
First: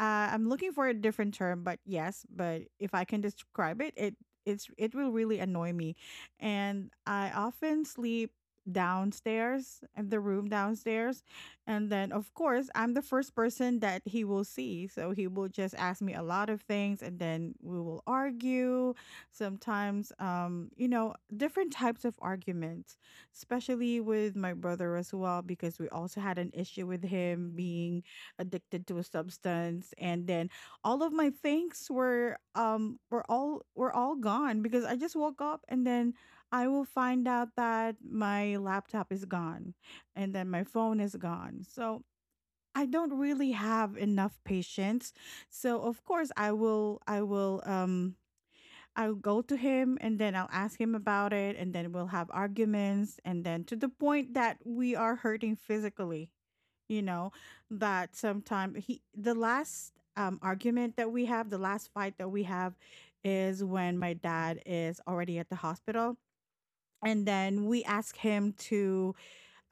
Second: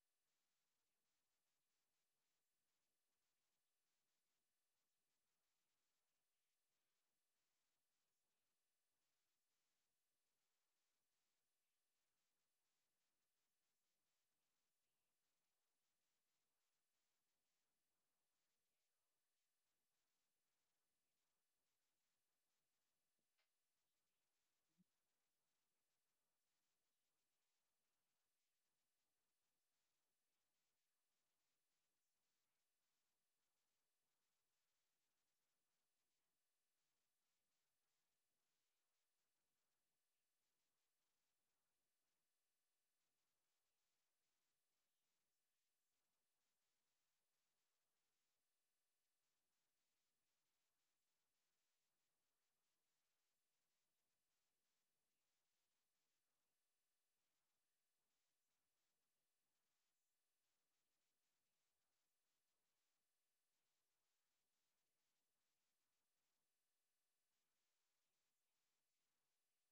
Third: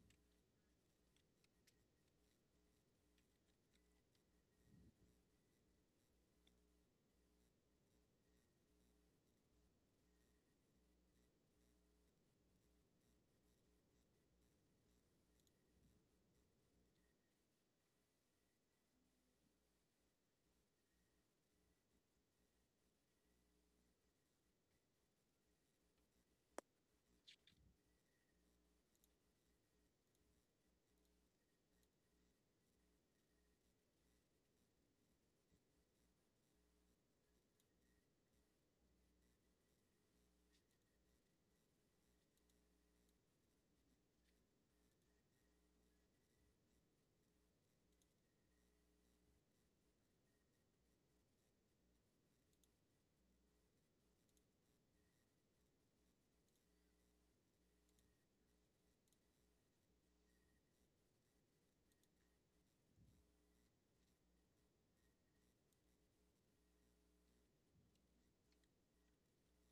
S1: uh, I'm looking for a different term, but yes, but if I can describe it, it it's it will really annoy me, and I often sleep downstairs in the room downstairs, and then of course I'm the first person that he will see, so he will just ask me a lot of things, and then we will argue. Sometimes, um, you know, different types of arguments, especially with my brother as well, because we also had an issue with him being addicted to a substance and then all of my things were um were all were all gone because I just woke up and then I will find out that my laptop is gone and then my phone is gone. So I don't really have enough patience. So of course I will I will um I'll go to him and then I'll ask him about it and then we'll have arguments and then to the point that we are hurting physically, you know, that sometimes he the last um, argument that we have the last fight that we have is when my dad is already at the hospital and then we ask him to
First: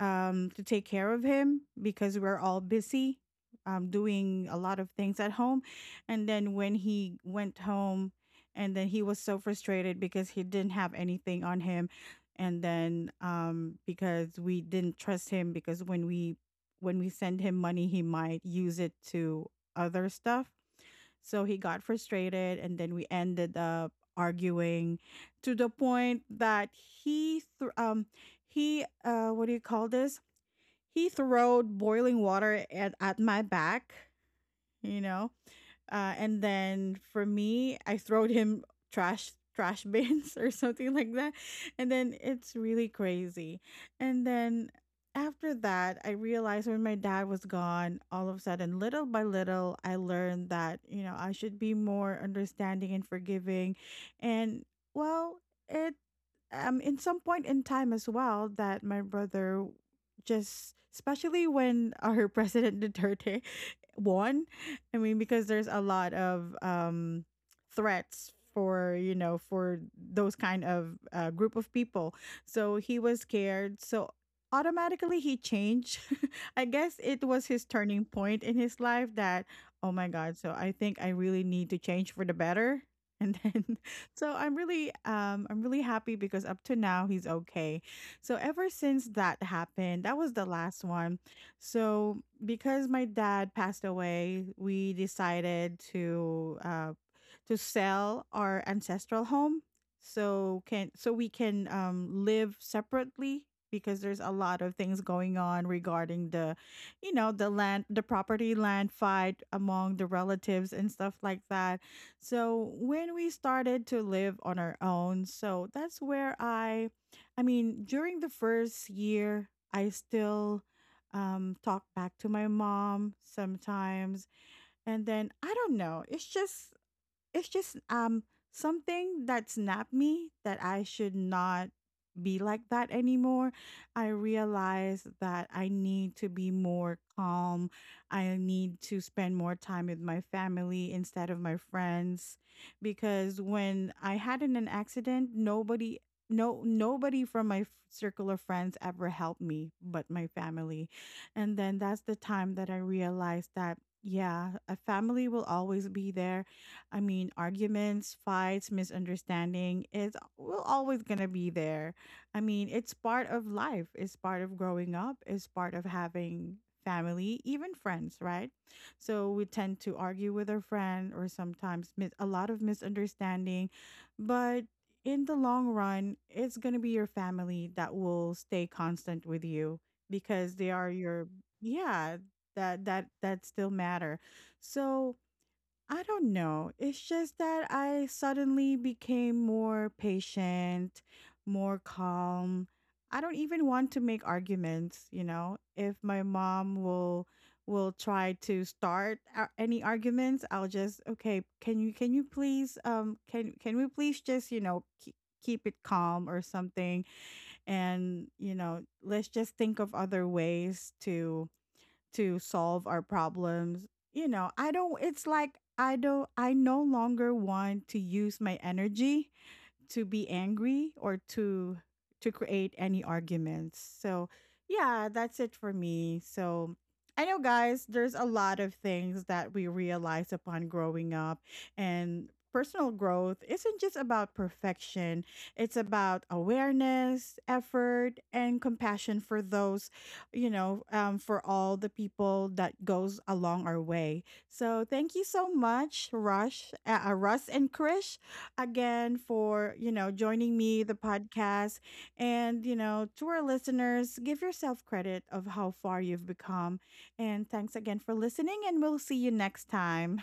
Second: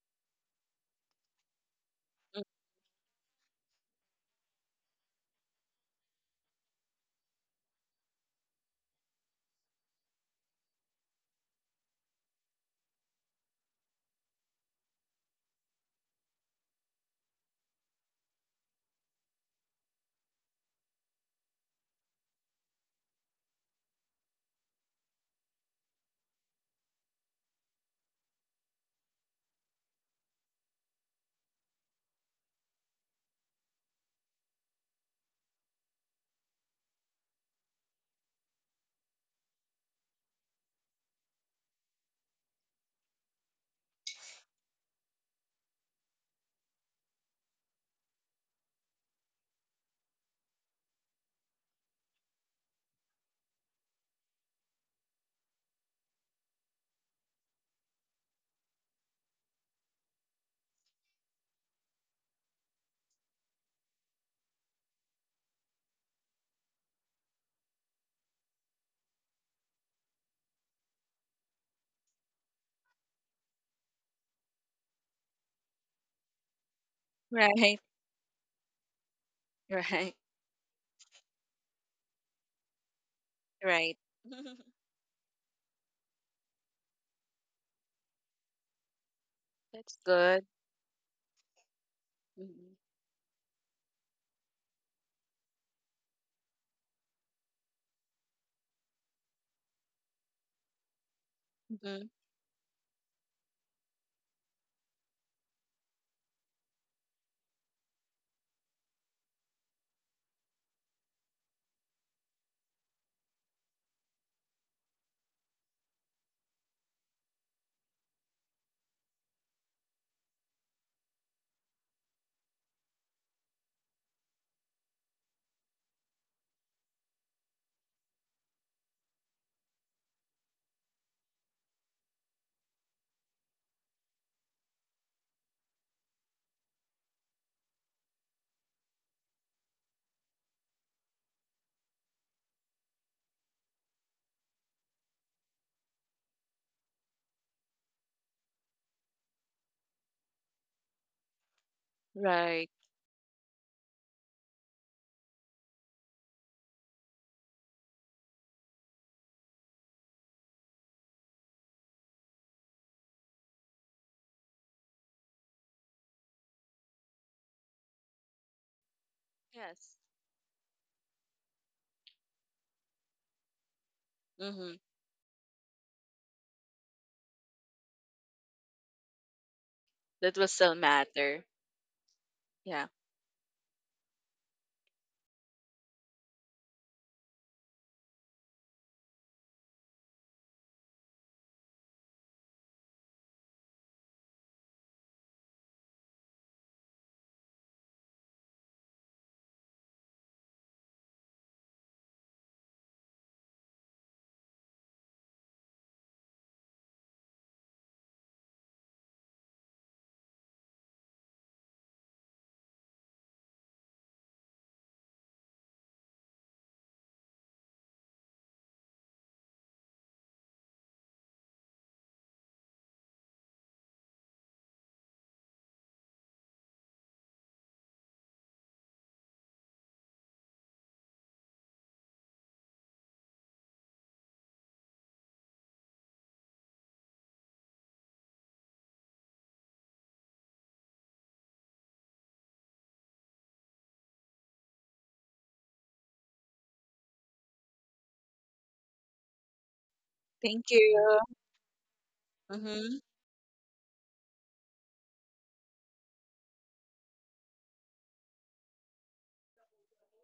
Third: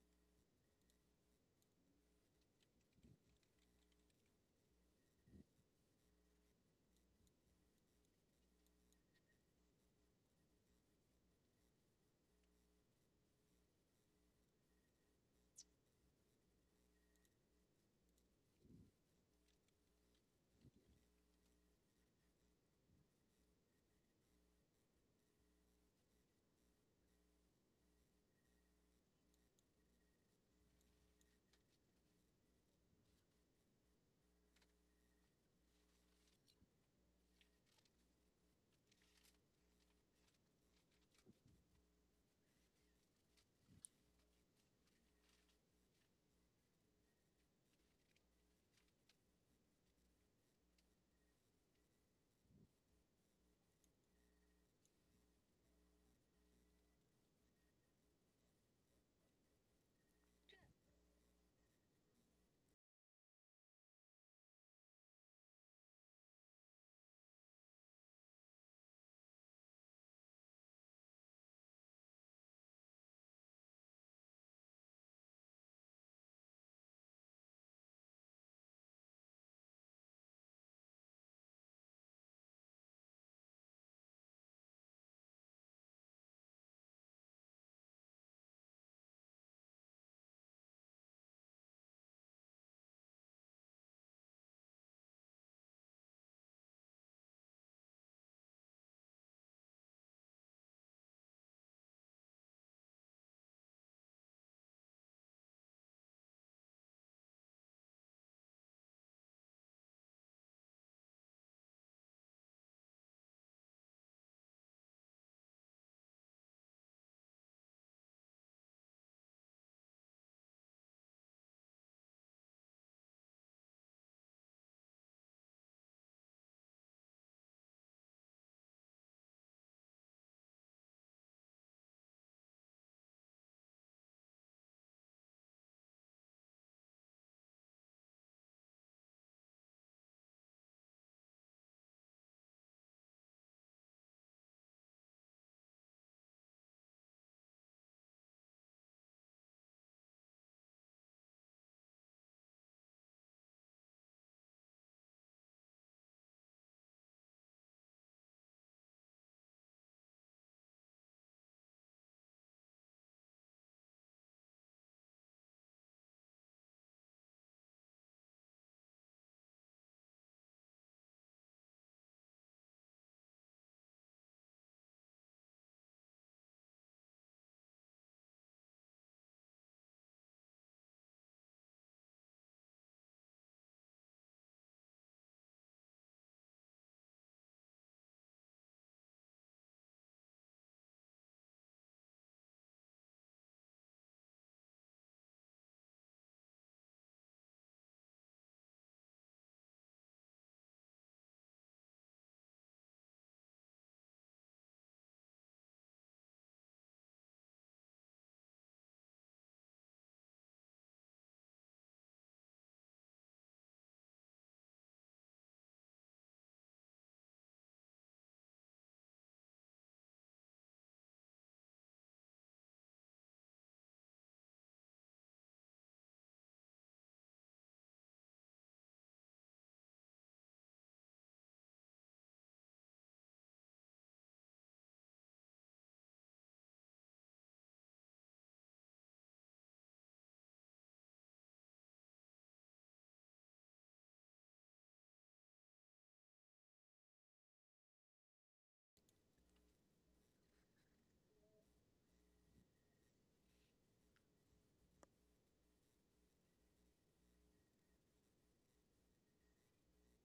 S1: um, to take care of him because we're all busy um, doing a lot of things at home. And then when he went home, and then he was so frustrated because he didn't have anything on him. And then um, because we didn't trust him because when we when we send him money, he might use it to other stuff. So he got frustrated, and then we ended up arguing to the point that he thr um he uh what do you call this he throwed boiling water at, at my back, you know. Uh, and then for me, I throwed him trash trash bins or something like that. And then it's really crazy. And then after that, I realized when my dad was gone, all of a sudden, little by little, I learned that, you know, I should be more understanding and forgiving. And well, it um in some point in time as well that my brother just, especially when our President Duterte won. I mean, because there's a lot of um, threats for, you know, for those kind of uh, group of people. So he was scared. So automatically he changed. I guess it was his
S3: Right.
S1: turning point in his life that, oh my
S3: Right.
S1: god, so I think I really need to change for the better. And then,
S3: Right.
S1: so I'm really, um, I'm really happy because up to now he's okay. So ever since that
S3: That's
S1: happened, that was
S3: good.
S1: the last one. So because my dad passed away, we decided to uh, to sell our ancestral home so can so we can
S3: Mm-hmm.
S1: um, live separately, because there's a lot of things going on regarding the, you know, the land, the property land fight among the relatives and stuff like that. So when we started to live on our own, so that's where i i mean during the first year I still um, talk back to my mom sometimes. And then I don't know, it's just it's just um something that snapped me that I should not be like that anymore. I realized that I need to be more calm. I need to spend more time with my family instead of my friends, because when I had in an accident, nobody no nobody from my f- circle of friends ever helped me but my family. And then that's the time
S3: Right.
S1: that I realized that yeah, a family will always be there. I mean, arguments, fights, misunderstanding, it's will always gonna be there. I mean, it's part of life, it's part of growing up, it's part of having family, even friends, right? So we tend
S3: Yes.
S1: to argue with our friend or sometimes mis- a lot of misunderstanding, but
S3: Mm-hmm.
S1: in the long run, it's gonna be your family that will stay constant with you
S3: That will
S1: because they
S3: still
S1: are your,
S3: matter.
S1: yeah, that
S3: Yeah.
S1: that that still matter. So I don't know. It's just that I suddenly became more patient, more calm. I don't even want to make arguments, you know. If my mom will will try to start a- any arguments, I'll just, okay, can you can you please um can can we please just, you know, keep keep it calm or something, and, you know, let's just think of other ways to to solve our problems. You know, I don't, it's like I don't, I no longer want to use my energy to be angry or to to create any arguments. So, yeah, that's it for me. So, I know guys, there's a lot of things that we realize upon growing up, and personal growth isn't just about perfection. It's about awareness, effort, and compassion for those, you know, um, for all the people that goes along our way. So thank you so much, Rush, uh, uh, Russ and Krish, again for, you know, joining
S3: Thank
S1: me, the
S3: you.
S1: podcast. And, you
S3: Mm-hmm.
S1: know, to our listeners, give yourself credit of how far you've become. And thanks again for listening, and we'll see you next time.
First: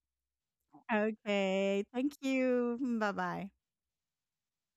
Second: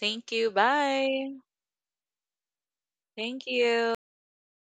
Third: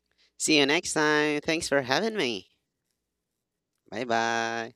S3: Thank you.
S2: See you next
S3: Bye.
S2: time. Thanks for
S1: Okay. Thank
S2: having me.
S1: you. Bye
S3: Thank
S1: bye.
S3: you.
S2: Bye bye.